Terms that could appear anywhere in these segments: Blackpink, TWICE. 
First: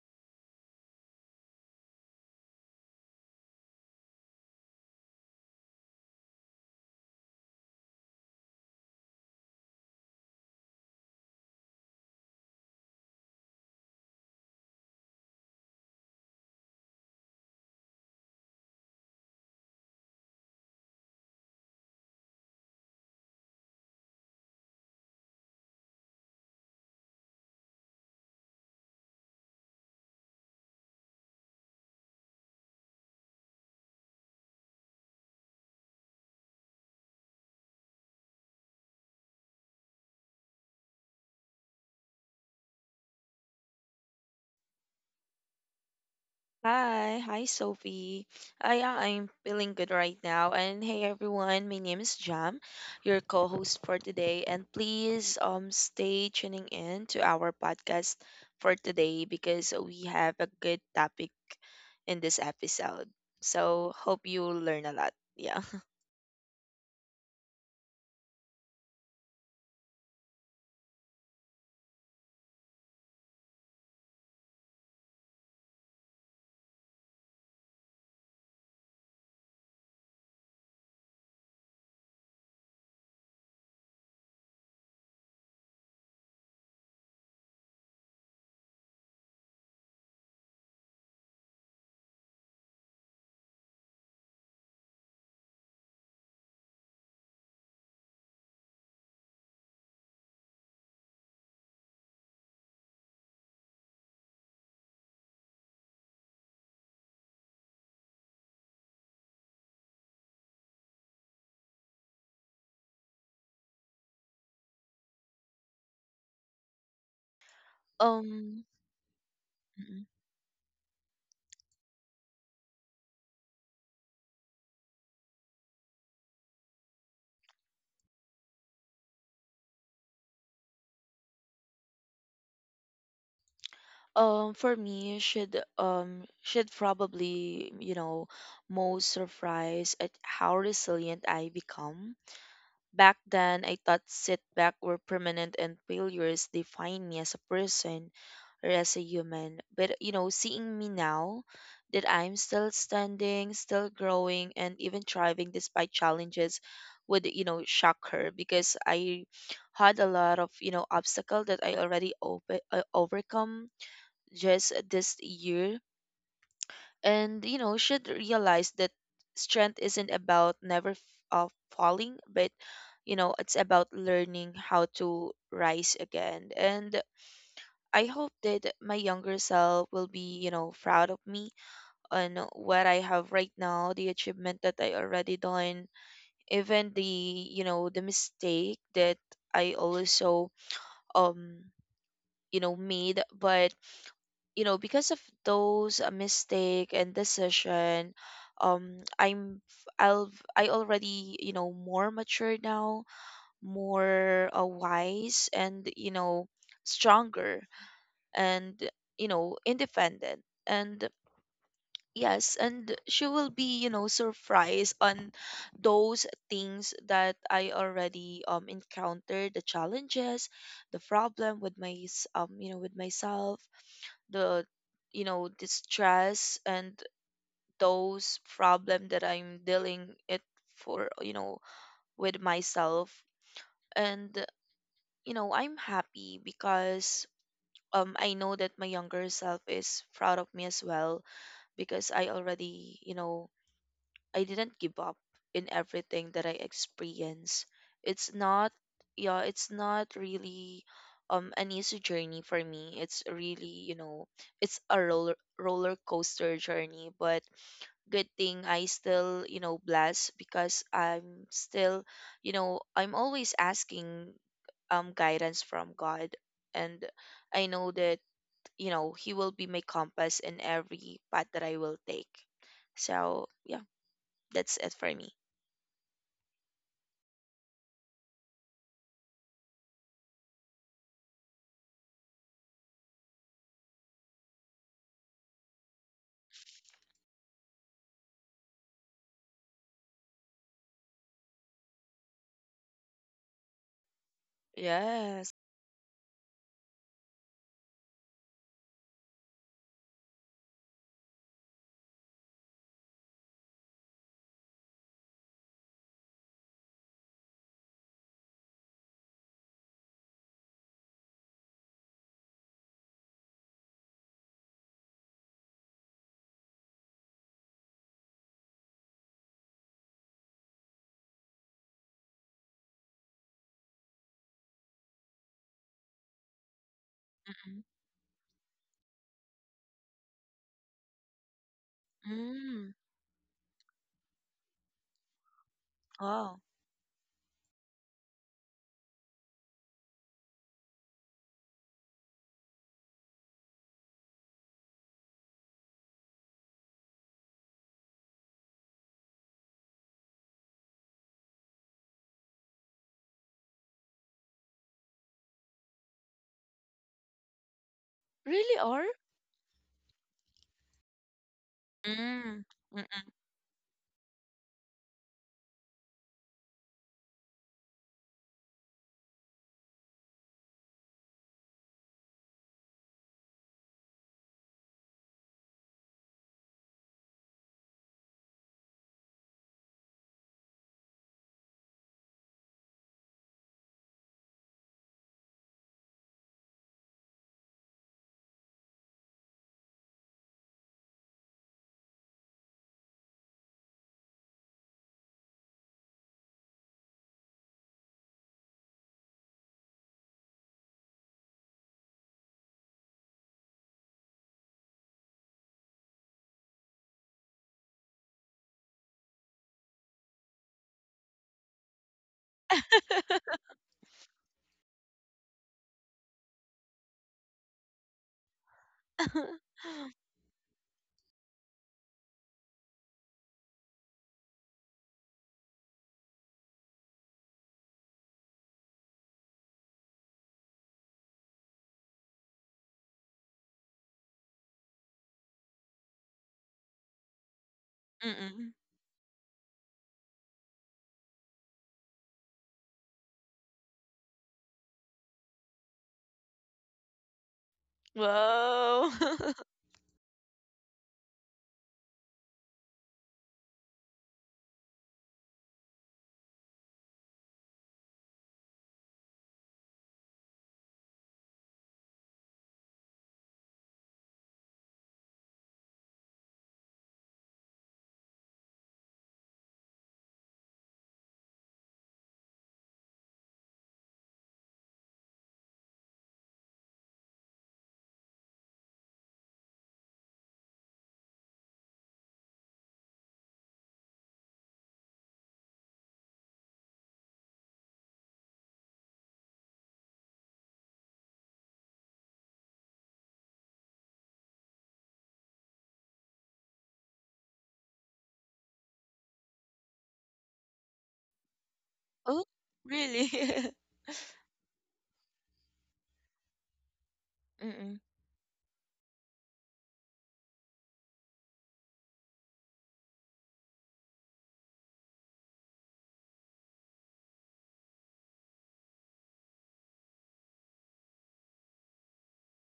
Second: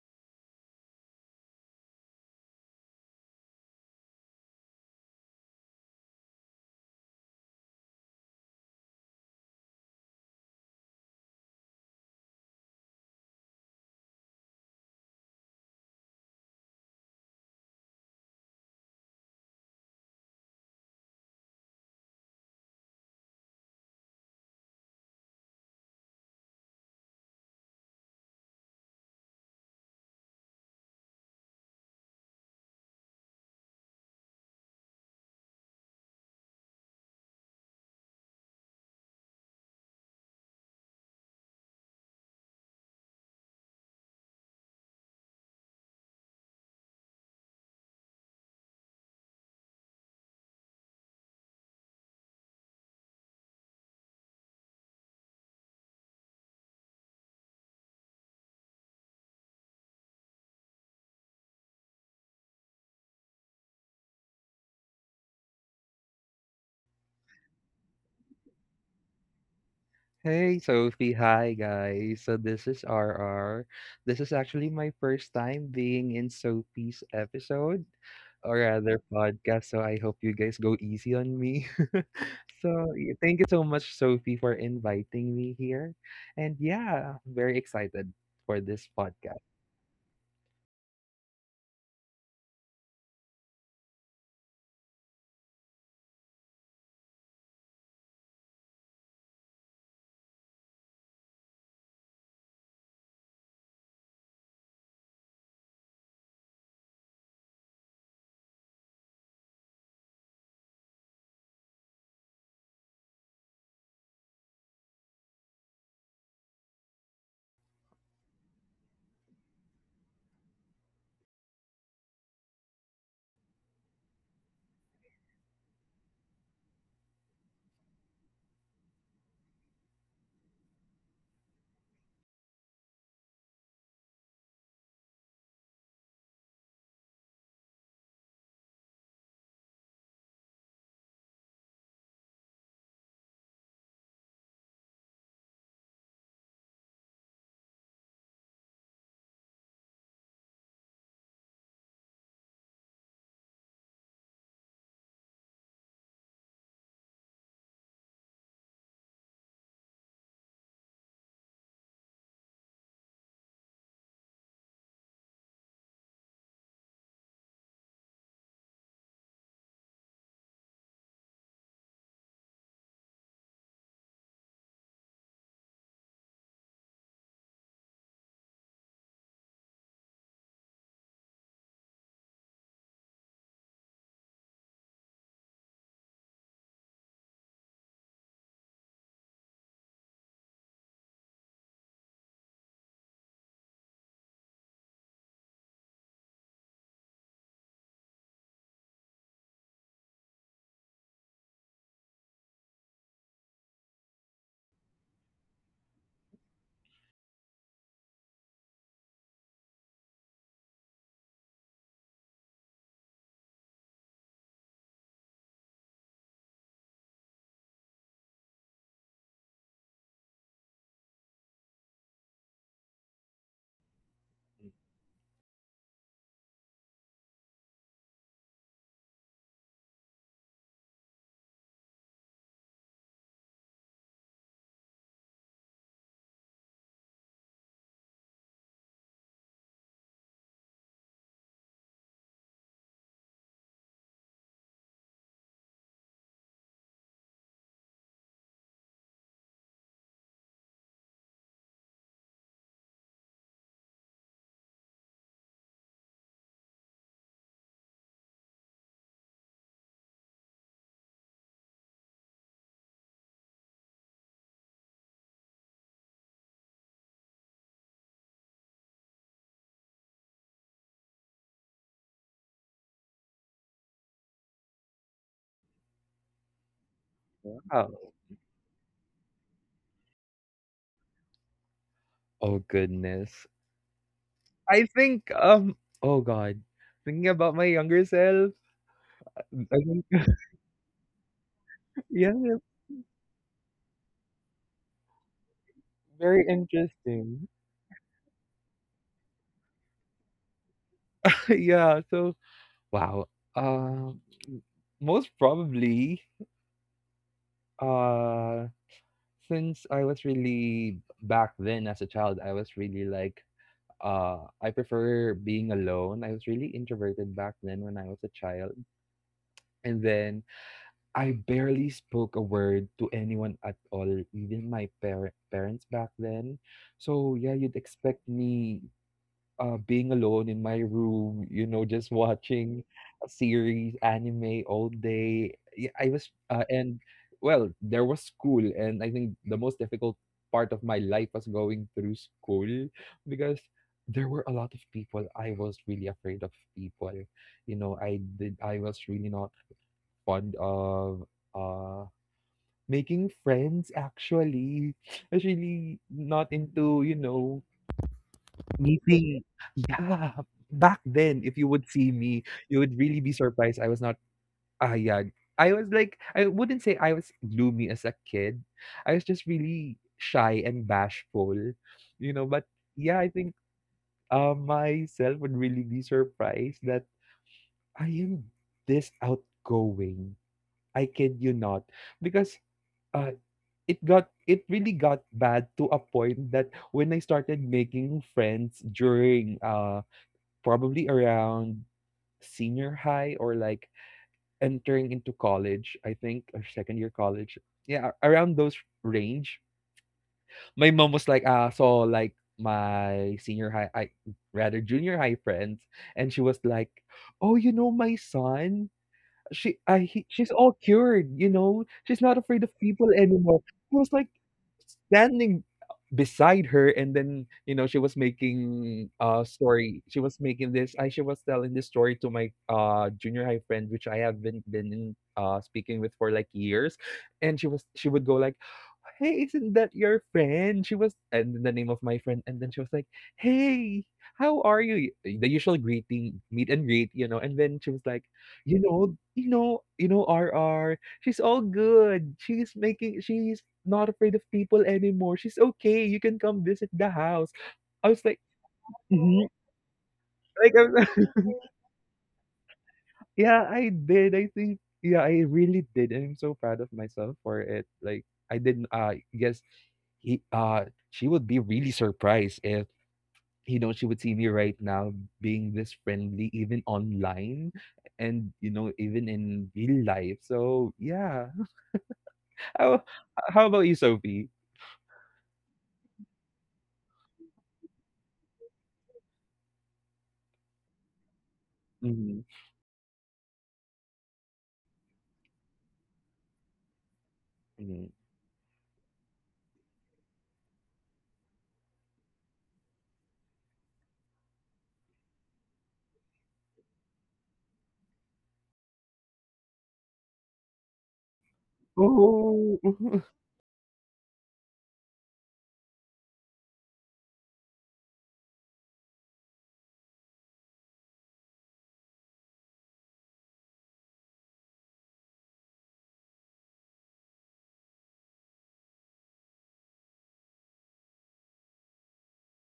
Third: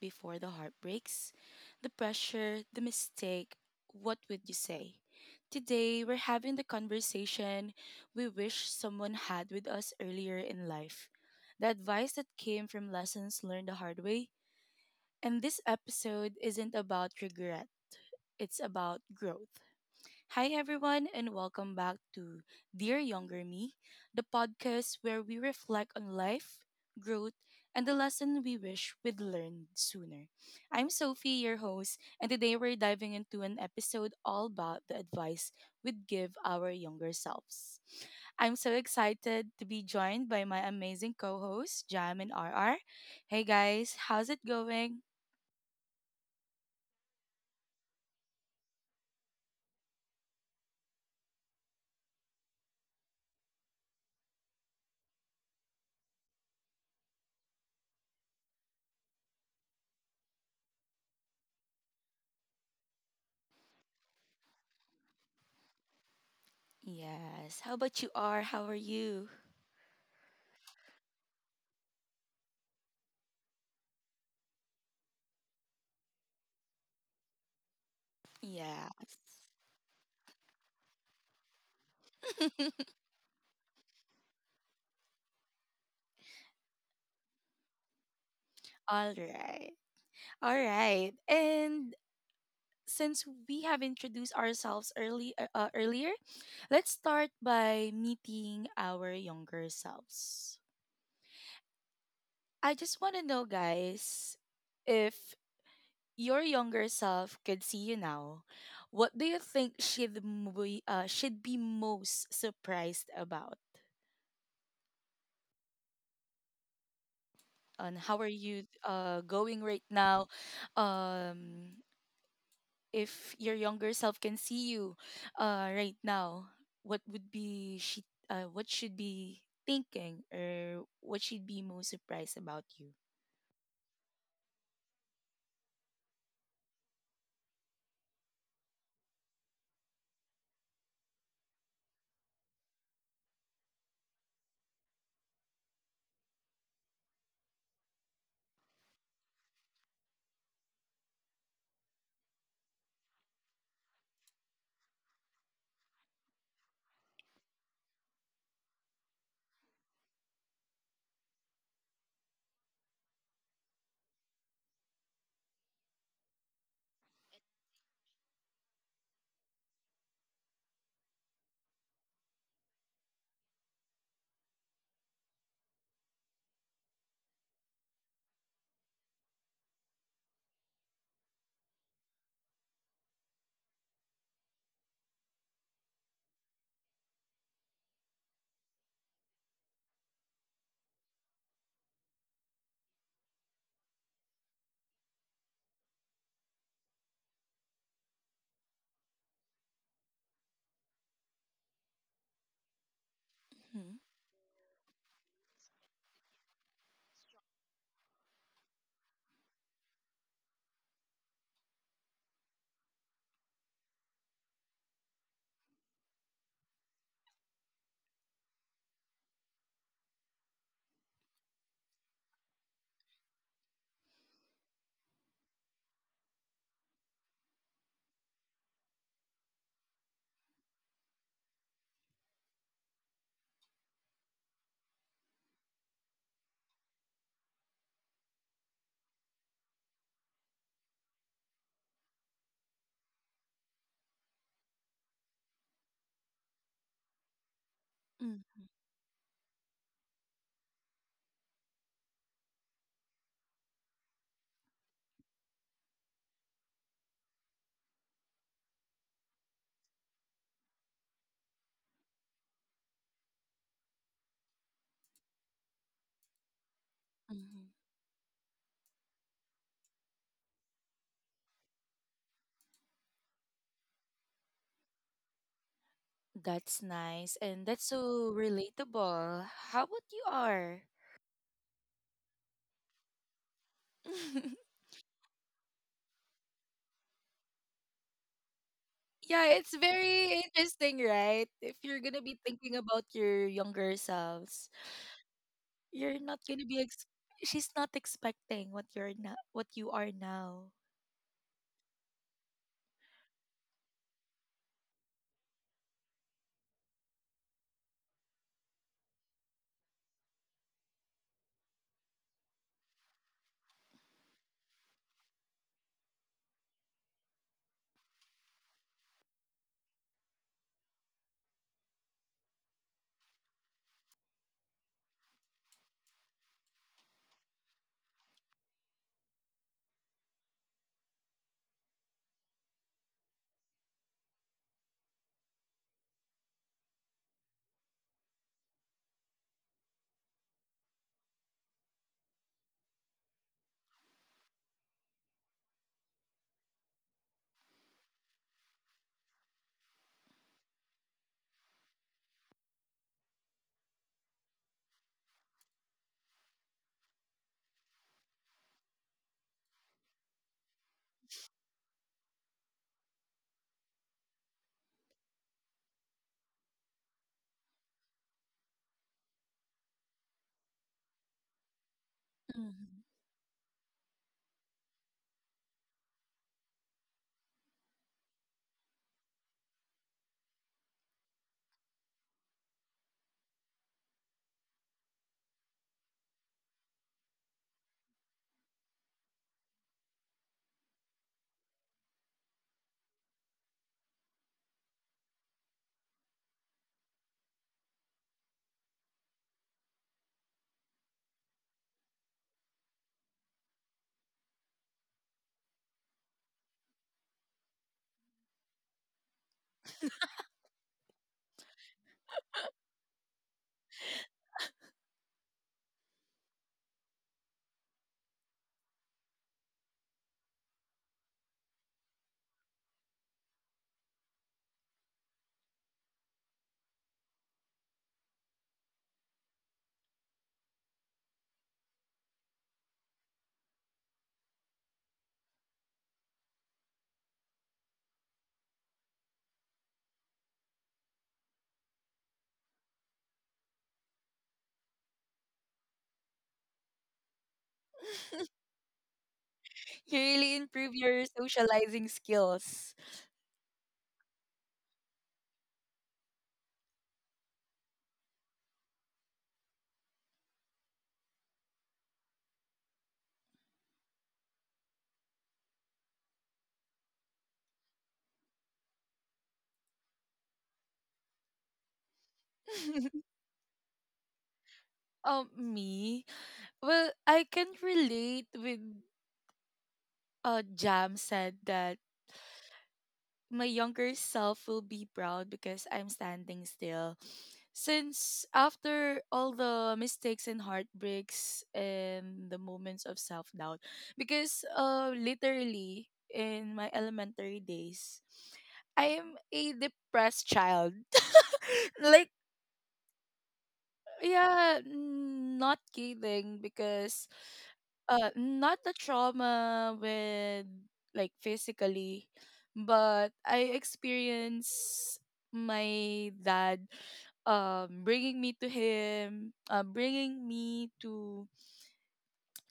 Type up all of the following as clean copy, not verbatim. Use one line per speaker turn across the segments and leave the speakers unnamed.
before the heartbreaks, the pressure, the mistake, what would you say? Today, we're having the conversation we wish someone had with us earlier in life. The advice that came from lessons learned the hard way. And this episode isn't about regret, it's about growth. Hi, everyone, and welcome back to Dear Younger Me, the podcast where we reflect on life, growth, and the lesson we wish we'd learned sooner. I'm Sophie, your host, and today we're diving into an episode all about the advice we'd give our younger selves. I'm so excited to be joined by my amazing co hosts, Jam and RR. Hey, guys, how's it going?
Hi, hi Sophie. I'm feeling good right now. And hey everyone, my name is Jam, your co-host for today. And please stay tuning in to our podcast for today because we have a good topic in this episode. So hope you learn a lot. Yeah.
Yes. How about you, R? How are you?
Hey Sophie, hi guys. So this is RR. This is actually my first time being in Sophie's episode or
Yeah.
rather podcast, so I hope you guys go easy on me. so Thank you so much, Sophie, for inviting me here. And yeah, very excited for this
All
podcast.
right. All right. And since we have introduced ourselves early earlier, let's start by meeting our younger selves. I just want to know guys, if your younger self could see you now, what do you think should be most surprised about? And how are you
Um
going right
mhm.
now? Um, if your younger self can see you right now, what would be she? What should be thinking, or what she'd be most surprised about you?
For me, should probably, you know, most surprised at how resilient I become. Back then, I thought setbacks were permanent and failures define me as a person or as a human. But you know, seeing me now that I'm still standing, still growing, and even thriving despite challenges would, you know, shock her because I had a lot of, you know, obstacle that I already overcome just this year, and you know should realize that strength isn't about never falling but you know it's about learning how to rise again. And I hope that my younger self will be, you know, proud of me on what I have right now, the achievement that I already done, even the, you know, the mistake that I also um you know made. But you know, because of those mistake and decision, um i'm i'll I already, you know, more mature now,
Mhm.
more wise and you know stronger and, you know, independent. And yes, and she will be, you know, surprised on those things that I already encountered: the challenges, the problem with you know with myself, the, you know, the stress, and those problem that I'm dealing it for, you know, with myself. And you know I'm happy because I know that my younger self is proud of me as well because I already, you know, I didn't give up. In everything that I experienced. It's not
Mhm.
yeah, it's not really an easy journey for me. It's really, you know, it's a roller coaster journey, but good thing I still, you know, blessed because I'm still, you know, I'm always asking guidance from God. And I
Mhm.
know that, you know, he will be my compass in every path that I will take. So, yeah. That's it for me.
That's nice, and that's
Wow.
so relatable. How about you are?
Oh goodness. I think. Oh god. Thinking about my younger self.
Yeah,
I
it's
think
very interesting, right? If you're gonna be
yeah,
thinking about your younger selves,
Yes.
you're not
very
gonna be.
interesting.
She's not expecting what you're not, what you are now.
yeah, so wow. Uh, m- Most probably, uh, since I was really back then as a child, I was really like, I prefer being alone. I was really introverted back then when I was a child. And then I barely spoke a word to anyone at all, even my parents back then. So yeah, you'd
Mm-mm.
expect me being alone in my room, you know, just watching
Mm.
a series, anime all day. Yeah, I was,
Wow.
and Well, there was school, and I think the most difficult part of my life was going through school because there were a lot of people. I was really afraid of people. You know, I was really not fond of, uh, making friends actually. I was really not into, you know,
Really are?
meeting, yeah, back then, if you would see me,
Mm.
you would really
Mm-mm.
be surprised I was not. Ah, yeah. I was like, I wouldn't say I was gloomy as a kid. I was just really shy and bashful, you know. But yeah, I think myself would really be surprised that I am this outgoing. I kid you not, because uh, it really got bad to a point that when I started making friends during probably around senior high or like entering into college, I think, or second year college. Yeah, around those range. My mom was like, ah, so like my senior high, I rather junior high friends, and she was like, oh, you know, my son, she's all cured, you know, she's not afraid of people anymore. I was like, standing beside her, and then you know she was making a story, she was making this I she was telling this story to my junior high friend which I have been in, speaking with for like years. And she would go like, "Hey, isn't that your friend?" She was, and then the name of my friend, and then she was like, "Hey, how are you?" The usual greeting, meet and greet, you know. And then she was like,
Mm-mm.
"You know, you know, you know, R R, she's all good. She's not afraid of people anymore. She's okay. You can come visit the house." I was like,
Wow.
"Mhm."
You really
Like, I
improve your
was
socializing skills.
yeah, I did. I think yeah, I really did, and I'm so proud of myself for it. Like, I didn't I guess He she would be really surprised if, you know, she would see me right now being this friendly, even online and, you know, even in real life. So, yeah. How, how about you, Sophie?
Me? Well, I can relate with Jam said that
Mm-hmm.
my younger self will be proud because I'm standing still.
Mm-hmm.
Since after all the mistakes and heartbreaks and the moments of self doubt, because literally in my elementary days, I am a depressed child. Like,
Oh,
Oh.
really?
yeah, not kidding because
Mm-mm.
not the trauma with, like, physically, but I experienced my dad bringing me to,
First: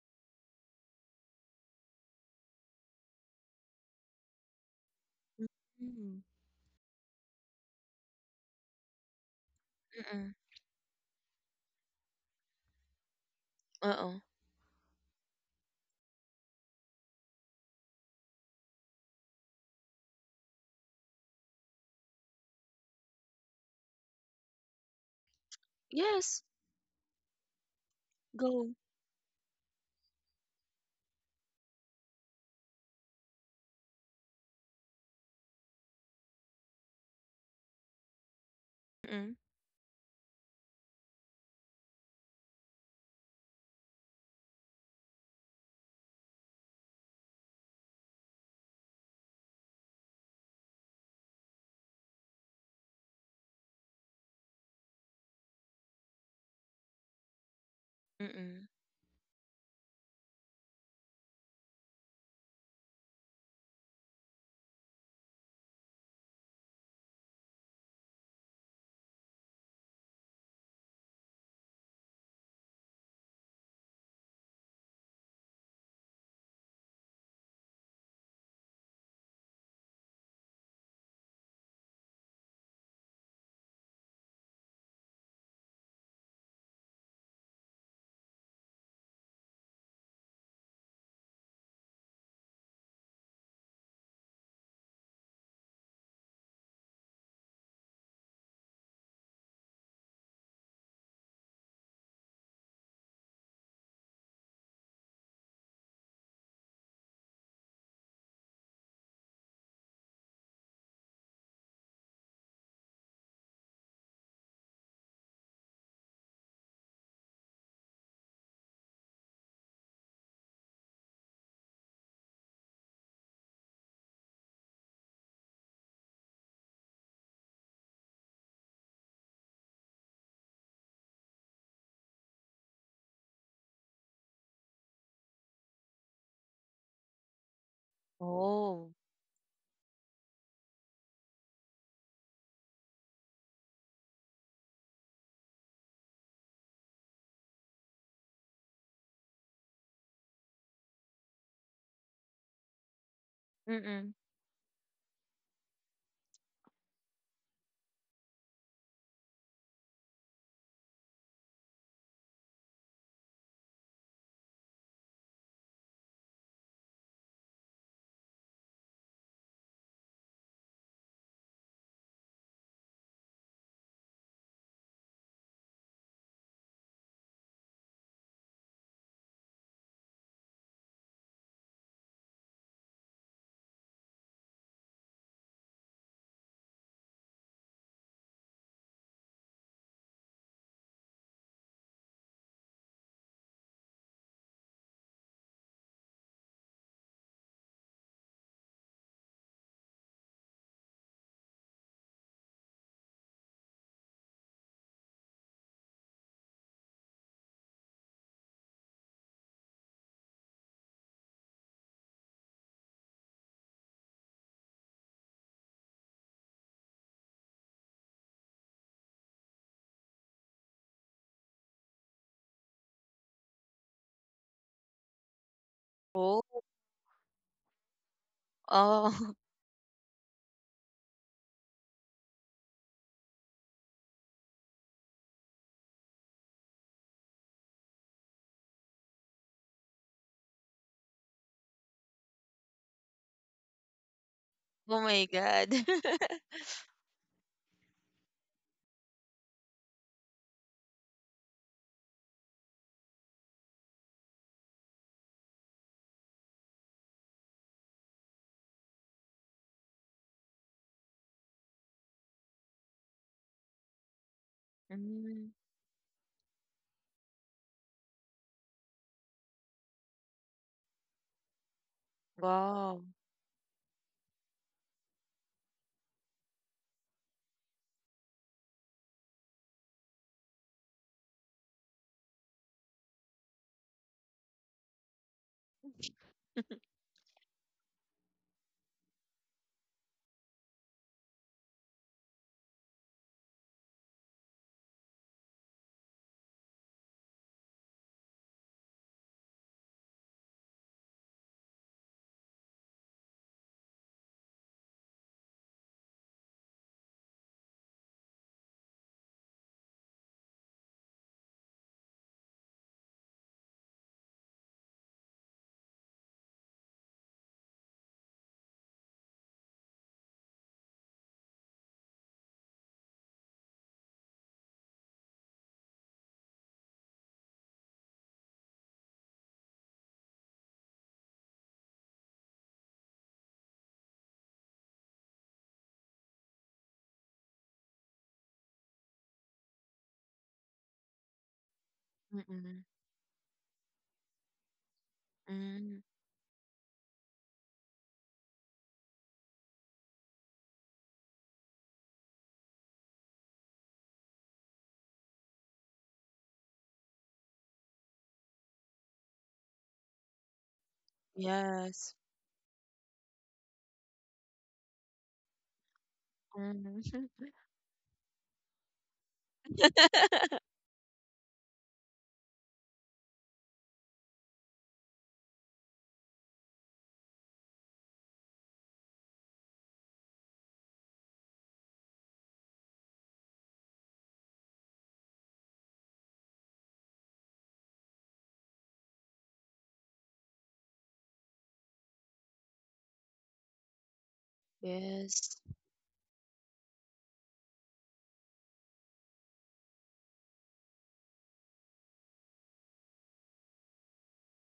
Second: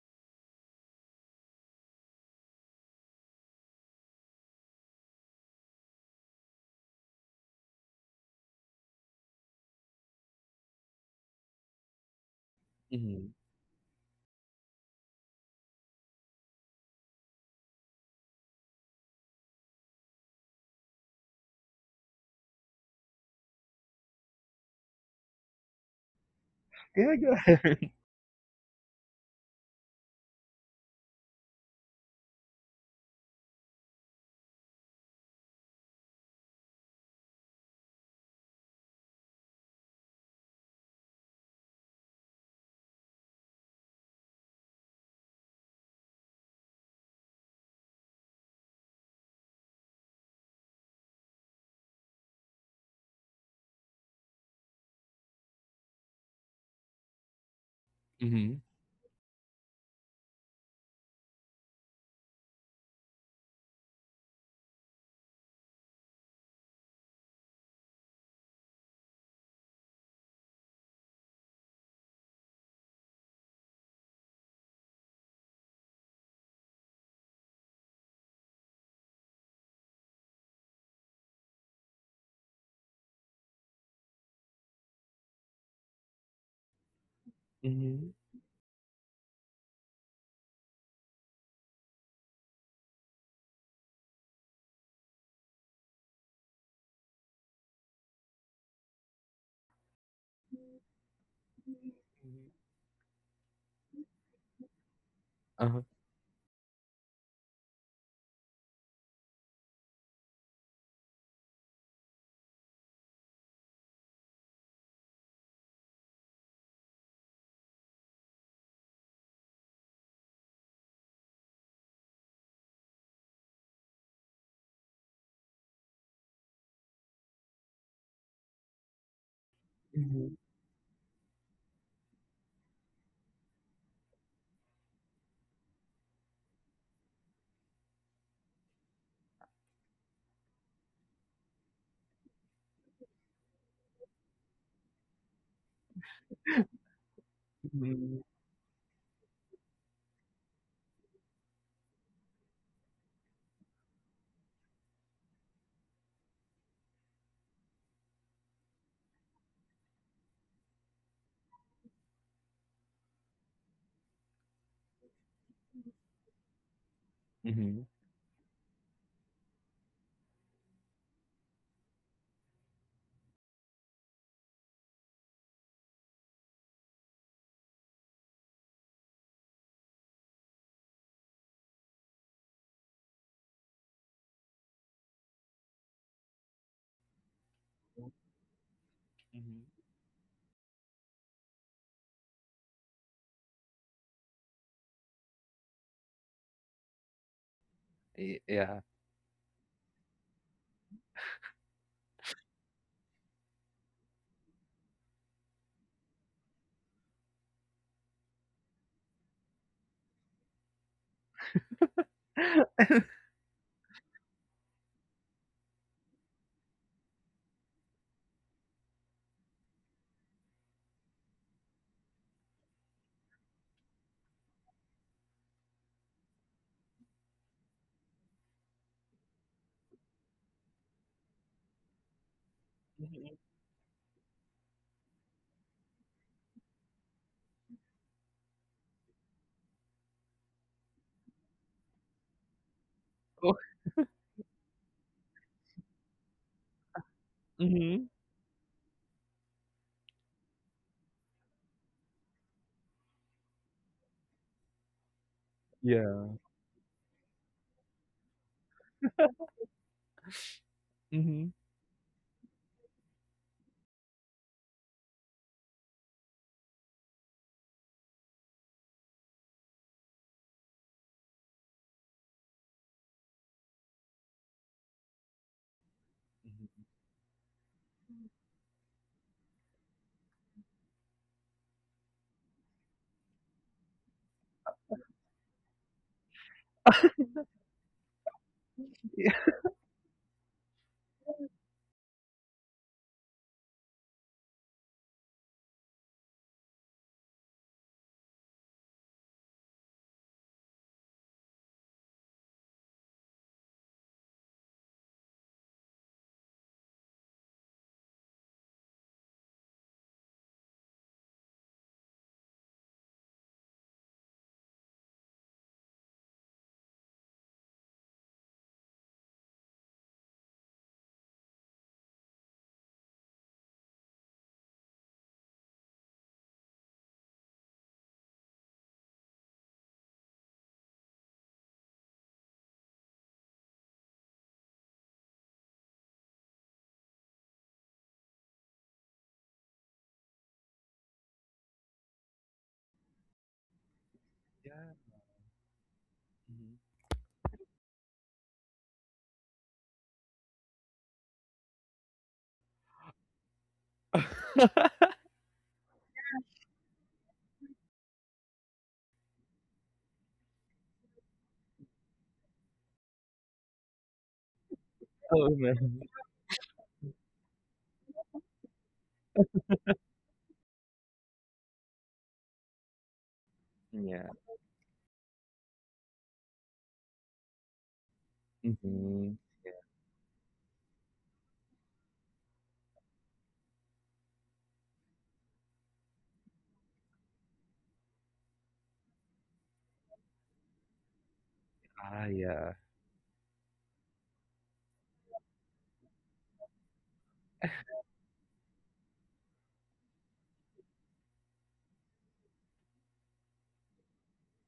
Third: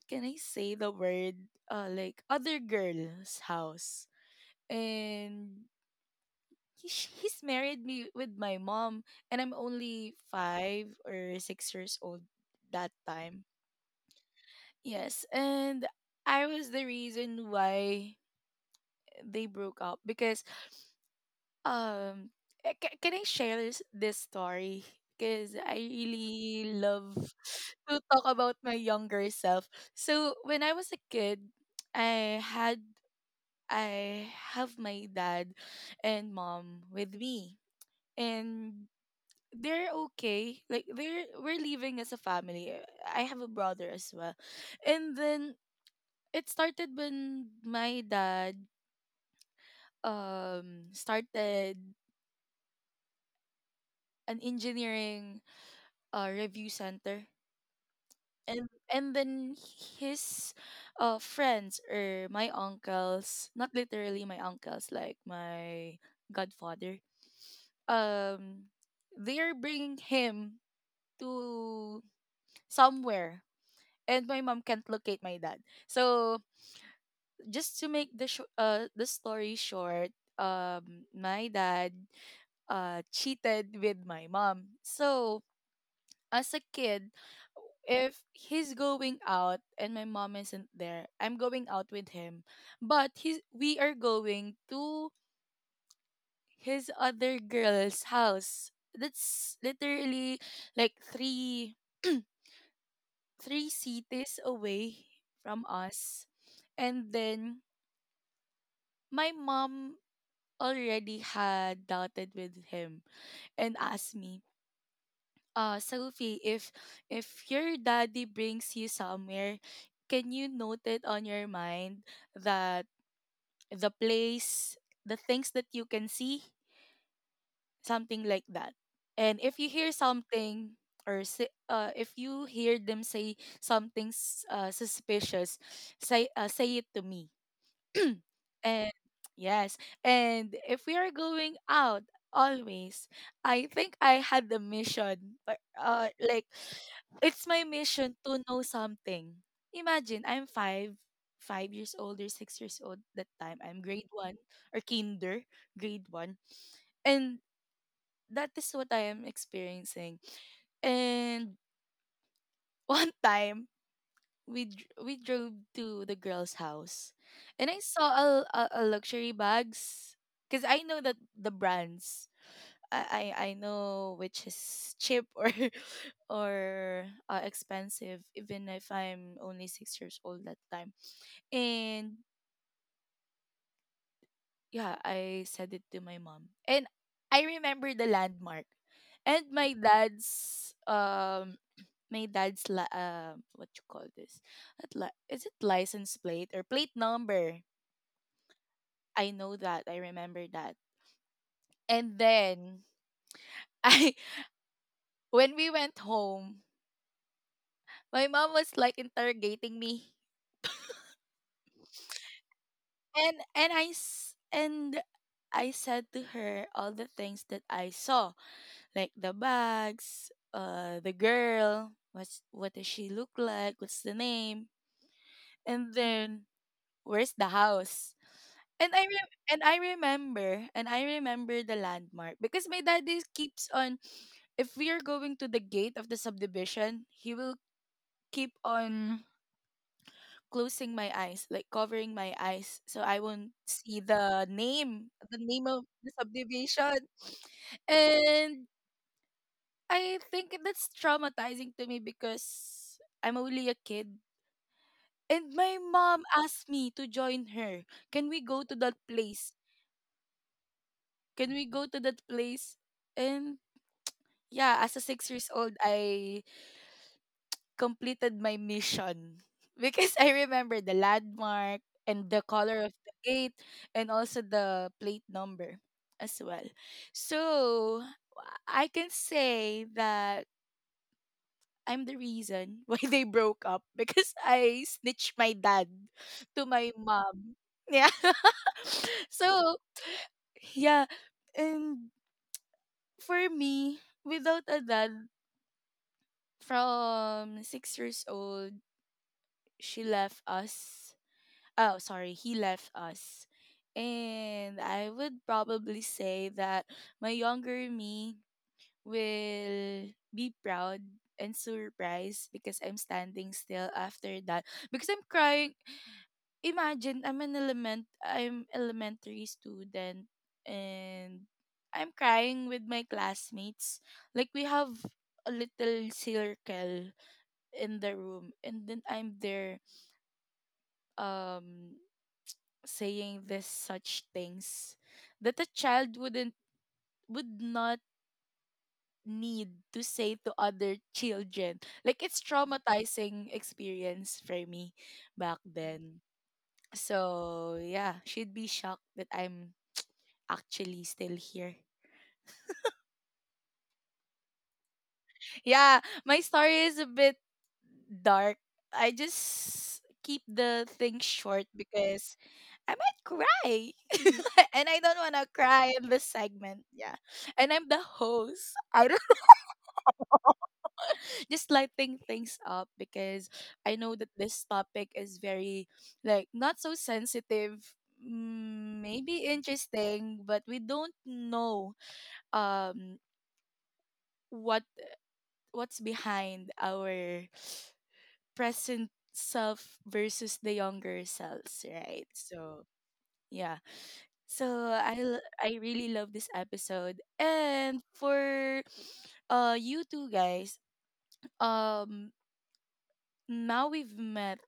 can I say the word, like, other girl's house, and
Mm.
he's married me with my mom, and I'm only
Mm-mm.
5 or 6 years old that
Mm-hmm.
time.
Uh-oh.
Yes, and I was the reason why they broke up, because um can I share this story? Because I
Yes.
really love
Yeah, go ahead.
to talk about my
Go.
younger self. So when I was a kid, I had I have my dad and mom with me, and
Mm-mm.
they're okay. Like, they're we're living as a family. I have a brother as well, and then it started when my dad started an engineering review center.
Mm-hmm.
and
Mm-mm.
and then his friends, or my uncles, not literally my uncles, like my godfather, um they're bringing him to somewhere, and my mom can't locate my dad. So, just to make the story short, my dad cheated with my mom. So, as a kid,
Mm-hmm.
if he's going out and my mom isn't there, I'm going out with him. But we are going to his other girl's house. That's literally like three three cities away from
Uh-huh.
us. And then my mom already had doubted with him, and asked me, Sophie, if your daddy brings you somewhere, can you note it on your mind that the place, the things that you can see, something like that. And if you hear
Mm-hmm.
something, if you hear them say something, suspicious, say it to me.
Oh.
And yes, and if we are going out always, I think I had the mission, but like, it's my mission
Mm-hmm.
to know something. Imagine I'm 5 years old or 6 years old that time. I'm grade
Mm-mm.
one, or kinder, grade one, and that is what I am experiencing. And one time, we drove to the girl's house, and I
Mm-hmm.
saw a luxury bags, cause I know that the brands. I know which is cheap or or expensive, even if I'm only 6 years old that time. And yeah, I said it to my mom. And I remember the landmark. And
Mhm.
my dad's what you call this? Not li- Is it license plate or plate number?
Yeah.
I know that. I remember that. And then I when we went home, my mom was like interrogating me. And I said to her all the things that I saw, like the bags, the girl, what does she look like? What's the name? And
Oh.
then, where's the house? And I
Oh.
re- and I remember and I remember the landmark, because my daddy
Mhm.
keeps on, if we are going to the gate of the subdivision, he will keep on closing my eyes, like covering my eyes, so I won't
Oh,
see the
Oh
name,
my
the name
God.
of the subdivision.
mhm.
And I think that's traumatizing to me because I'm only a kid. And my mom
Yeah.
asked me to join her. Can we go to that place? Can
Mhm.
we go to that place? And yeah, as a 6 years
Mm.
old, I completed my mission because I remember the landmark, and the color of
Wow.
the gate, and also the plate number as well.
Mhm.
So, I can say that I'm the reason why they broke up, because I snitched my dad to my mom. Yeah.
Yeah.
So, yeah. And for me, without a dad from 6 years old, she left us. Oh, sorry. He left us. And I would probably say that my younger me will be proud and surprised because I'm standing still after that, because I'm crying. Imagine I'm an element I'm elementary student, and I'm crying with my classmates. Like, we have a little circle in the room, and then I'm there, um saying this such things that a child would not need to say to other children. Like, it's
Mm-mm.
traumatizing experience for
Yeah.
me back
Mm.
then. So yeah, she'd be shocked that I'm actually still here. Yeah, my story is a bit dark. I just keep the thing short
Yes.
because I might cry. And I don't want to
Oo naman.
cry in this segment.
Mm.
Yeah. And I'm the host. I don't. Just lighting things up, because I know
Yeah,
that this topic is very, like, not so sensitive.
mhm.
Maybe interesting, but we don't know um what what's behind our present self versus the younger selves,
Ah,
right?
yeah,
So, yeah. So I l-
Yes.
I really love this episode. And for you two guys, um now we've met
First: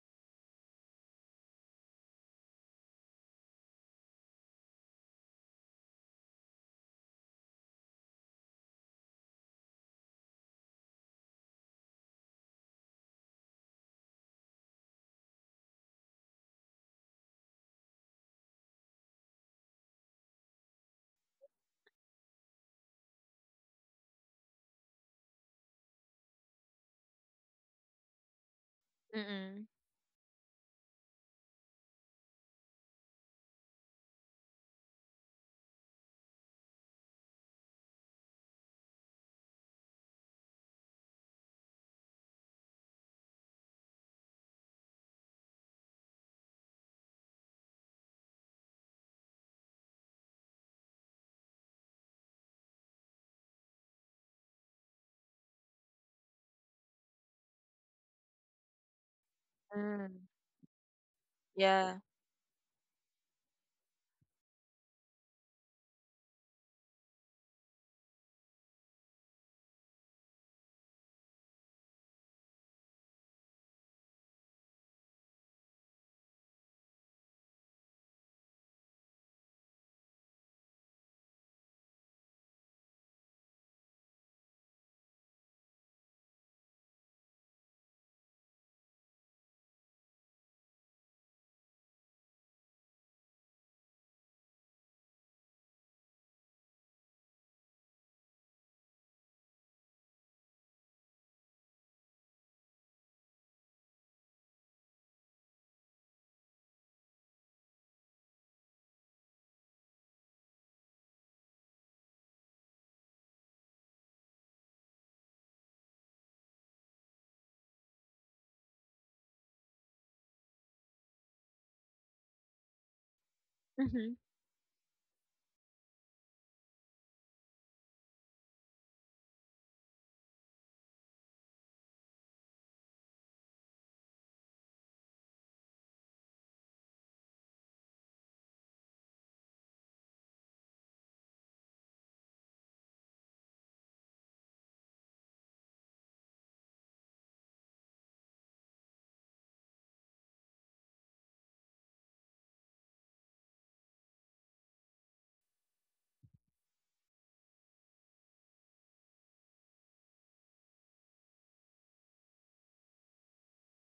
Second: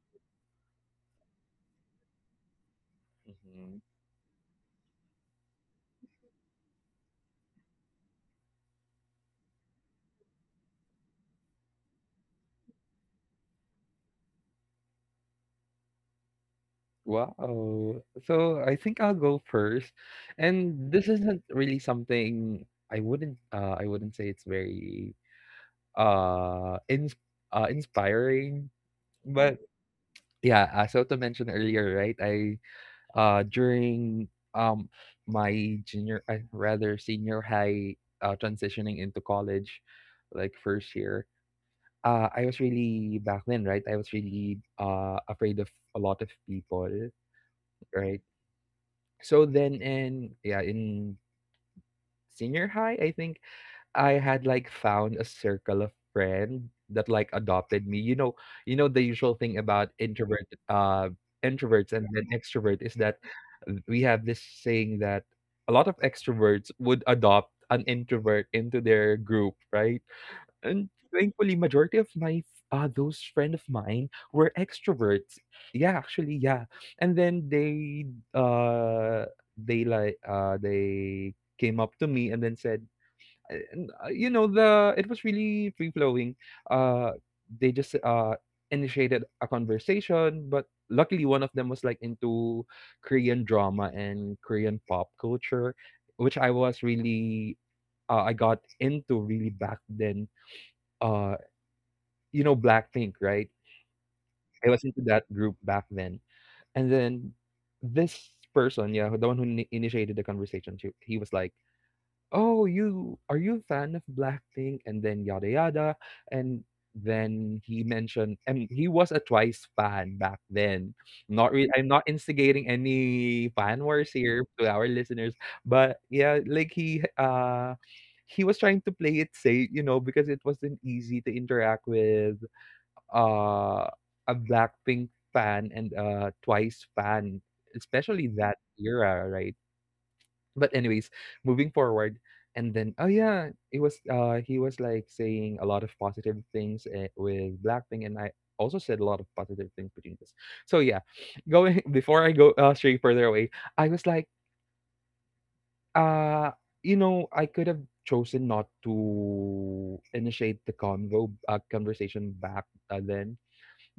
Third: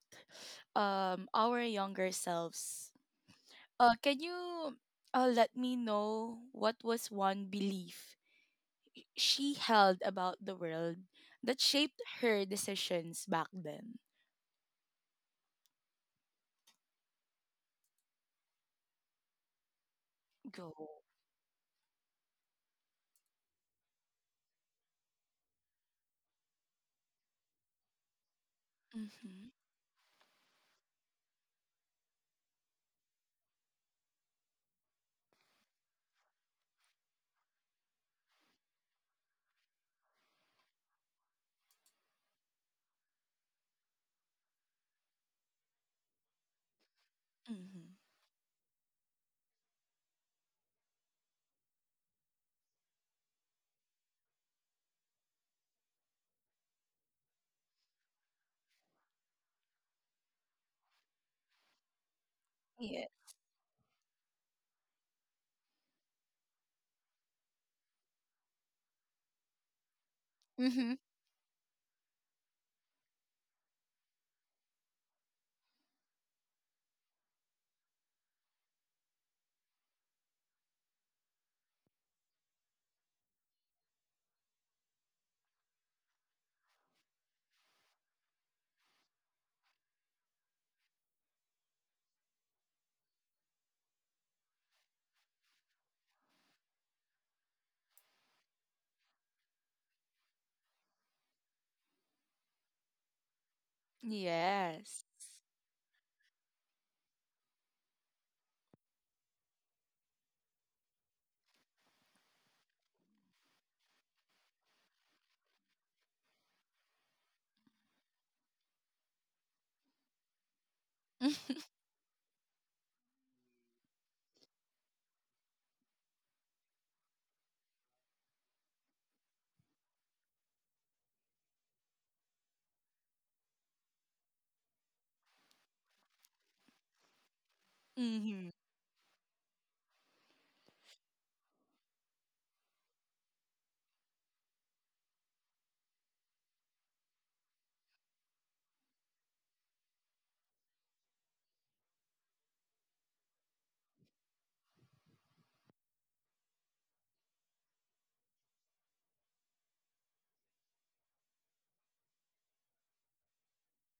our younger selves.
mhm.
Can you let me know, what was one belief she held about the world that shaped her decisions back then?
Wow. So, I think I'll go first, and
Go.
this isn't really something I wouldn't say it's very, uh, ins inspiring, mhm.
Mhm.
But
Mm.
yeah, as so mentioned earlier, right, uh, during, um, my rather senior high, transitioning into college, like, first year. I was really back then, right? I was really afraid of a lot of people, right? So then in yeah, in senior high, I think I had like found a circle of friends that like adopted me. You know the usual thing about
Mm.
introverts
Yeah.
and then extrovert is
Mhm.
that we have this saying that a lot of extroverts would adopt an introvert into their group, right? And
Mm-hmm.
thankfully, majority of my those friend of mine were extroverts. Yeah, actually, yeah. And then uh they came up to me and then said, you know, the it was really free flowing. Uh, they just initiated a conversation, but luckily one of them was like into Korean drama and Korean pop culture, which I was really I got into really back then, uh you know, Blackpink, right? I was
Yes.
into that group back then. And then this person, yeah, the one who initiated the conversation, she he was like, "Oh, you are you a fan of Blackpink?" And then yada yada. And and he was a Twice fan back then. Not really, I'm not instigating any fan wars
Mhm.
here to our listeners, but yeah, like he was trying to play it safe, you know, because it wasn't easy to interact with uh, a Blackpink fan and a Twice fan, especially
Mm-hmm.
that era, right? But anyways, moving forward, and then oh yeah, it was he was like saying a lot of positive things eh, with Blackpink, and I also said a lot of positive things between us. So yeah, going before I go straight further away, I was like uh you know I could have chosen not to initiate the convo conversation back then,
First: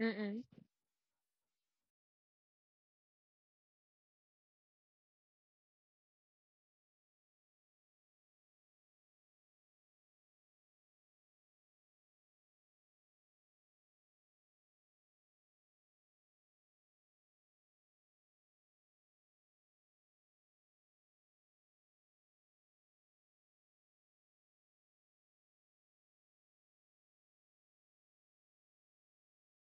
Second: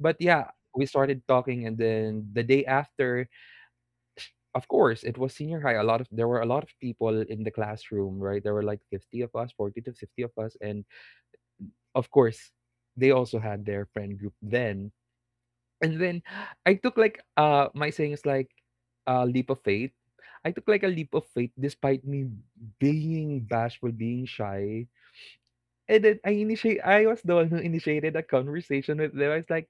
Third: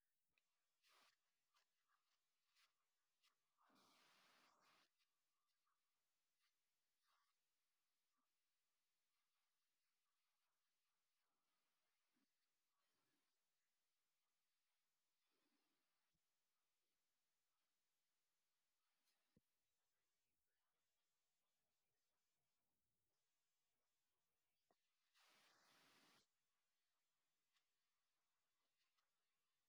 but yeah, we started talking, and then the day after, of course, it was senior high. A lot of there were a lot of people in the classroom, right? There were like 50 of us, 40 to 50 of us, and of course, they also had their friend group then. And then I took like my saying is like a leap of faith. I took like a leap of faith despite me being bashful, being shy. And then I initiate I was the one who initiated a conversation with them. I was like,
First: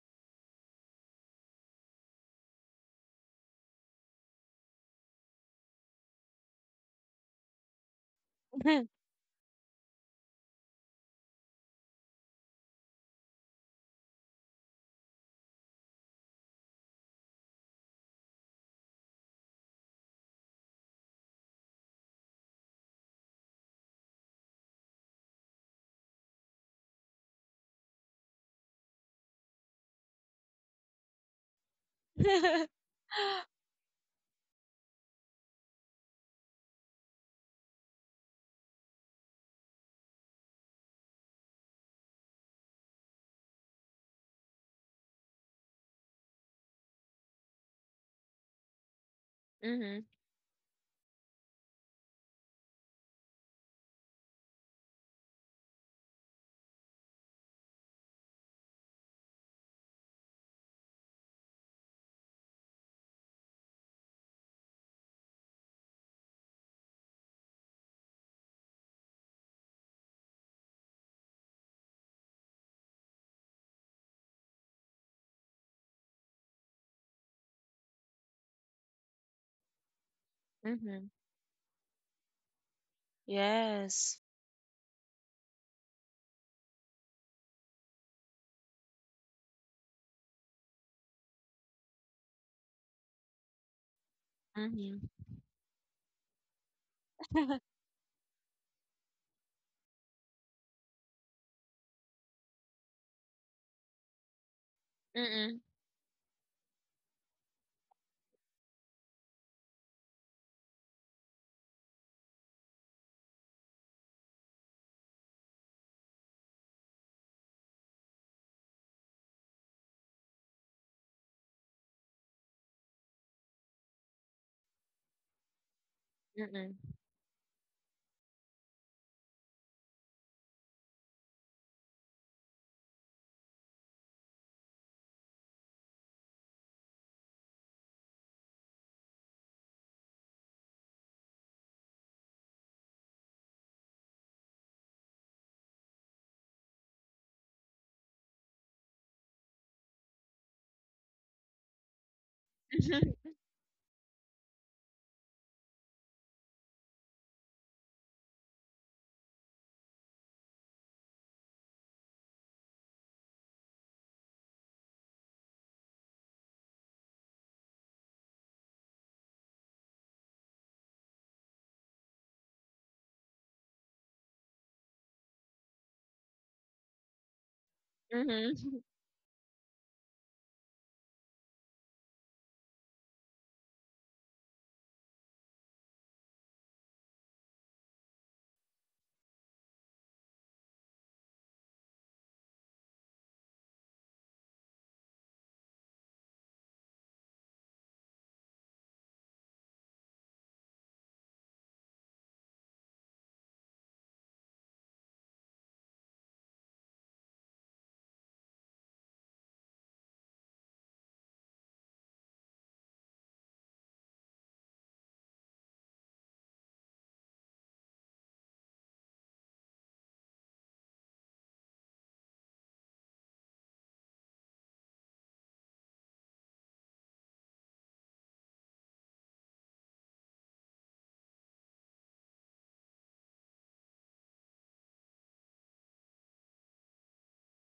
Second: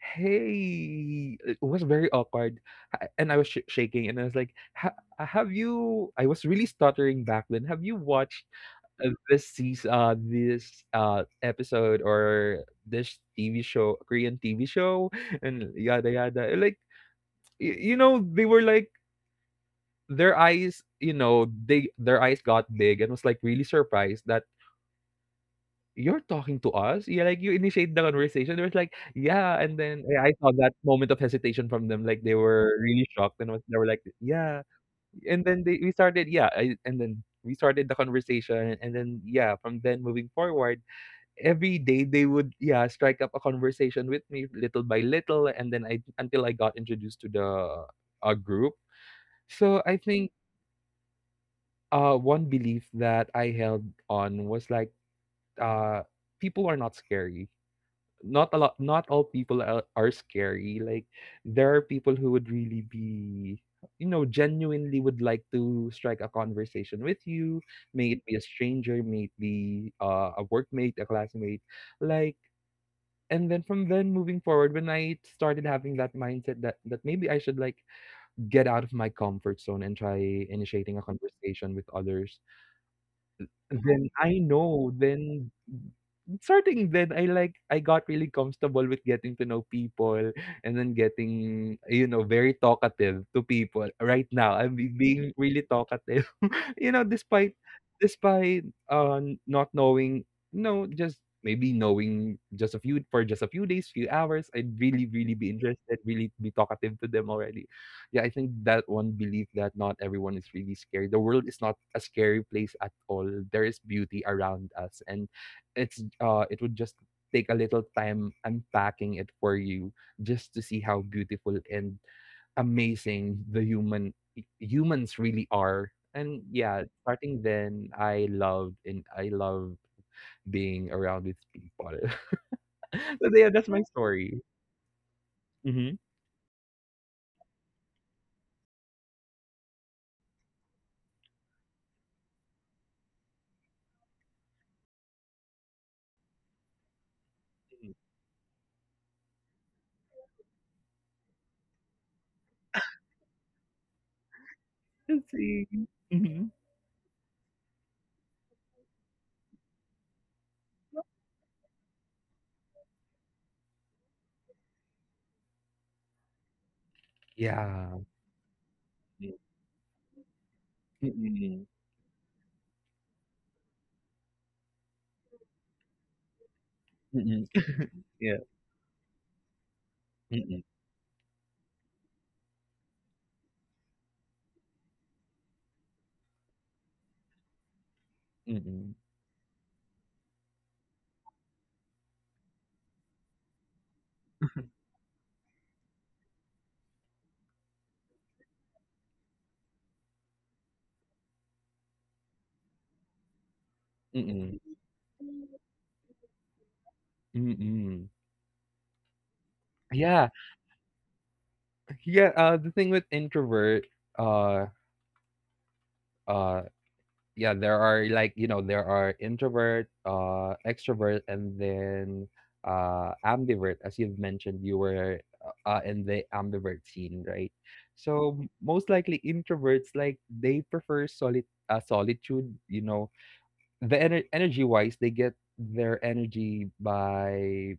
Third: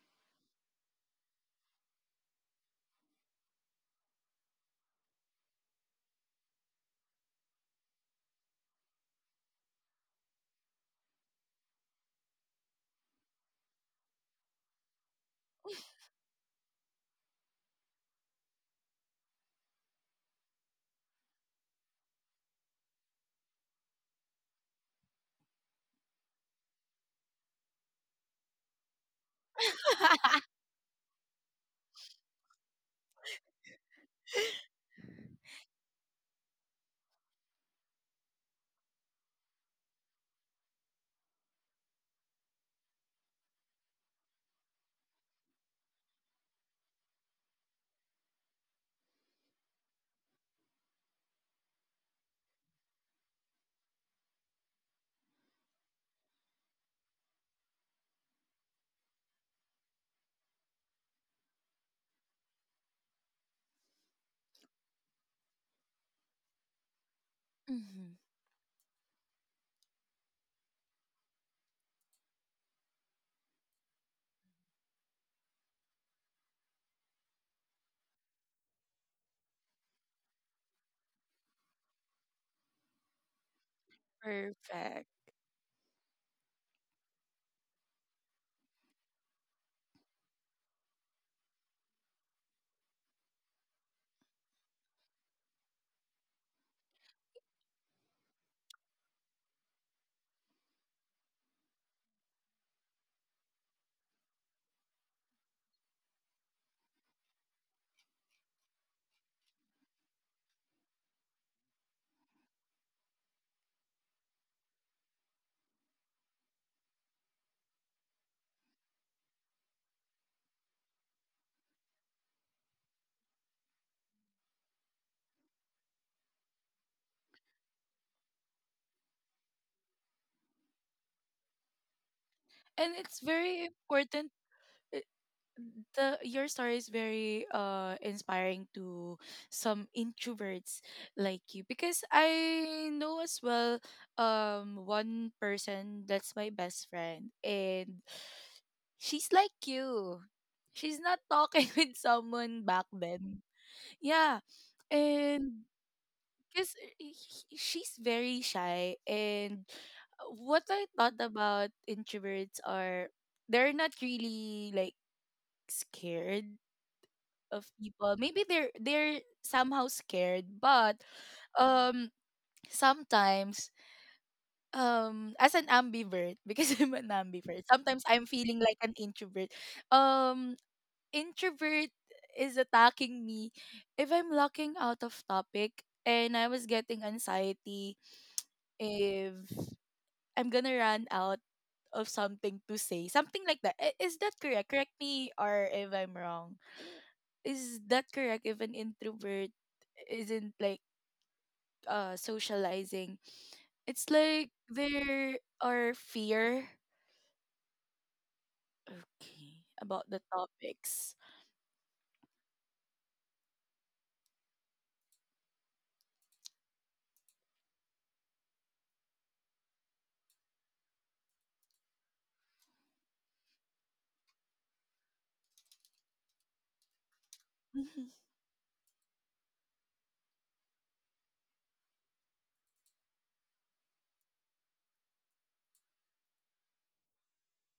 "Hey," it was very awkward, a and I was sh shaking, and I was like, "Ha have you," I was really stuttering back then. "Have you watched,
Mhm.
uh, episode or this TV show, Korean TV show?" And yada, yada. Like, y you know, they were like their eyes, you know, they their eyes got big and was, like, really surprised that "You're talking to us? Yeah, like, you initiate the conversation?" They was like, "Yeah," and then, yeah, I saw that moment of hesitation from them, like, they were really shocked and was they were like, "Yeah," and then they we started, yeah, I and then we started the conversation, and then, yeah, from then moving forward, every day they would, yeah, strike up a conversation with me little by little, and then I until I got introduced to the, group. So, I think, one belief that I held on was like, uh, people are not scary. Not a lot not all people are scary, like there are people who would really be, you know, genuinely would like to strike a conversation with you, may
Mhm.
it be a stranger, may it be a workmate, a classmate, like. And then from then moving forward, when I started having that mindset that that maybe I should like get out of my comfort zone and try initiating a
Mhm.
conversation with others, then
Yes.
I know,
Perfect.
then starting then I got really comfortable with getting to know people and then getting, you know, very talkative to people. Right now, I'm be
Mhm.
being really talkative. You know, despite despite, not knowing, no, just maybe knowing just a few, for just a few days, few hours, I'd really, really be
Mm.
interested, really be talkative to them already. Yeah, I think that one belief that not everyone is really scary. The world is not a scary place at all. There is beauty around us, and it would just take a little time unpacking it for you just to see how beautiful and amazing the humans really are. And
Mm.
yeah, starting then I loved and I love being around with people.
And it's
so yeah,
very
that's my
important.
story.
Uh,
Mm-hmm.
The Your story is very inspiring to some introverts like you, because I know as well, one person that's my best friend, and she's like you. She's not talking with someone back
Mhm.
then. Yeah.
Let's
And
see. Mm-hmm.
because she's very shy. And what I thought about introverts are, they're not really, like, scared of
Yeah.
people. Maybe they're somehow scared, but
Mm-mm.
um sometimes, as an ambivert, because I'm an
Mm-mm.
ambivert, sometimes I'm
Yeah.
feeling like an introvert. Um
Mm-mm.
Introvert is attacking me if I'm locking out of topic, and I was getting anxiety
Mm-mm.
if I'm gonna run out of something to say, something like that. Is that correct? Correct me or if I'm wrong. Is that correct? If an introvert isn't like socializing, it's like
Mm-mm.
there are fear.
Mm-mm.
Okay, about the
Yeah.
topics.
Yeah. The thing with introvert, uh, uh, yeah, there are like, you know, there are introvert, extrovert, and then ambivert. As you've mentioned, you were in the ambivert scene, right?
Mhm.
So most likely introverts, like they prefer solid solitude, you know, the energy wise, they get their energy by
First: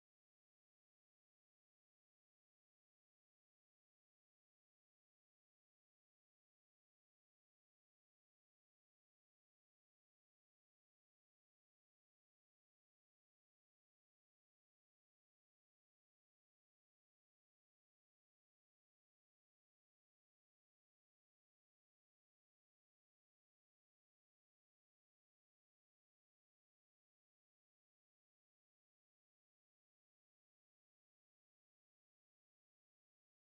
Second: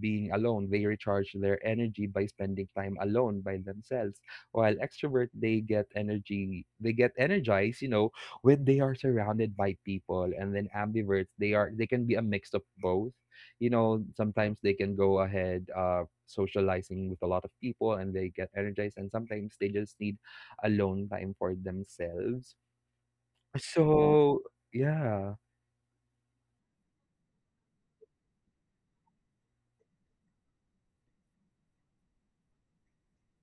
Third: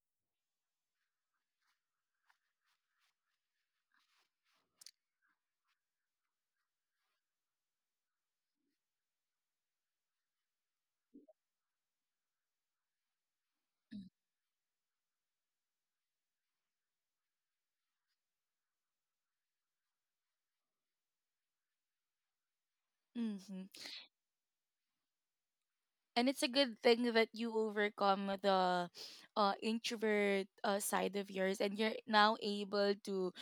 being alone. They recharge their energy by spending time alone by themselves. While extrovert, they get energy, they get energized, you know, when they are surrounded by people. And then ambiverts, they can be a mix of both. You know, sometimes they can go ahead socializing with a lot of people and they get energized, and sometimes they just need alone time for themselves.
Mm-hmm.
So yeah.
And it's a good thing that you overcome the introvert side of yours, and you're now able to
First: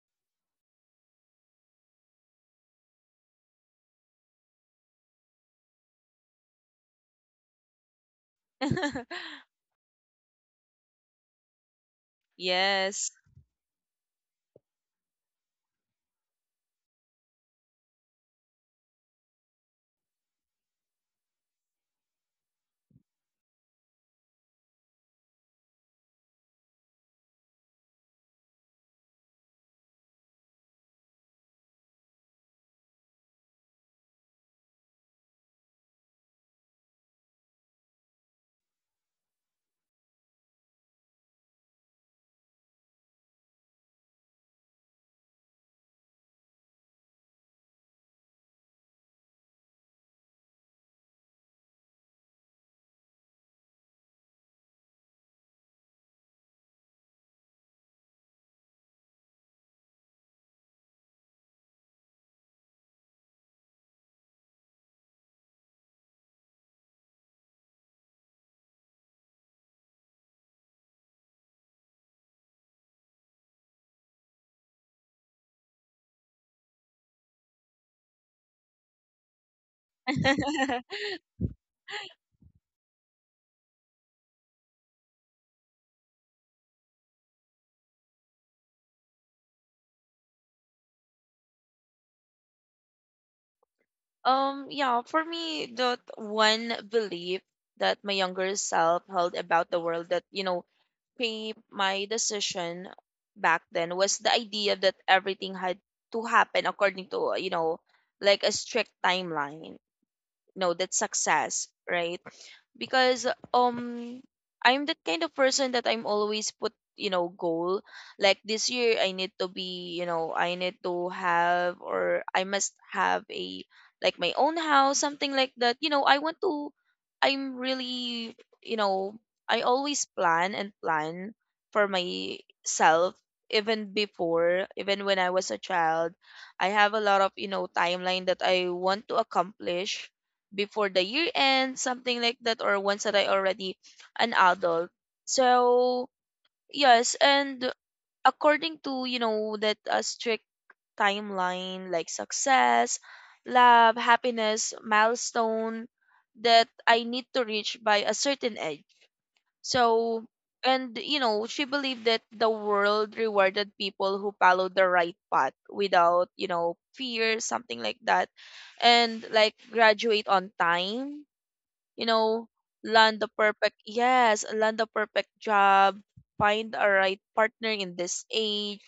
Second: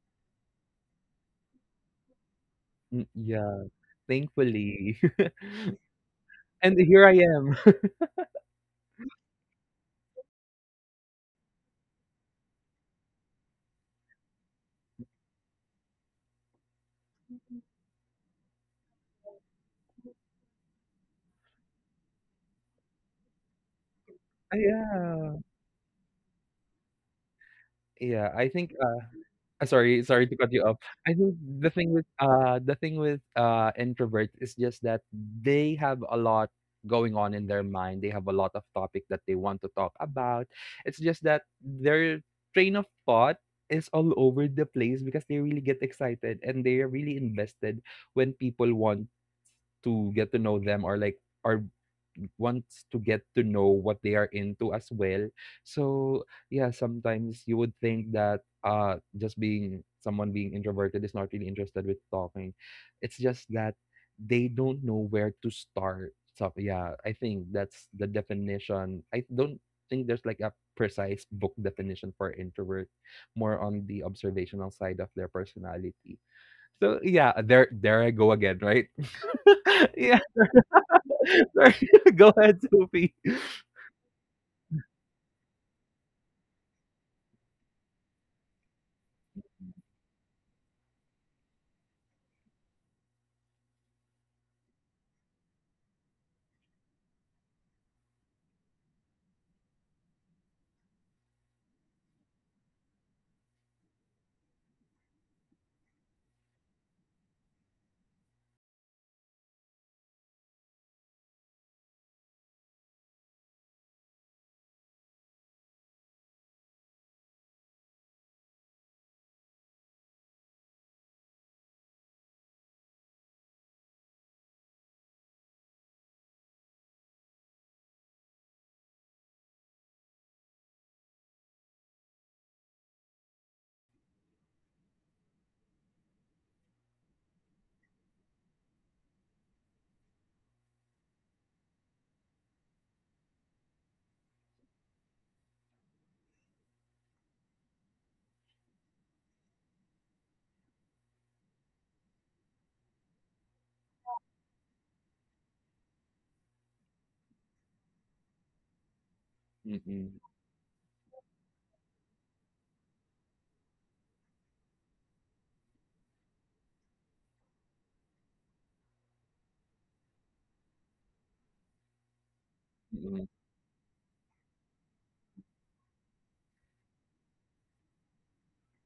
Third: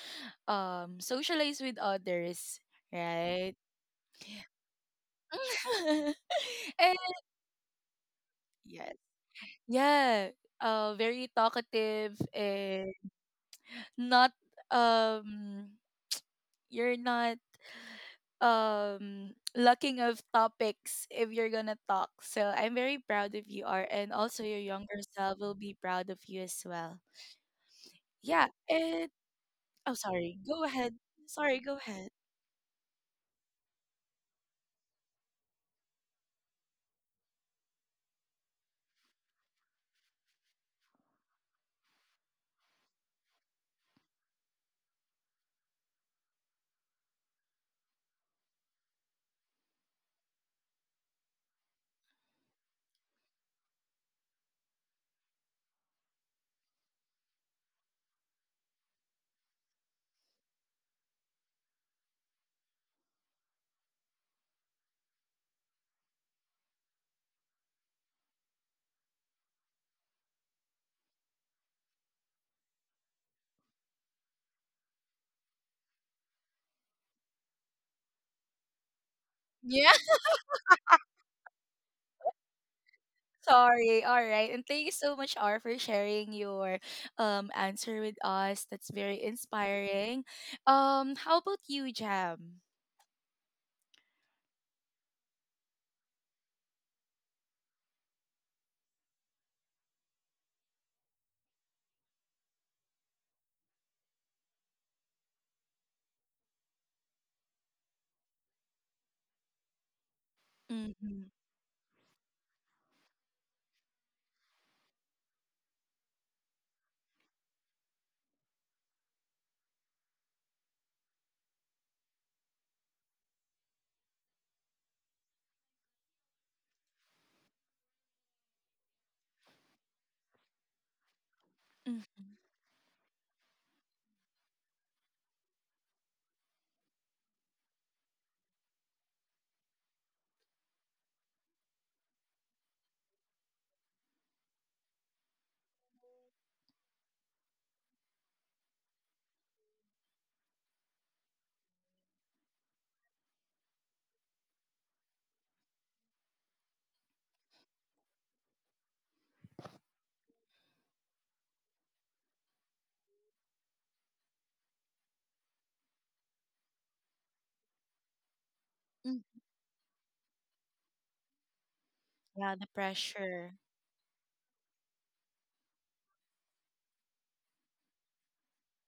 socialize with others, right?
Yeah. Thankfully. And
And
here I am.
yes. Yeah, very talkative, and
Yes.
not, um you're not lacking of topics if you're gonna talk. So, I'm very proud of you are, and also
Ah,
your younger
yeah.
self will be proud of you as well.
Yeah,
Yeah,
I think, uh
and oh,
sorry to
sorry,
cut you
go
off.
ahead.
I think
Sorry, go ahead.
the thing with, introverts is just that they have a lot going on in their mind. They have a lot of topic that they want to talk about. It's just that their train of thought is all over the place, because they really get excited and they are really invested when people want to get to know them, or like or wants to get to know what they are into as well. So yeah, sometimes you would think that just being someone being introverted is not really interested with talking. It's just that they don't know where to start. So yeah, I think that's the definition. I don't think there's like a precise book definition for introvert, more on the observational side of their personality. So yeah, there I go again, right? Sorry. Go ahead, Sophie.
Sorry. All right. And thank you so much, R, for sharing your answer with us. That's very inspiring. How about you, Jam?
Yeah, for me, that one belief that my younger self held about the world that, you know, shaped my decision back then was the idea that everything had to happen according to, you know, like a strict timeline. No, that's
Mm-hmm.
success, right? Because um I'm the kind of person that I'm always put, you know, goal like this year I need to be, you know, I need to have or I must have a like my own house, something like that. You know, I want to, I'm really, you know, I always plan and plan for
Mm.
myself, even before, even when I was a child. I have a lot of, you know, timeline that I want to accomplish before the year end, something like that, or once that I already an adult. So yes, and according to, you know, that a strict timeline like success, love, happiness, milestone that I need to reach by a certain age.
Mm-mm,
So and you know she believed that the world rewarded people who followed the right path without, you know, fear, something like that,
Mm.
and like graduate on time, you know,
Yeah, the
land
mm-mm,
the
pressure.
perfect, yes, land the perfect job, find a right partner in this age,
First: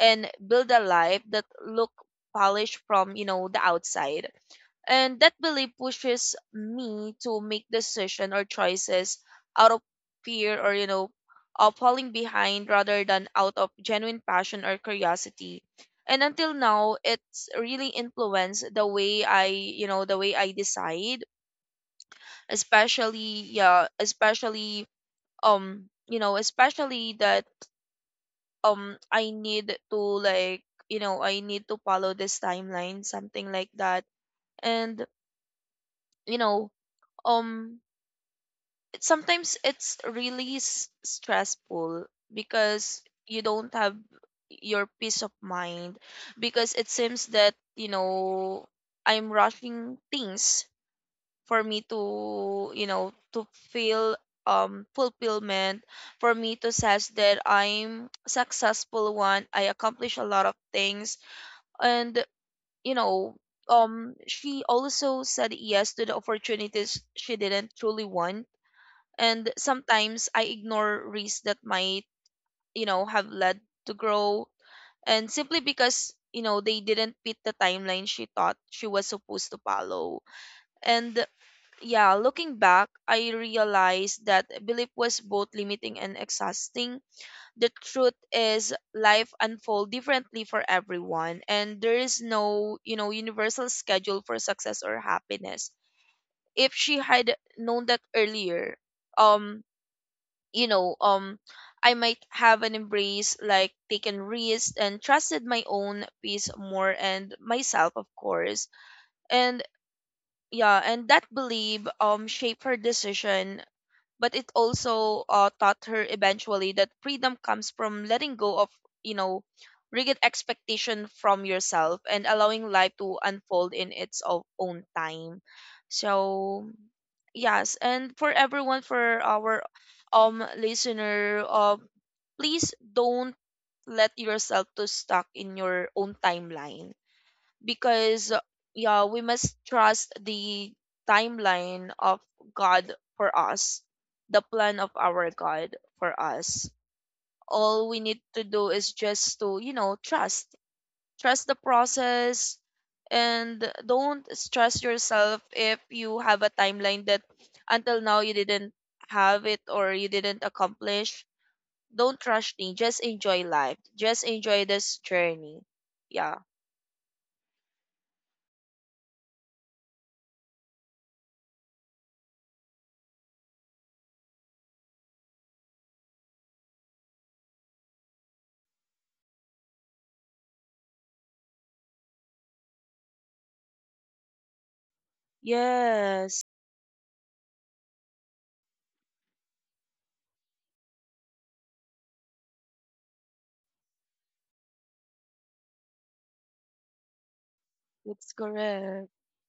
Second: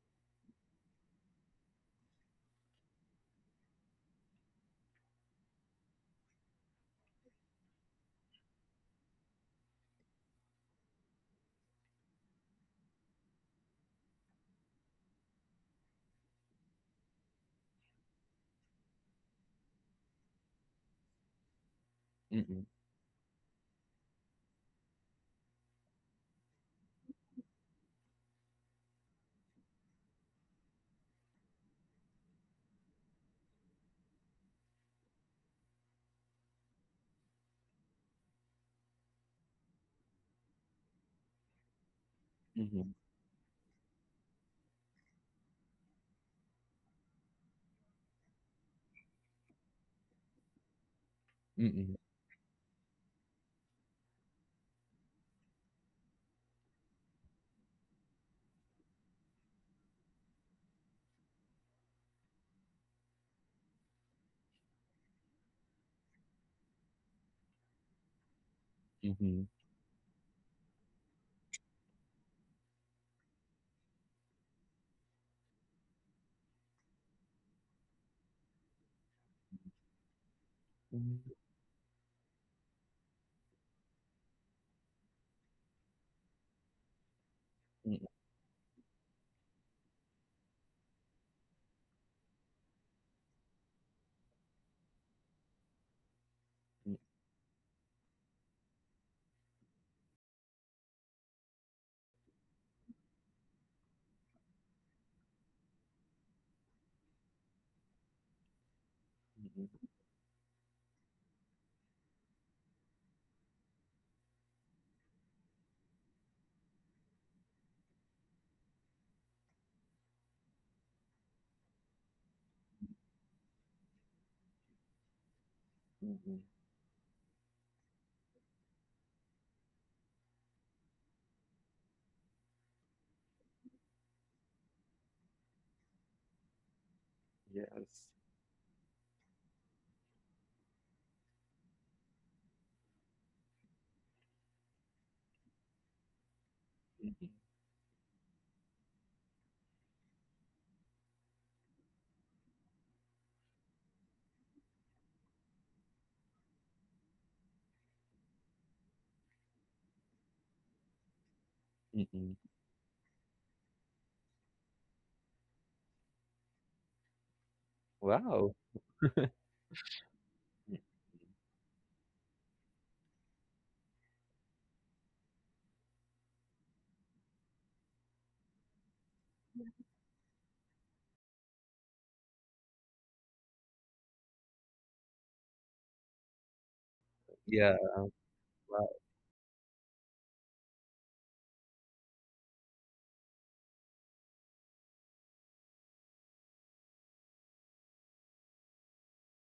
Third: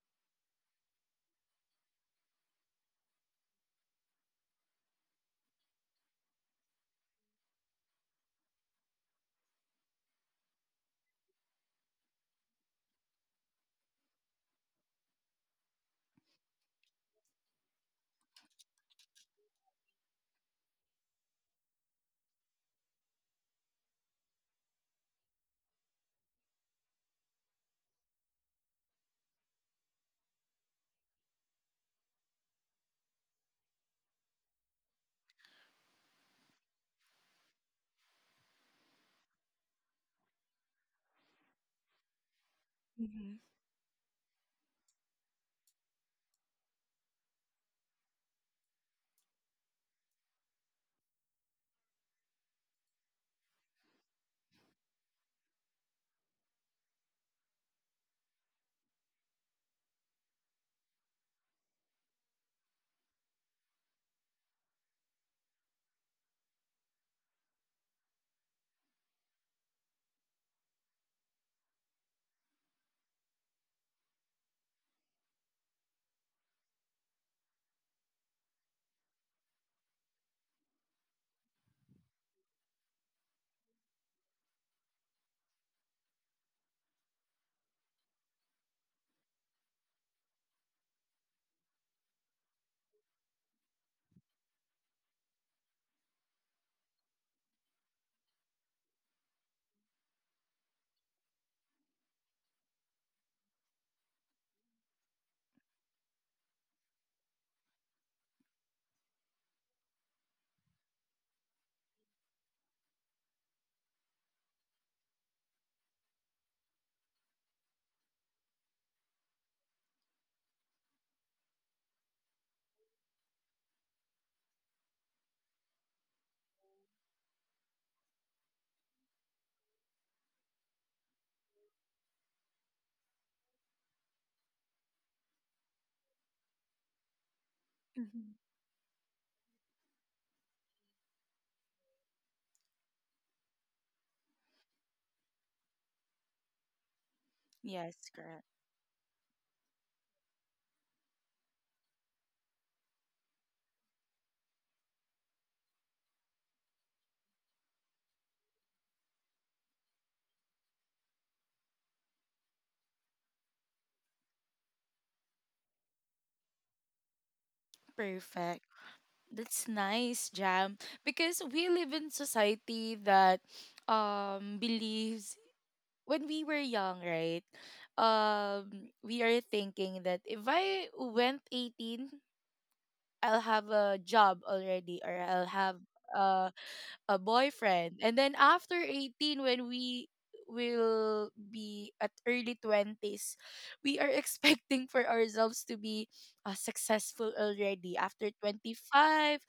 and build a life that look polished from, you know, the outside. And that belief pushes me to make decision or choices out of fear or, you know, of falling behind rather than out of genuine passion or curiosity. And until now, it's really influenced the way I, you know, the way I decide.
mm-mm,
Especially yeah, especially you know, especially that I need to like, you know, I need to follow this timeline, something like that. And you know um sometimes it's really stressful
mhm,
because
Mm-hmm.
you don't have your peace of mind, because it seems that you know I'm rushing things for me
mm-mm,
to, you know, to feel fulfillment, for me to says that I'm successful one I accomplish a lot of things. And you know she also said yes to the opportunities she didn't truly want,
mhm,
and sometimes I ignore risks that might, you know, have led to grow, and simply because, you know, they didn't fit the timeline she thought she was supposed to follow.
mhm,
And yeah, looking back, I realized that belief was both limiting and exhausting. The
mm-mm,
truth is life unfolds differently for everyone, and there is no, you know, universal schedule for success or happiness. If she
mm-mm,
had known that earlier, um, you know, um I might have an embrace like taken risks and trusted my own peace more and myself, of course. And yeah, and that belief shaped her decision, but it also taught her eventually that freedom comes from letting go of, you know, rigid expectation from yourself and allowing life to unfold in own time.
mm-mm.
So yes, and for everyone, for our listener, please don't let yourself to stuck in your own timeline,
Yes.
because
Mm-hmm.
yeah we must trust the timeline of god for us, the plan of our god for us.
Mm-mm,
All
Yes,
we need
correct.
to do is just to, you know, trust, trust the process, and don't stress yourself if you have a timeline that until now you didn't have it or you didn't accomplish. Don't
mm-mm.
rush things. Just enjoy life, just enjoy this journey. Yeah.
Wow.
Perfect. That's nice, Jam. Because we live in society that believes when we were young, right? We are thinking that if I went 18, I'll have a job already, or I'll have
Yes.
uh a
Yeah.
boyfriend. And then after
Wow.
18, when we will be at early 20s, we are expecting for ourselves to be successful already after
It's correct.
25.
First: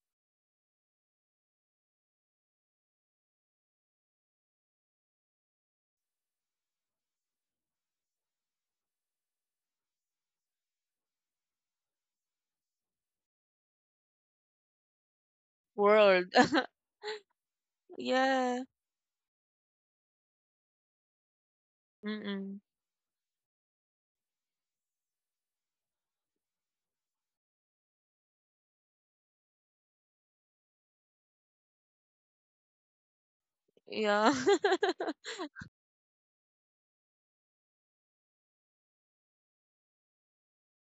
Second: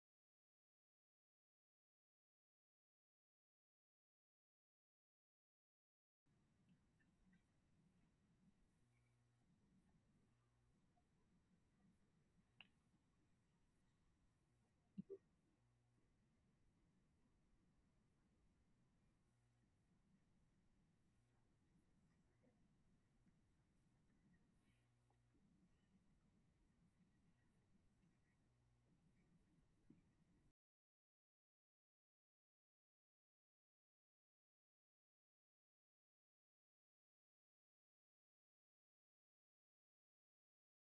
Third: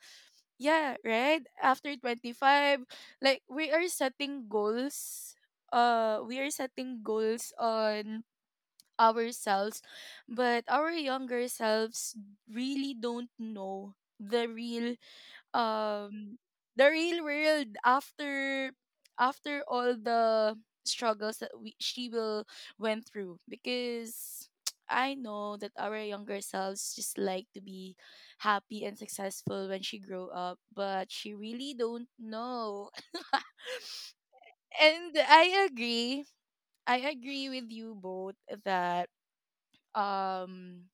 Yeah, right? After 25, like, we are setting goals. We are setting goals on ourselves, but our younger selves really don't know
World.
um the real world
Yeah.
after all the struggles that we she will
Mm-mm.
went through because I know that our younger selves just like to be happy and successful when she grow up, but she really don't know.
Yeah.
And I agree. I agree with you both that um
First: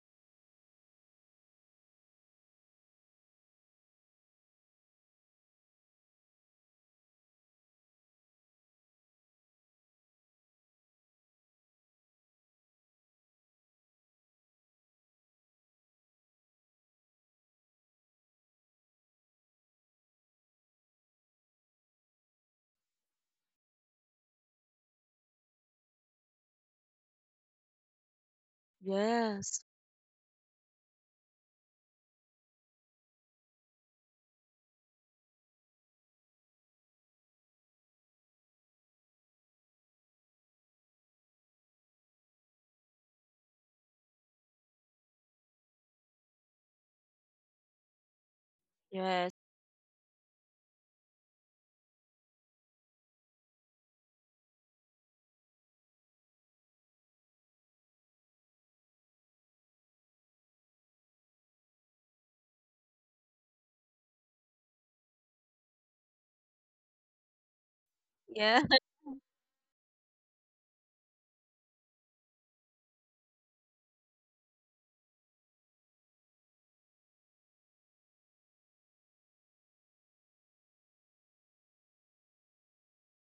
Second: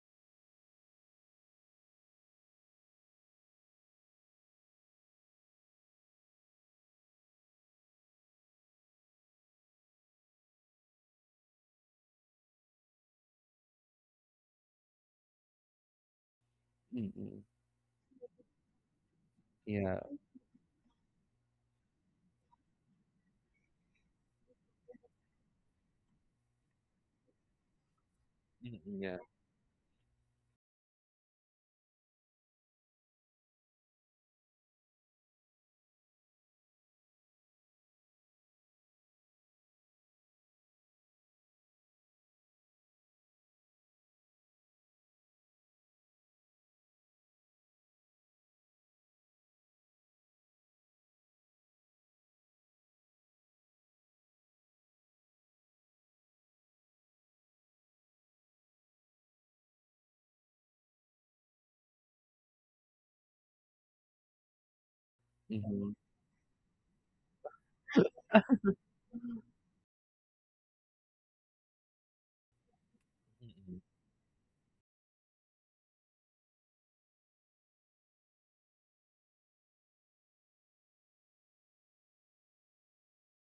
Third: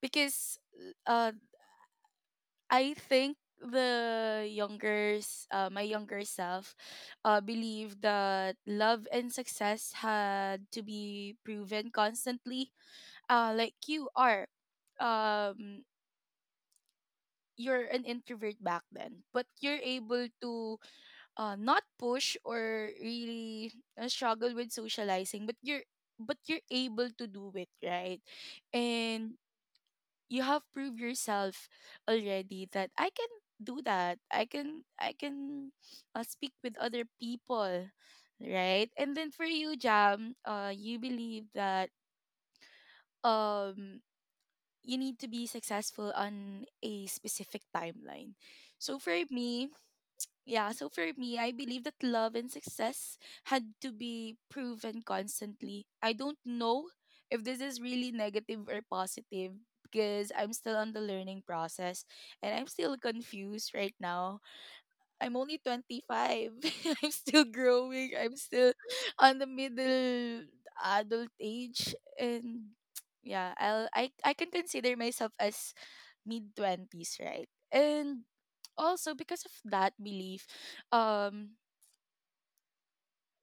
because uh I think my younger self believed that love and success had to be proven constantly, like you are, um
Mm-mm.
you're an introvert back then, but you're
Yeah.
able to not push or really struggle with socializing, but you're able to do it, right?
Mm-mm, yeah.
And
Yes.
you have proved yourself already that I can do that. I can speak with other people, right? And then for you, Jam, you believe that um you need to be successful on a specific timeline. So for
Yes.
me, yeah, so for me, I believe that love and success had to be proven constantly. I don't know if this is really negative or positive because I'm still on the learning process and I'm still confused right now. I'm only
Mm-hmm.
25. I'm still growing. I'm
Yeah.
still on the middle adult age, and yeah,
Mm-mm.
I can consider myself as mid 20s, right? And also because of that belief, um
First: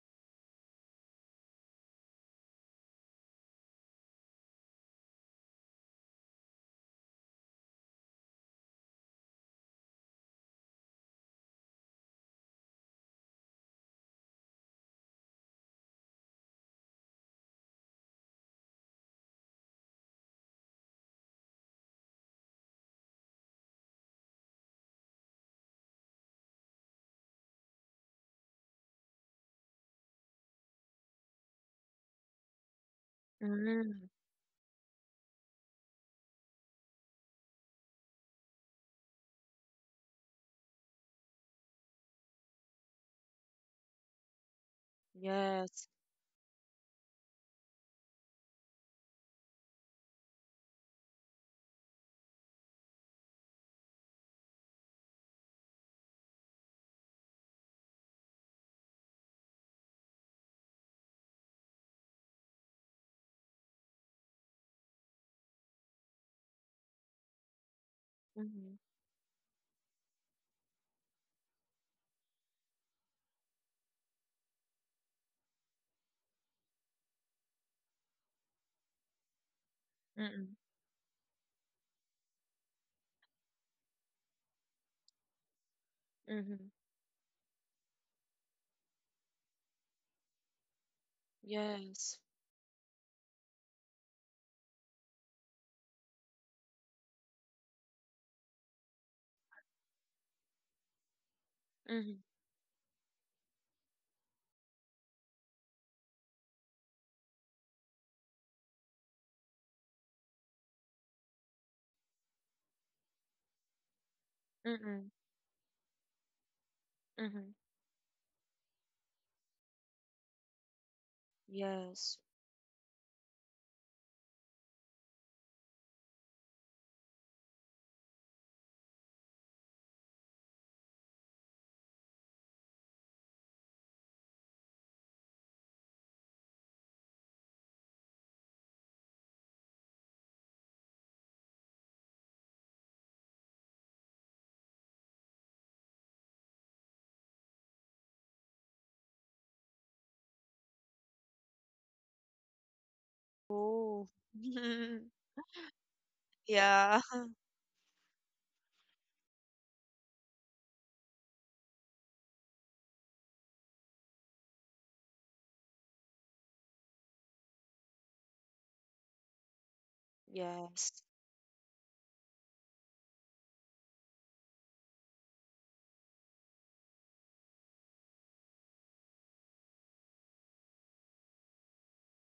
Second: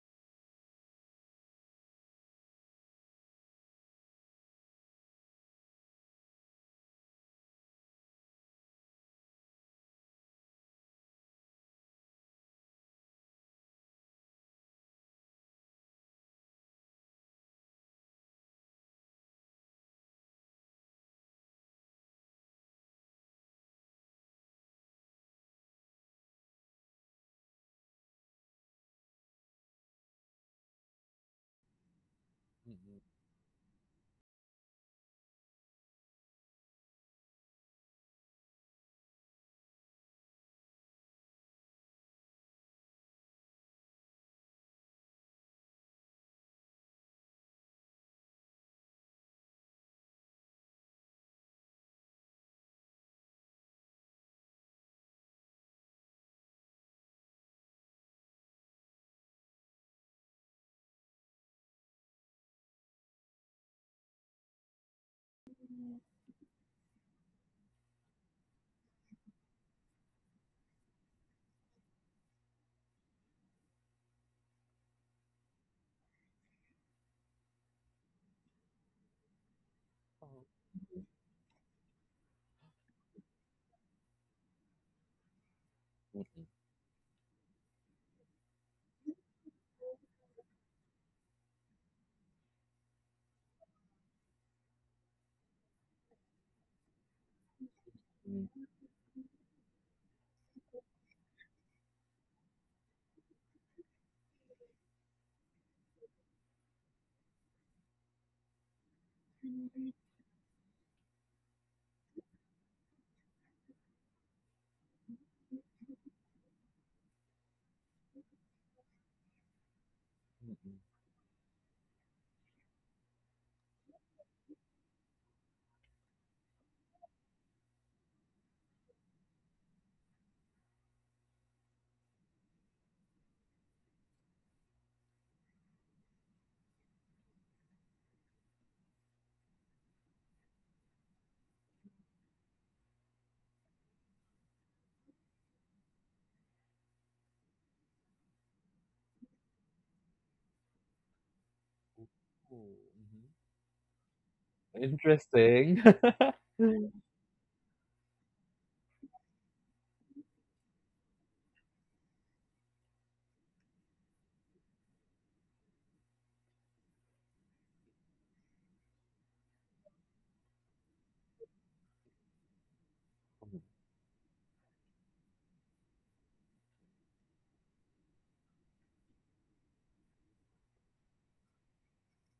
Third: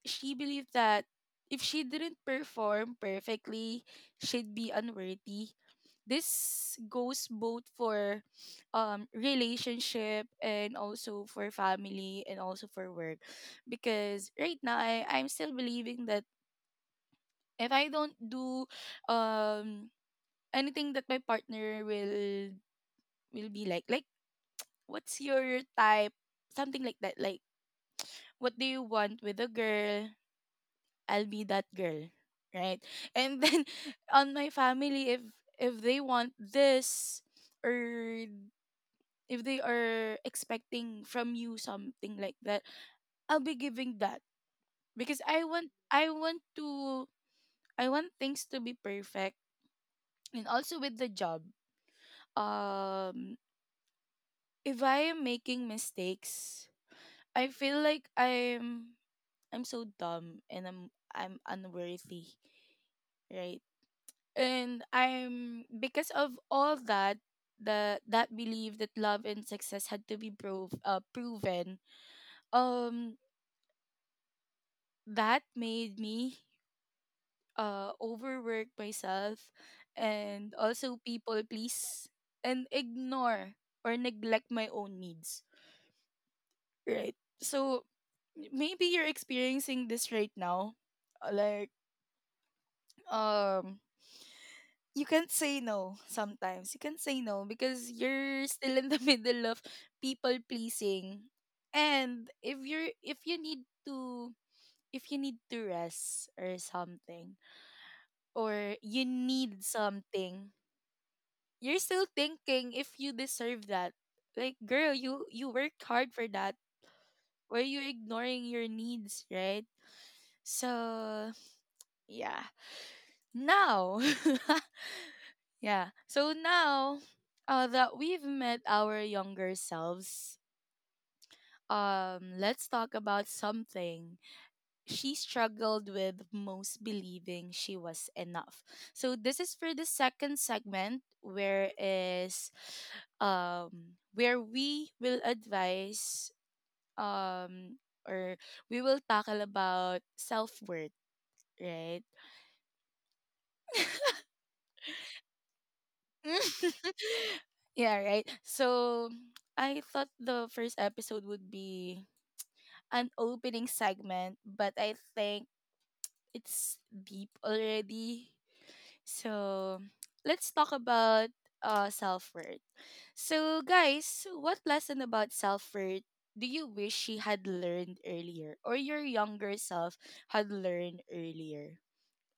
she believed that if she didn't perform perfectly, she'd be unworthy. This goes both for relationship and also for family and also for work. Because right now, I'm still believing that if I don't do, um, anything that my partner will, be like, what's your type? Something like that. Like, what do you want with a girl? I'll be that girl, right?
Mm-mm.
And then
Mm.
on my family, if they want this or if they are expecting from you something like that, I'll be giving that because I want
Yes.
I want to I want things to be perfect, and also with the job. Um, if I am making mistakes, I feel like I'm so dumb, and I'm unworthy, right? And I'm, because of all that, the that
Mm-hmm.
belief that love and success had to be proven, um that made me overwork myself and
Mm-mm.
also people please and ignore or neglect my own needs,
Mm-hmm.
right? So maybe you're experiencing this right now, like,
Yes.
um you can't say no sometimes. You can not say no because you're
Mm-mm.
still in the middle of people pleasing.
Mm-hmm.
And if you need to, if you need to rest or something, or you need something, you're still thinking if you deserve that. Like, girl,
Mm-mm.
you worked hard for that.
Mm-hmm.
Were you ignoring your needs, right?
Mm-mm.
So
Yes.
yeah. Now Yeah. So now, that we've met our younger selves, let's talk about something she struggled with most: believing she was enough. So this is for the second segment where is, where we will advise, um or we will tackle about self-worth, right?
Ooh, mhm.
Oh.
Interesting.
Yeah.
Yeah, right. So I thought the first episode would be an opening segment, but I think it's deep already. So let's talk
Yes.
about self worth. So guys, what lesson about self worth do you wish she had learned earlier, or your younger self had learned earlier?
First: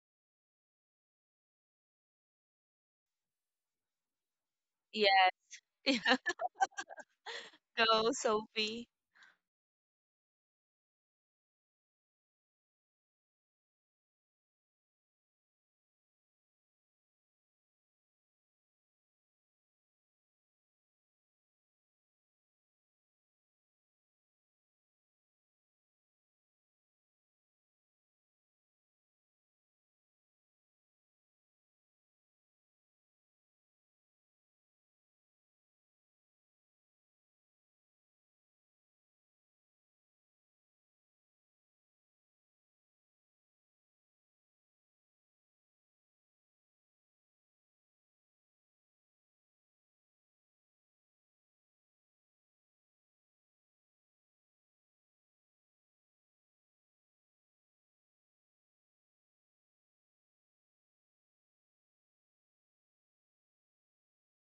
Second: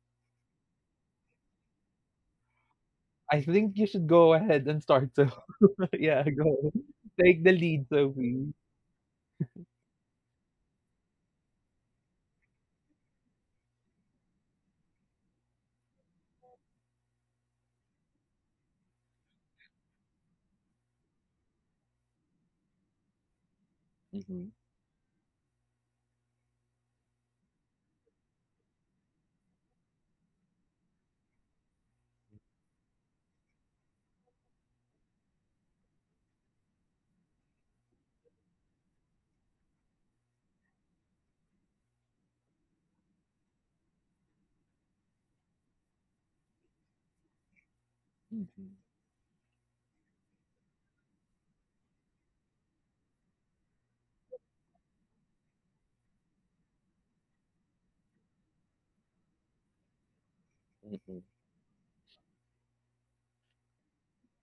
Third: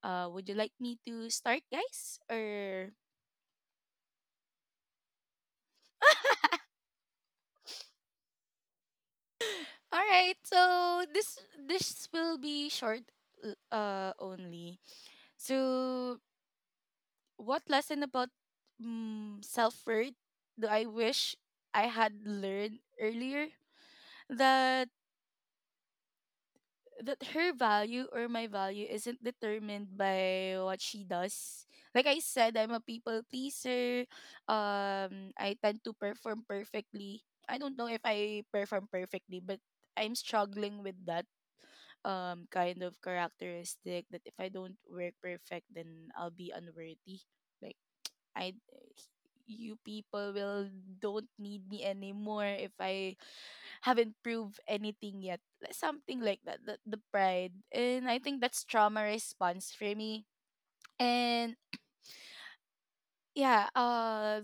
Would you like me to start, guys, or
I think you should go ahead and
Yeah.
start, so yeah, go. Take the
Yeah.
lead,
Go,
Sophie.
Sophie.
All right. So this will be short, only. So what lesson about self-worth do I wish I had learned earlier?
Mhm,
That her value, or my value, isn't determined by what she does. Like I said, I'm a people pleaser. I tend to perform perfectly. I don't know if I perform perfectly, but I'm struggling with that kind of characteristic that if I don't work perfect, then I'll be unworthy. Like, I, you people will don't need me anymore if I haven't proved anything yet. Like, something like that. The pride. And I think that's trauma response for me. And yeah,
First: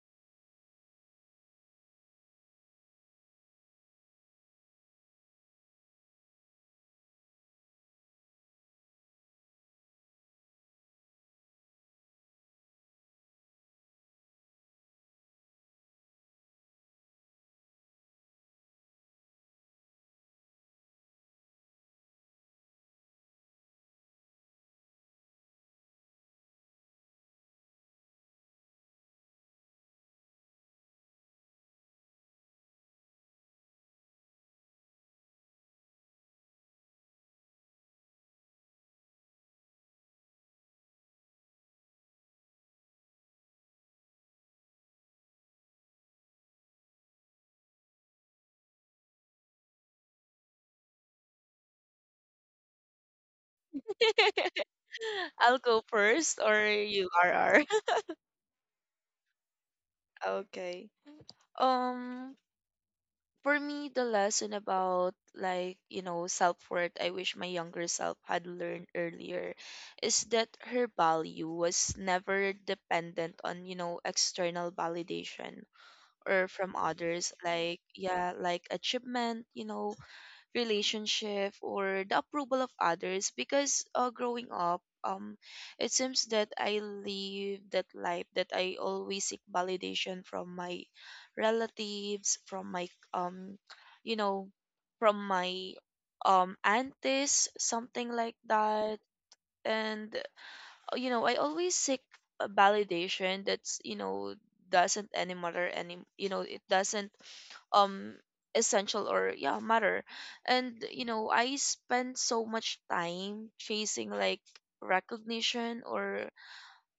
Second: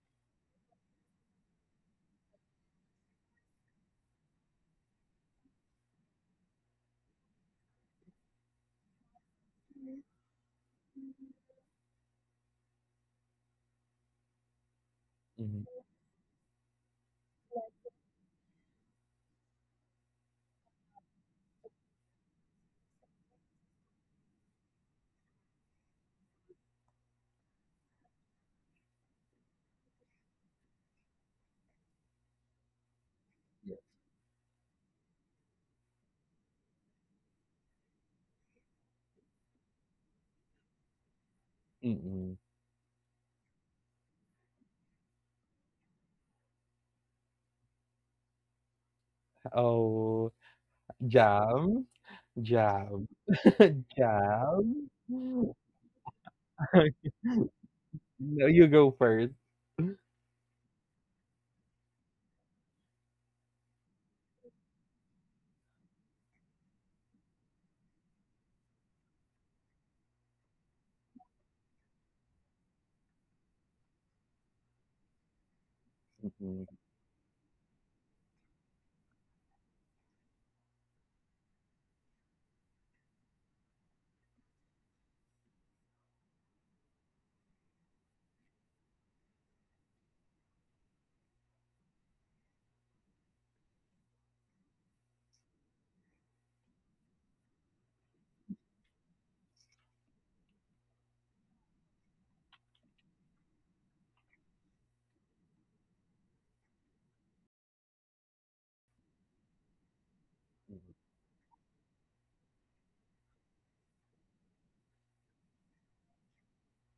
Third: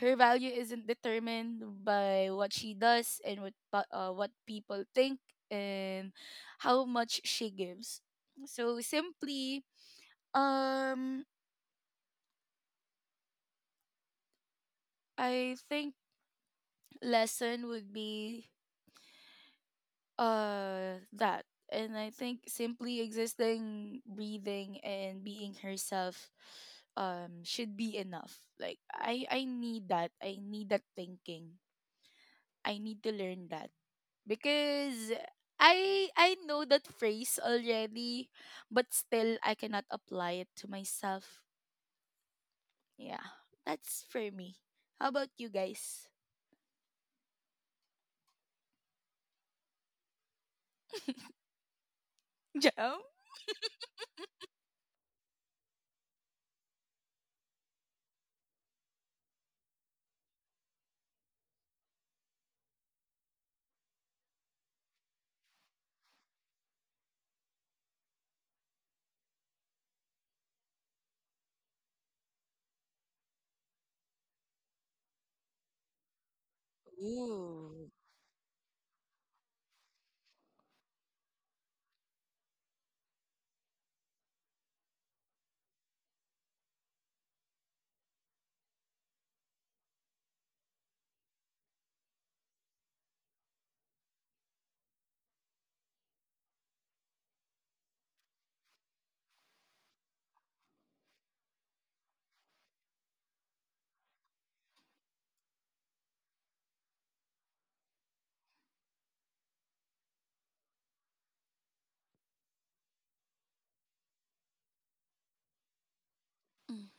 her value isn't determined by what she does and what what people think, and how much she gives. So simply, um I
mhm,
think lesson would be that. And I think simply existing, breathing and being herself, should be enough. Like, I need that. I need that thinking. I need to learn that.
yeah,
Because I know that phrase already, but still I cannot apply it to myself.
mm.
Yeah, that's for me. How about you guys?
Oh, Jam?
Jam.
Jam, Jam?
I'll go first or you, RR.
No, you go first.
Okay. Um, for me the lesson about, like, you know, self-worth I wish my younger self had learned earlier is that her value was never dependent on, you know, external validation or
Mhm,
from others, like
Ooh.
yeah, like achievement, you know, relationship or the approval of others. Because growing up, it seems that I live that life that I always seek validation from my relatives, from my um you know, from my aunties, something like that. And you know, I always seek a validation that's, you know, doesn't any matter, any, you know, it doesn't um essential, or yeah, matter. And you know, I spend so much time chasing like recognition or,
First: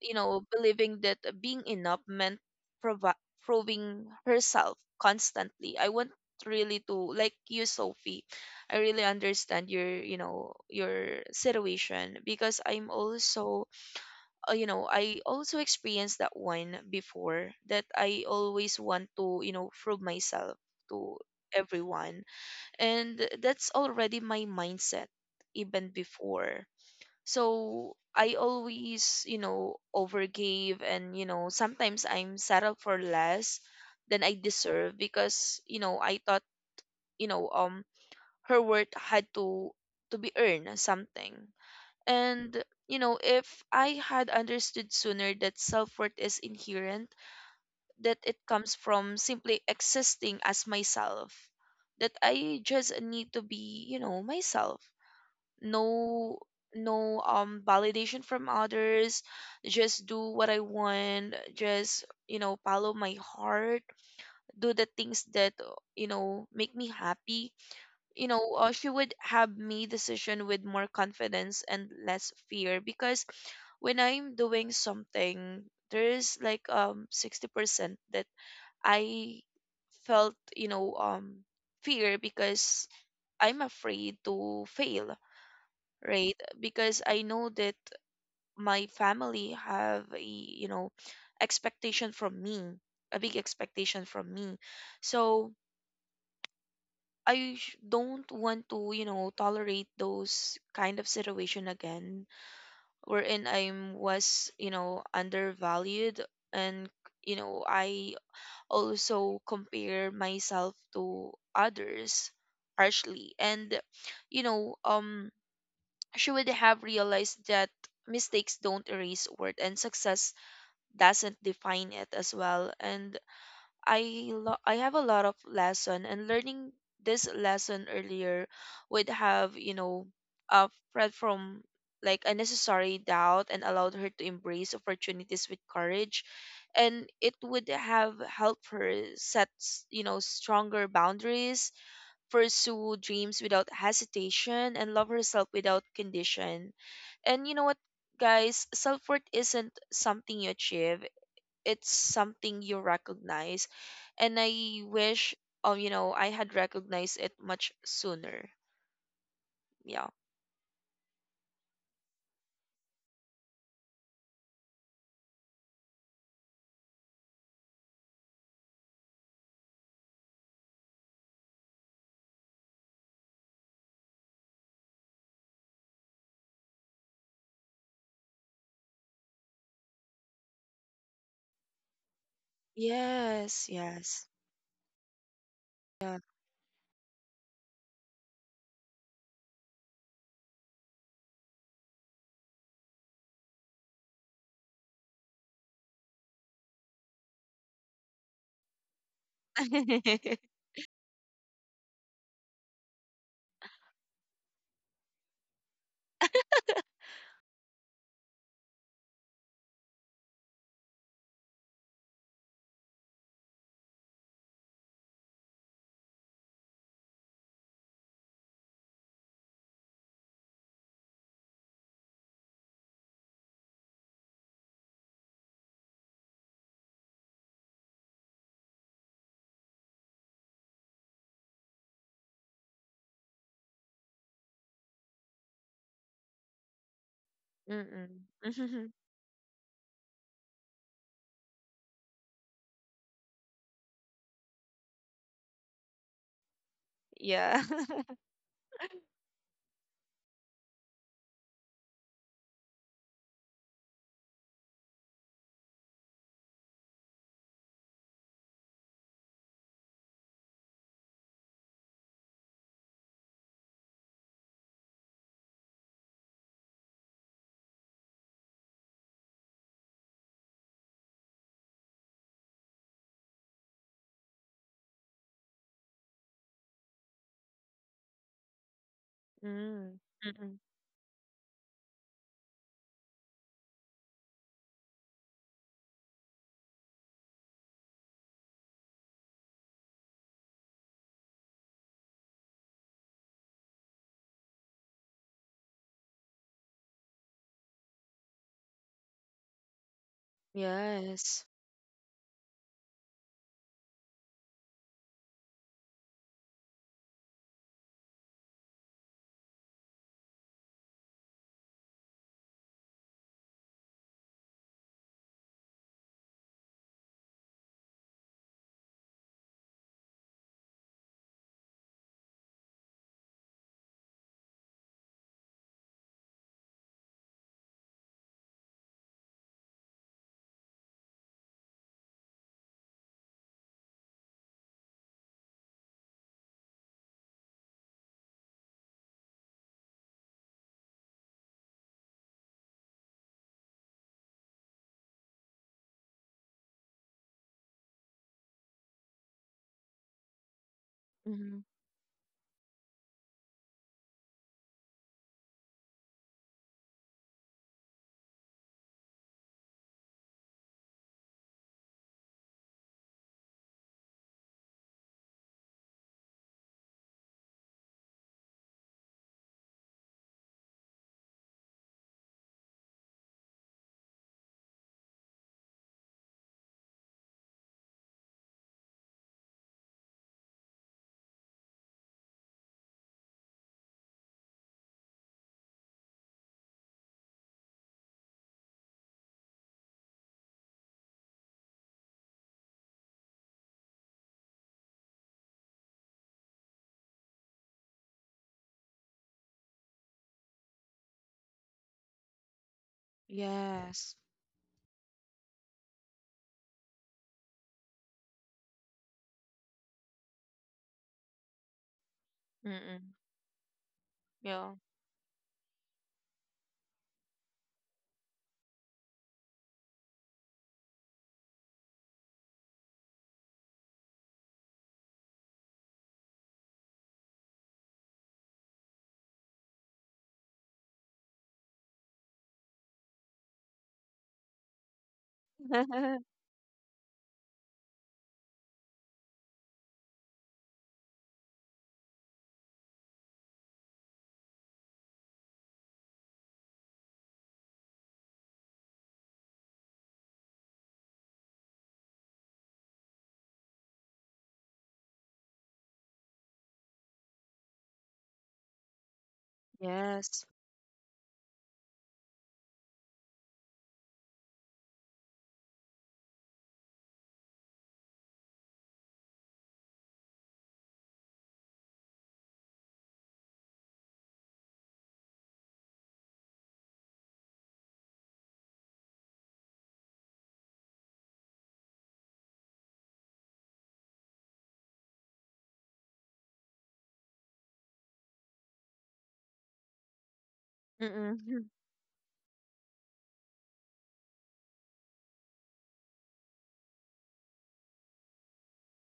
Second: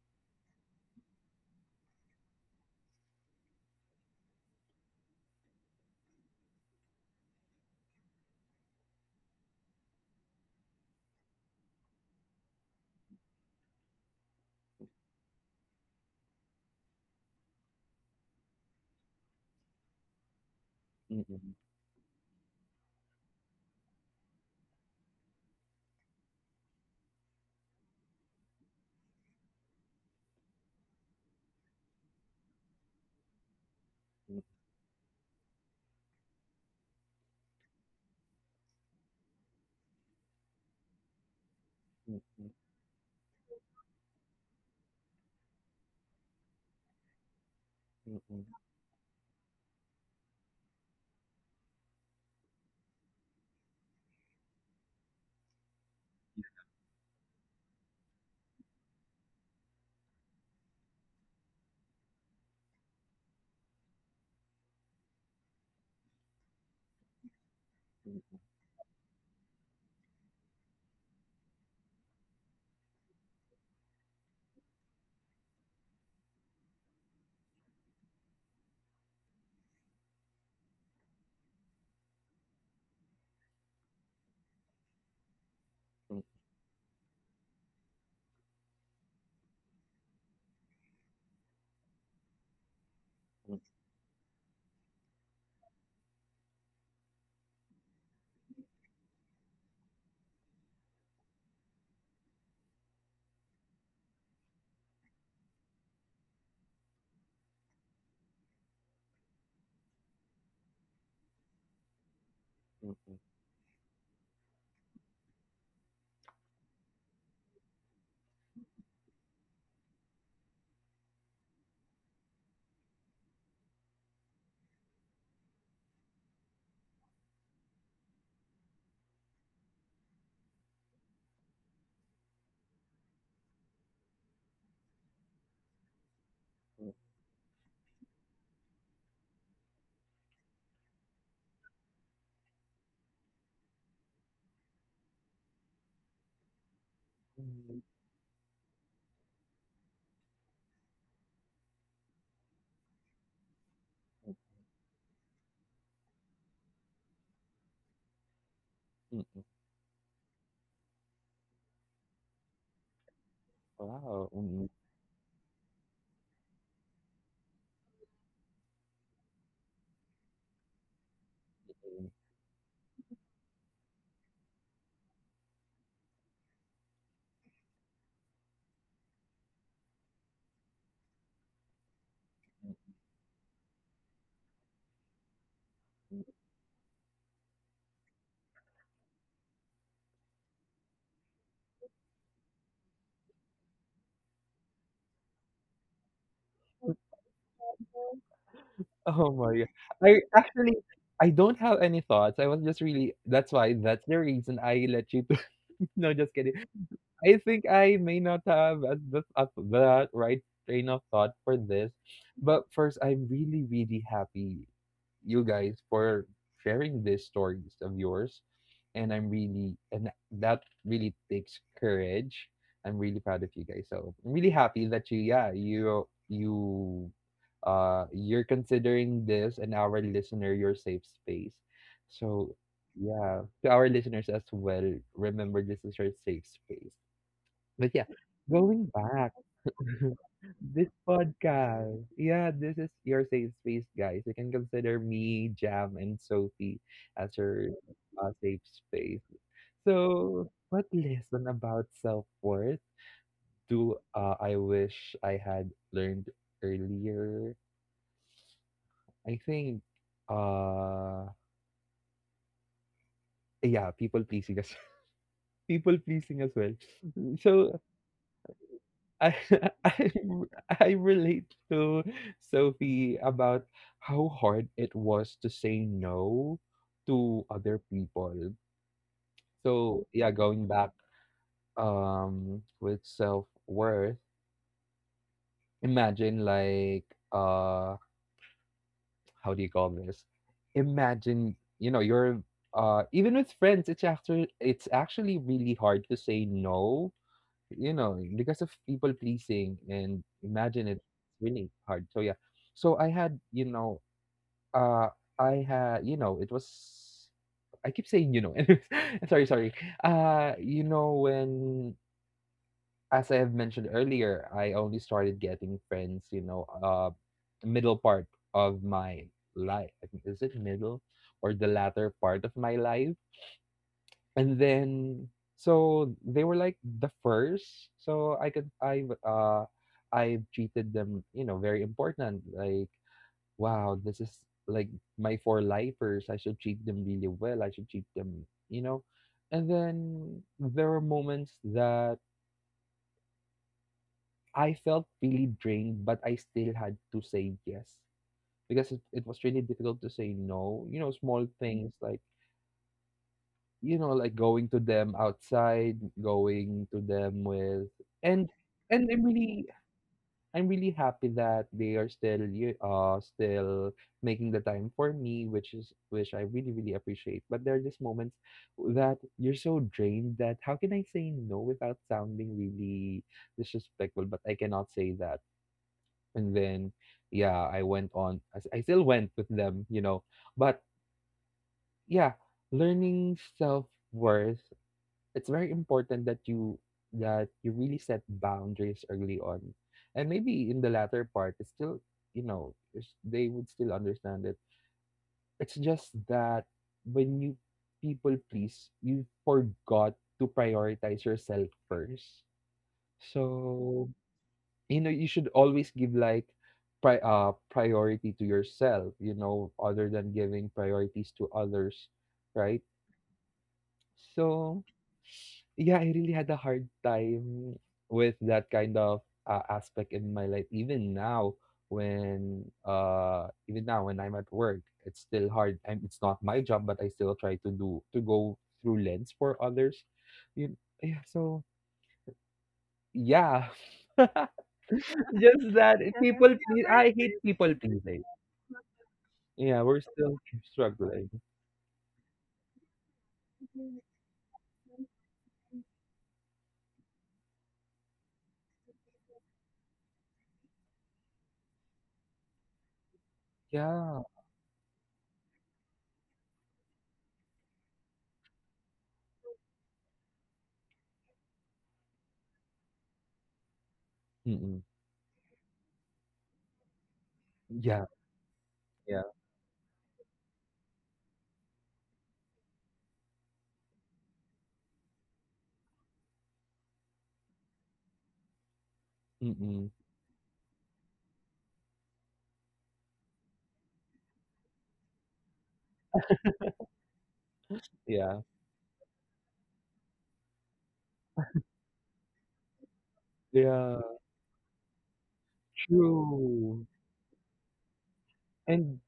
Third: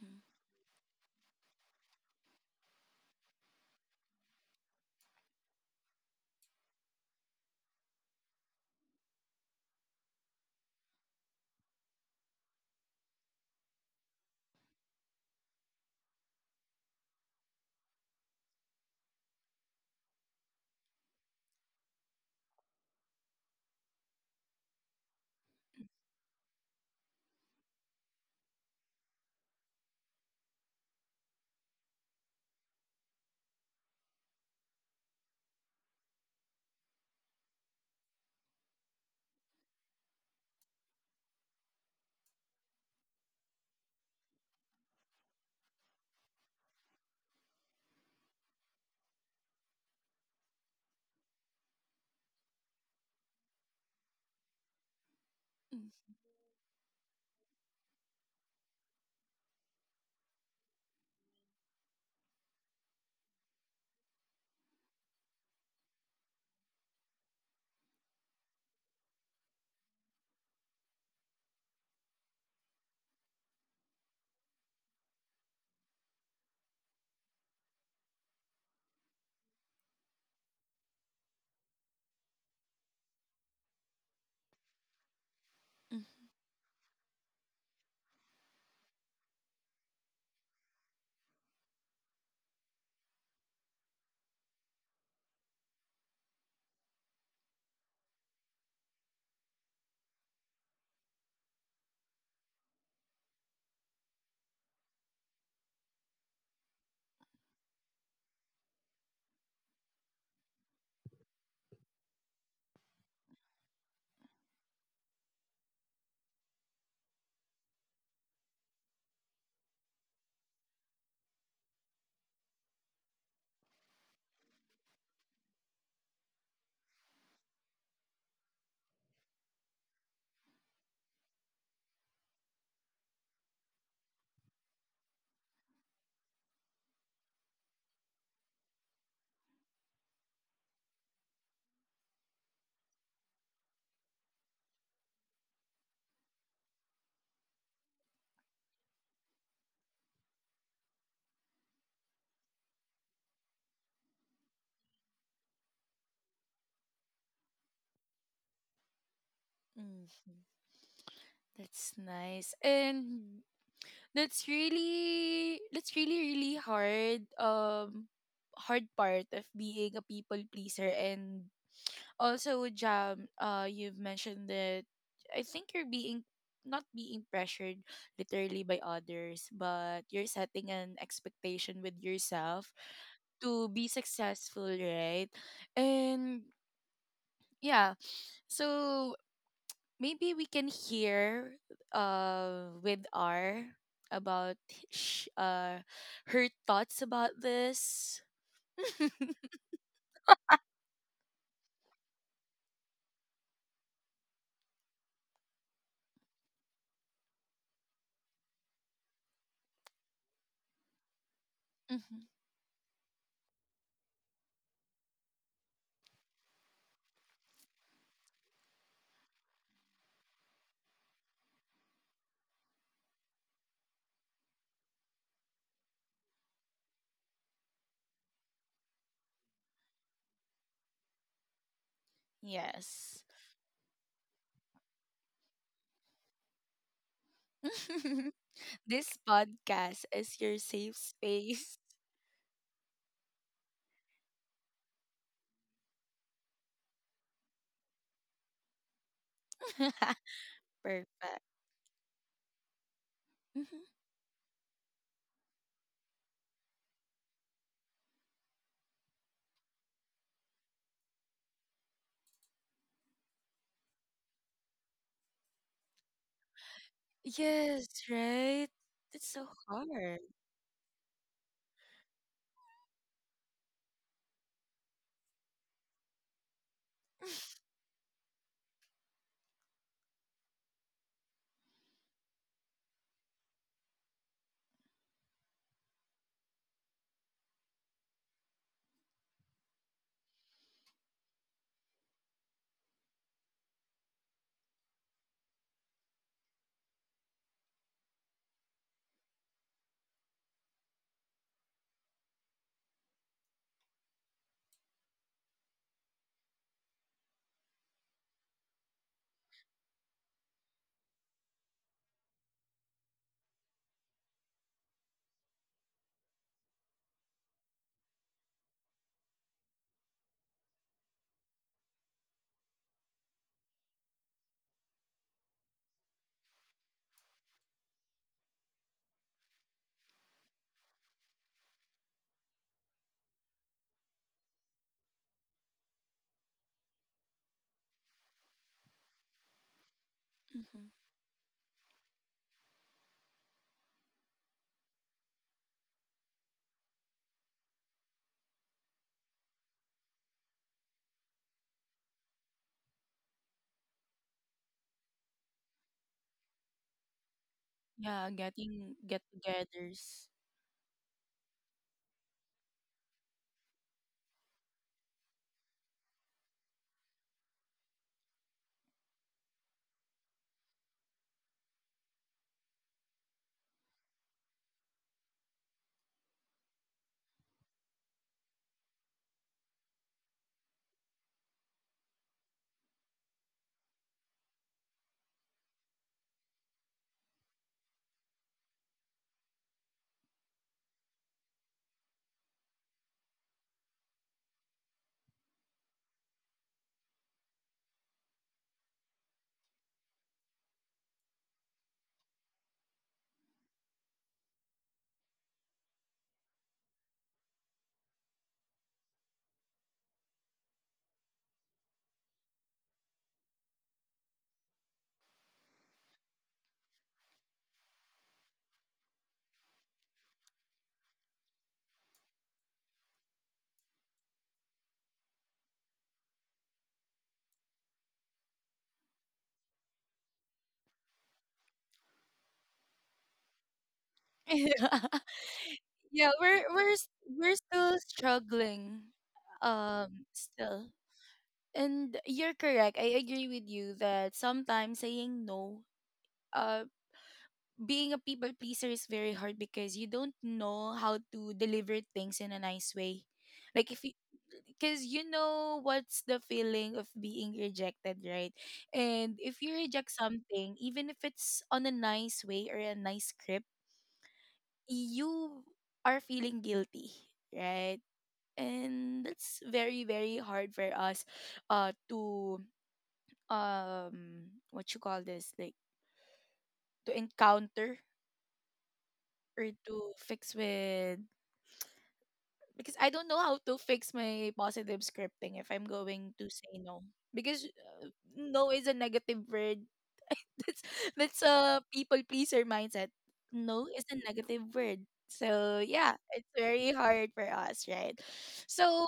you know, believing that being enough meant provi- proving herself constantly. I want really to like you Sophie, I really understand your, you know, your situation, because I'm also you know, I also experienced that one before, that I always want to, you know, prove myself to
mm, mm,
everyone. And that's already my mindset even before. So I always, you know, overgave, and you know sometimes I'm settled for less than I deserve because, you know, I thought, you know, her worth had to be earned, something.
mm,
And, you know, if I had understood sooner that self worth is inherent, that it
mm,
comes from simply existing as myself, that I just need to be, you know, myself. No, no validation from others, just do what I want, just, you know, follow my heart, do the things that you know make me happy. You know she would have made decision with more confidence and less fear, because when I'm doing something, there's like 60% that I felt, you know, fear because I'm afraid to fail, right? Because I know that my family have a, you know, expectation from me, a big expectation from me. So don't want to, you know, tolerate those kind of situation again wherein I was, you know, undervalued, and you know, I also compare myself to others
mm,
harshly. And you know, she would have realized that mistakes don't erase worth and success doesn't define it as well. And I have a lot of lesson and learning. This lesson earlier would have, you know, Fred from like unnecessary doubt and allowed her to embrace opportunities with courage, and it would have helped her set you know stronger boundaries, pursue dreams without hesitation, and love herself without condition. And you know what
mm.
guys, self-worth isn't something you achieve, it's something you recognize. And I wish you know I had recognized it much sooner.
Mm,
Yeah.
Mm-hmm. That's nice. And
wow,
that's
mm,
really, that's really really hard, hard part of being a people pleaser. And
mm.
also, Jam, you've mentioned that I think you're being, not being, pressured literally by others, but you're setting an expectation with yourself
Yes.
to be
Yes.
successful, right?
Yeah.
And yeah, so maybe we can hear with R about sh- uh her thoughts about this.
Oh my god. I actually, I don't have any thoughts. I was just really that's why that's the reason I let you to no, just kidding. I think I may not have at the at that right train of thought for this.
Mhm.
But first, I'm really, really happy you guys for sharing these stories of yours. And I'm really, and that really takes courage. I'm really proud of you guys. So I'm really happy that you're considering this and our listener your safe space. So
Yes.
yeah, to our listeners as well, remember this is your safe space. But yeah,
Mm-mm.
going
This
back,
podcast is your
this
safe space.
podcast. Yeah, this is your safe space, guys. You can consider me, Jam, and Sophie as
Yeah.
your safe space. So, what
Perfect.
lesson about self worth
Mhm.
do I wish I had learned earlier? I think, uh, yeah, people pleasing as people pleasing as well. So
Yes, right? It's
I
so
I
hard.
I relate to Sophie about how hard it was to say no to other people.
Mm.
So yeah,
Mm-mm.
going back with self worth, imagine like uh how do you call this? Imagine you know you're even with friends, it's actually really hard to say no, you know, because of people pleasing, and imagine it's
Yes.
really hard. So yeah. So I had, you know, uh I had, you know, it was I keep saying, you know, anyways. Sorry, sorry. You know, when as I have mentioned earlier, I only started getting friends, you know, middle part of my life. Is it middle or the latter part of my life? And then so they were like the first, so I could I treated them you know very important, like wow, this is like my four lifers. I should treat them really well. I should treat them, you know. And then
Hmm.
there were moments that I felt really drained but I still had to say yes, because it was really difficult to say no, you know, small
Mm-hmm.
things like you know, like going to them outside, going to them with.
Yeah,
and
getting
and I'm really,
get-togethers.
I'm really happy that they are still y- still making the time for me, which is which I really really appreciate. But there are just moments that you're so drained that how can I say no without sounding really disrespectful? But I cannot say that. And then yeah, I went on. I still went with them, you know. But yeah, learning self worth, it's very important that you really set boundaries early on, and maybe in the latter part it's still, you know, it's- they would still understand it. It's just that when you people please, you forgot to prioritize yourself first. So
Yes.
you know you should always give like priority to yourself, you know, other than giving priorities to others, right?
Mm-mm. Yeah.
So, yeah, I really had a hard time with that kind of aspect in my life. Even now when I'm at work, it's still hard. And it's not my job, but I still try to do to go through lens for others. You, yeah. So yeah, just that
Yeah, we're we're s-
I hate
we're
people
still
pleasing.
struggling.
Yeah, we're still
Still.
struggling.
And you're correct. I agree with you that sometimes saying no, uh, being a people pleaser is very hard because you don't know how to deliver things in a nice way. Like, if you,
Yeah.
because you know what's the feeling of being rejected, right? And if you reject
Yes.
something, even if it's on a nice way or a nice script,
Mm-mm.
you are feeling guilty, right?
Yeah.
And
Yeah.
that's very, very hard for us to, what you call this, like, to encounter or
Mm-mm.
to fix with, because I don't know how to fix my positive scripting if I'm going to say no. Because uh,
Yeah.
no is a negative word. That's that's
Mm-mm.
a people pleaser mindset. No
Yeah.
is a negative word. So yeah, it's
True.
very hard for us, right?
And
So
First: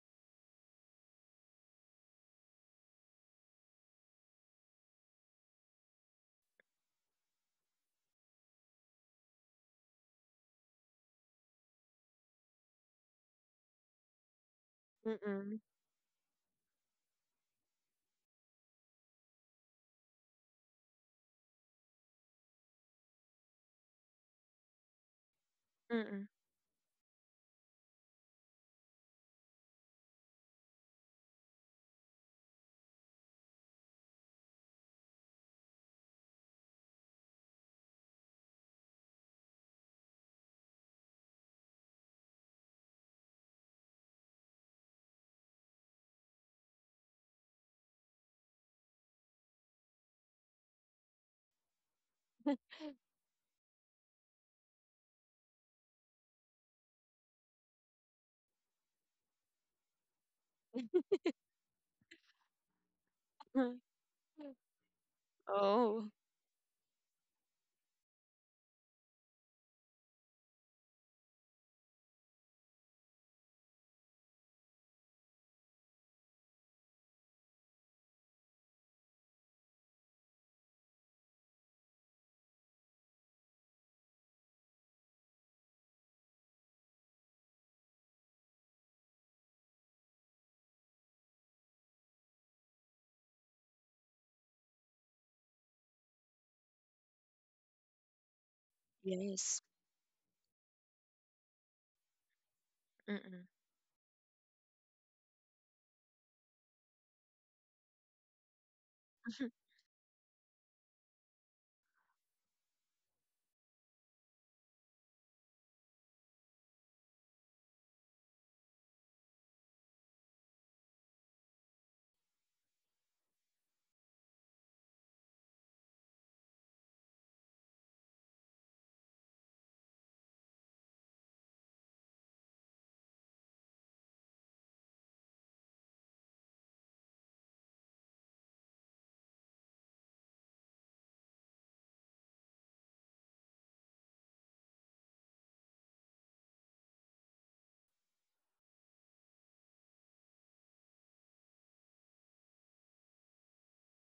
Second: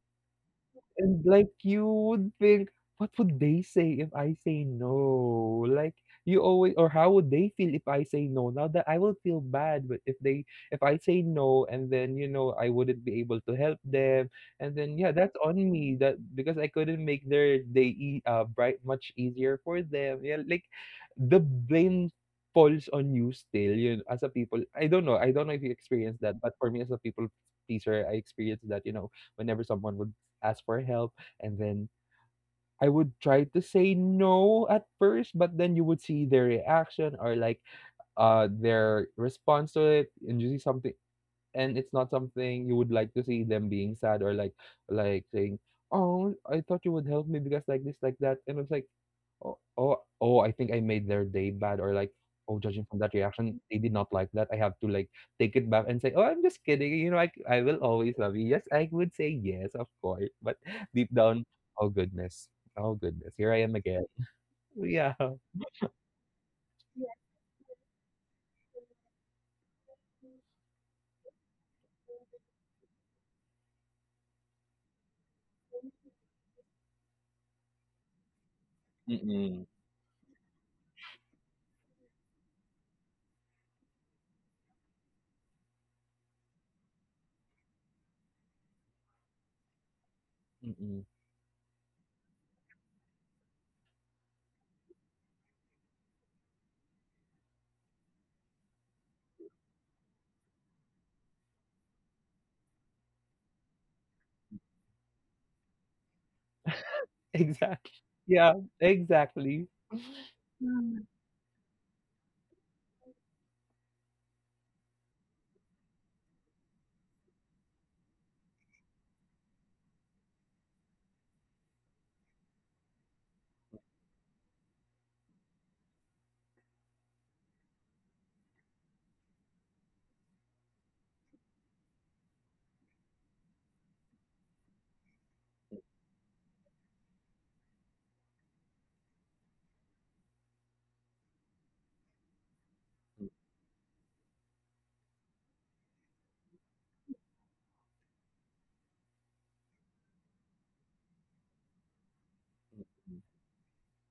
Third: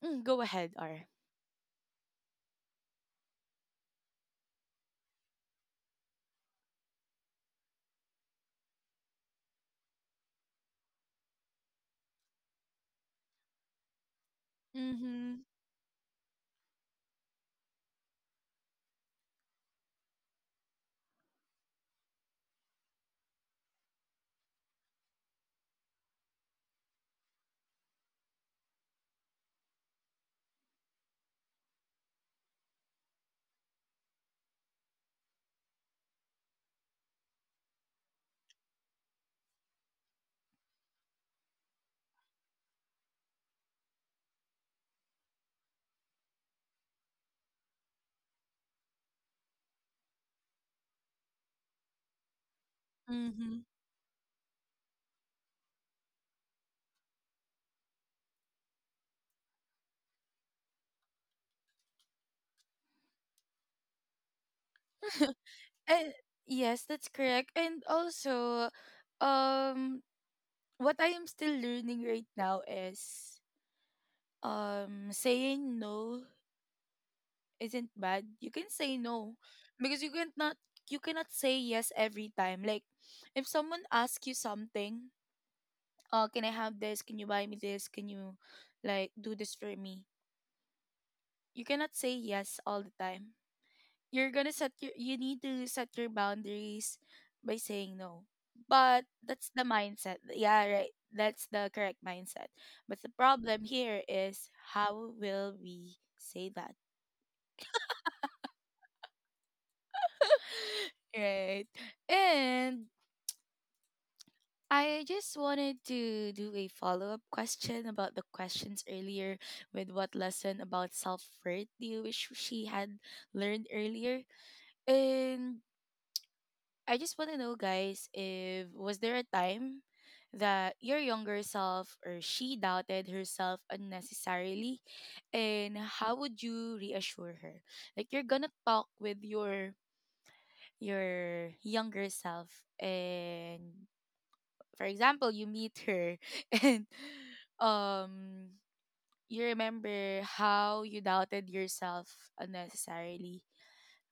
mm, go ahead, R.
And like you would think, what would they say if I say no? Like you always, or how would they feel if I say no? Now that I will feel bad, but if they, if I say no and then you know I wouldn't be able to help them, and then yeah, that's
Mhm.
on
Mm-mm.
me, that because I couldn't make their day bright much easier for them. Yeah, like the blame falls on you still, you know, as a people. I don't know. I don't know if you experience
Mm-mm.
that, but for me as a people pleaser, I experienced that, you know, whenever someone would ask for help, and then I would try to say no at first, but then you would see their reaction, or like their response to it, and you see something, and it's not something you would like to see them being sad or like saying, "Oh, I thought you would help me because like this, like that," and it's like Oh oh oh, I think I made their day bad or like, oh, judging from that reaction,
Mhm.
they did not like that. I have to like take it back and say, "Oh, I'm just kidding. You know, I will always love you." Yes, I would say yes, of course, but deep down, oh goodness, oh goodness, here I am again. Yeah.
Oh.
And yes, that's correct. And also, um, what I am still learning right now is, saying no isn't bad. You can say no
Mm-mm.
because you can't not you cannot say yes every time. Like, if someone asks you something, can I have this? Can you buy me this? Can you like do this for me?
Mm-mm.
You cannot say yes all the time. You need to set your boundaries by saying no. But that's
Yes.
the mindset. Yeah, right. That's the correct mindset. But the
Mm-mm.
problem here is, how will we say that?
Exactly. Yeah, exactly. Mm.
Right. And I just wanted to do a follow up question about the questions earlier, with what lesson about self worth do you wish she had learned earlier? And I just want to know, guys, if, was there a time that your younger self, or she, doubted herself unnecessarily? And how would you reassure her? Like, you're gonna talk with your younger self, and for example, you meet her and um you remember how you doubted yourself unnecessarily.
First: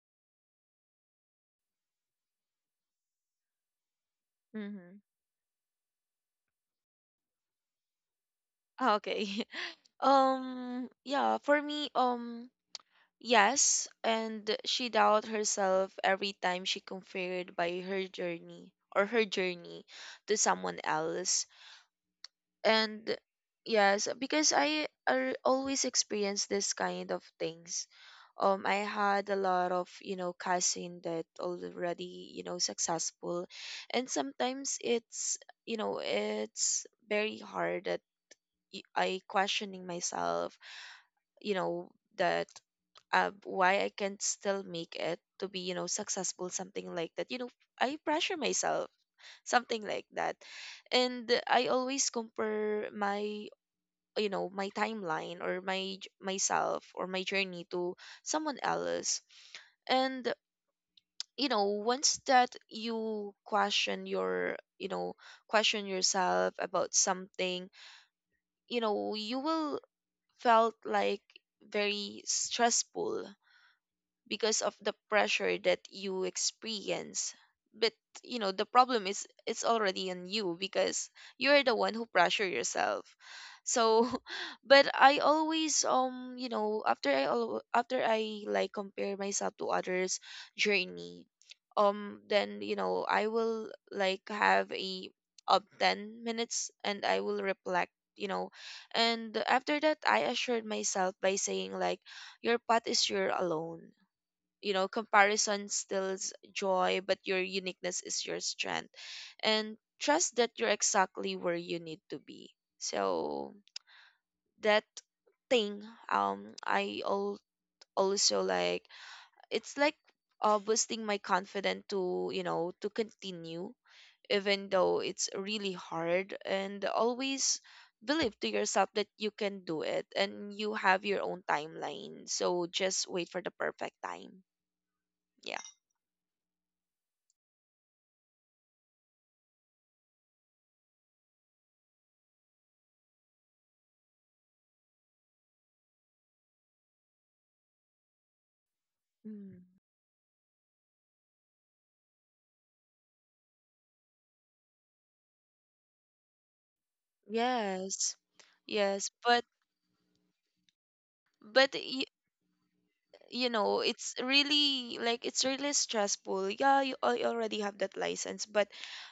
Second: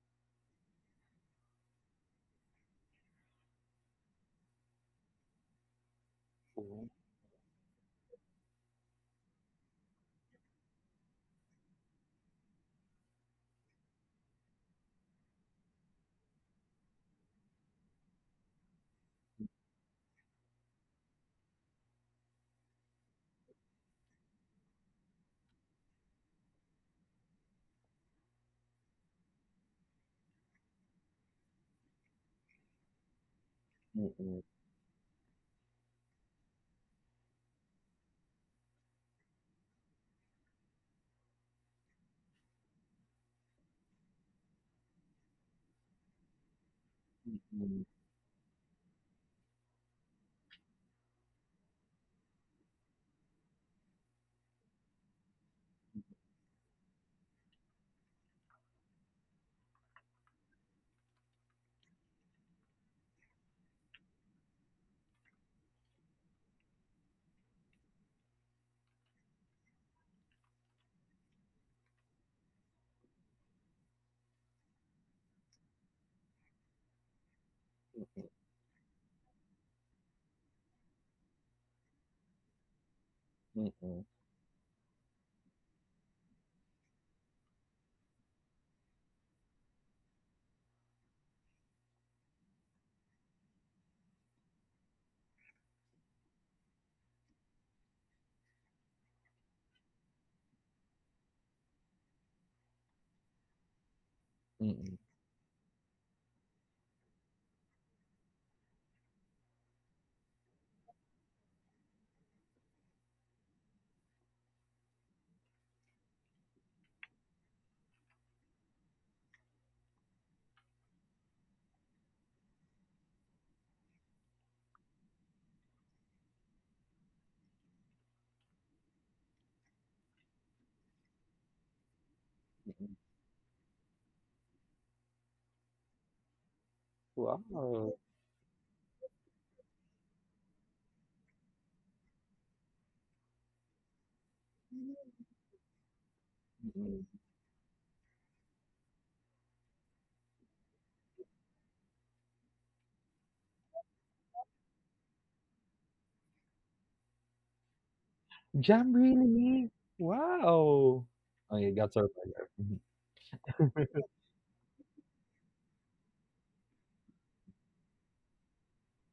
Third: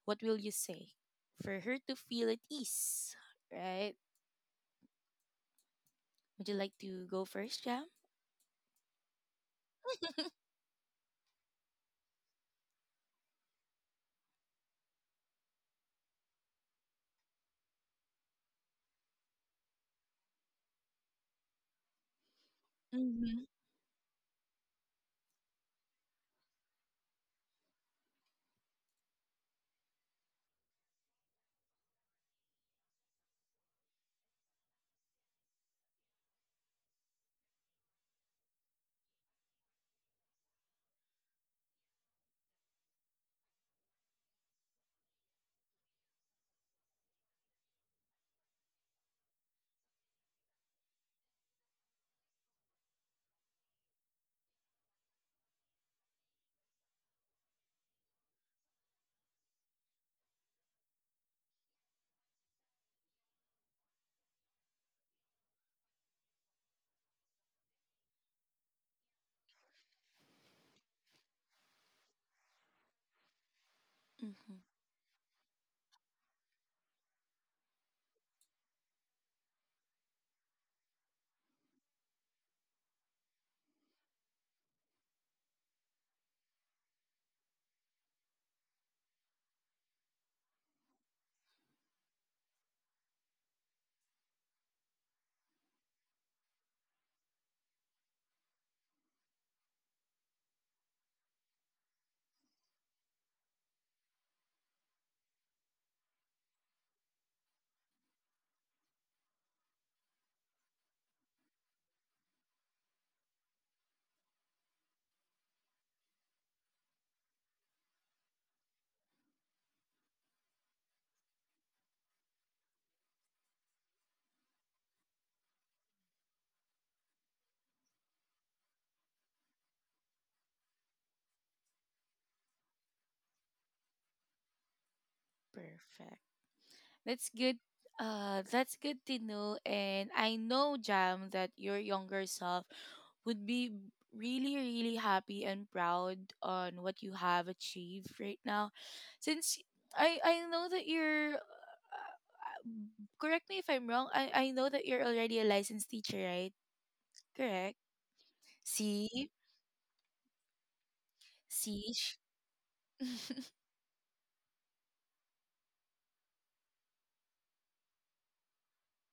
What will you say? For her to feel at ease, right?
Mm-hmm.
Would you like to go first, Jam?
Ah, okay. Yeah, for me, yes, and she doubted herself every time she compared by her journey or her journey to someone else. And
Mm-hmm.
yes, because always experience this kind of things. I had a lot of, you know, cousin that already, you know, successful, and
Mm-mm.
sometimes it's, you know, it's very hard, I questioning myself, you know, that why I can't still make it to be, you know, successful, something like that. You know,
Mm-mm.
I pressure myself, something like that. And I always compare my you know my timeline or myself or my journey to someone else. And you know once that you question your, you know, question yourself about something, you know, you will felt like very stressful
Mm-hmm.
because of the pressure that you experience. But you know the problem is it's already on you, because you're the one who pressure yourself.
Mm-mm.
So but I always you know after I like compare myself to others journey, then you know I will like have a of 10 minutes and I will reflect, you know. And after that I assured myself by saying like your path is your alone, you know,
Mm.
comparison steals joy but your uniqueness is your strength, and trust that you're exactly where you need to be. So that thing um i al- also like, it's like boosting my confidence to, you know, to continue even though it's really hard. And always believe to yourself that you can do it, and you have your own timeline, so just wait for the perfect time. Yeah.
Perfect. That's good.
Wow.
That's good to know. And I know, Jam, that your younger self would be really, really happy and proud on what
Mm-mm.
you have achieved right now. Since
Mm.
I know that you're, correct me if I'm wrong, I know that you're already a licensed teacher, right? Correct.
Yes.
Jam
Yes,
See?
but
really? Wow. Oh,
but
you got
See?
y-
surprised.
you know, it's really like it's really stressful. Yeah, you already have that license, but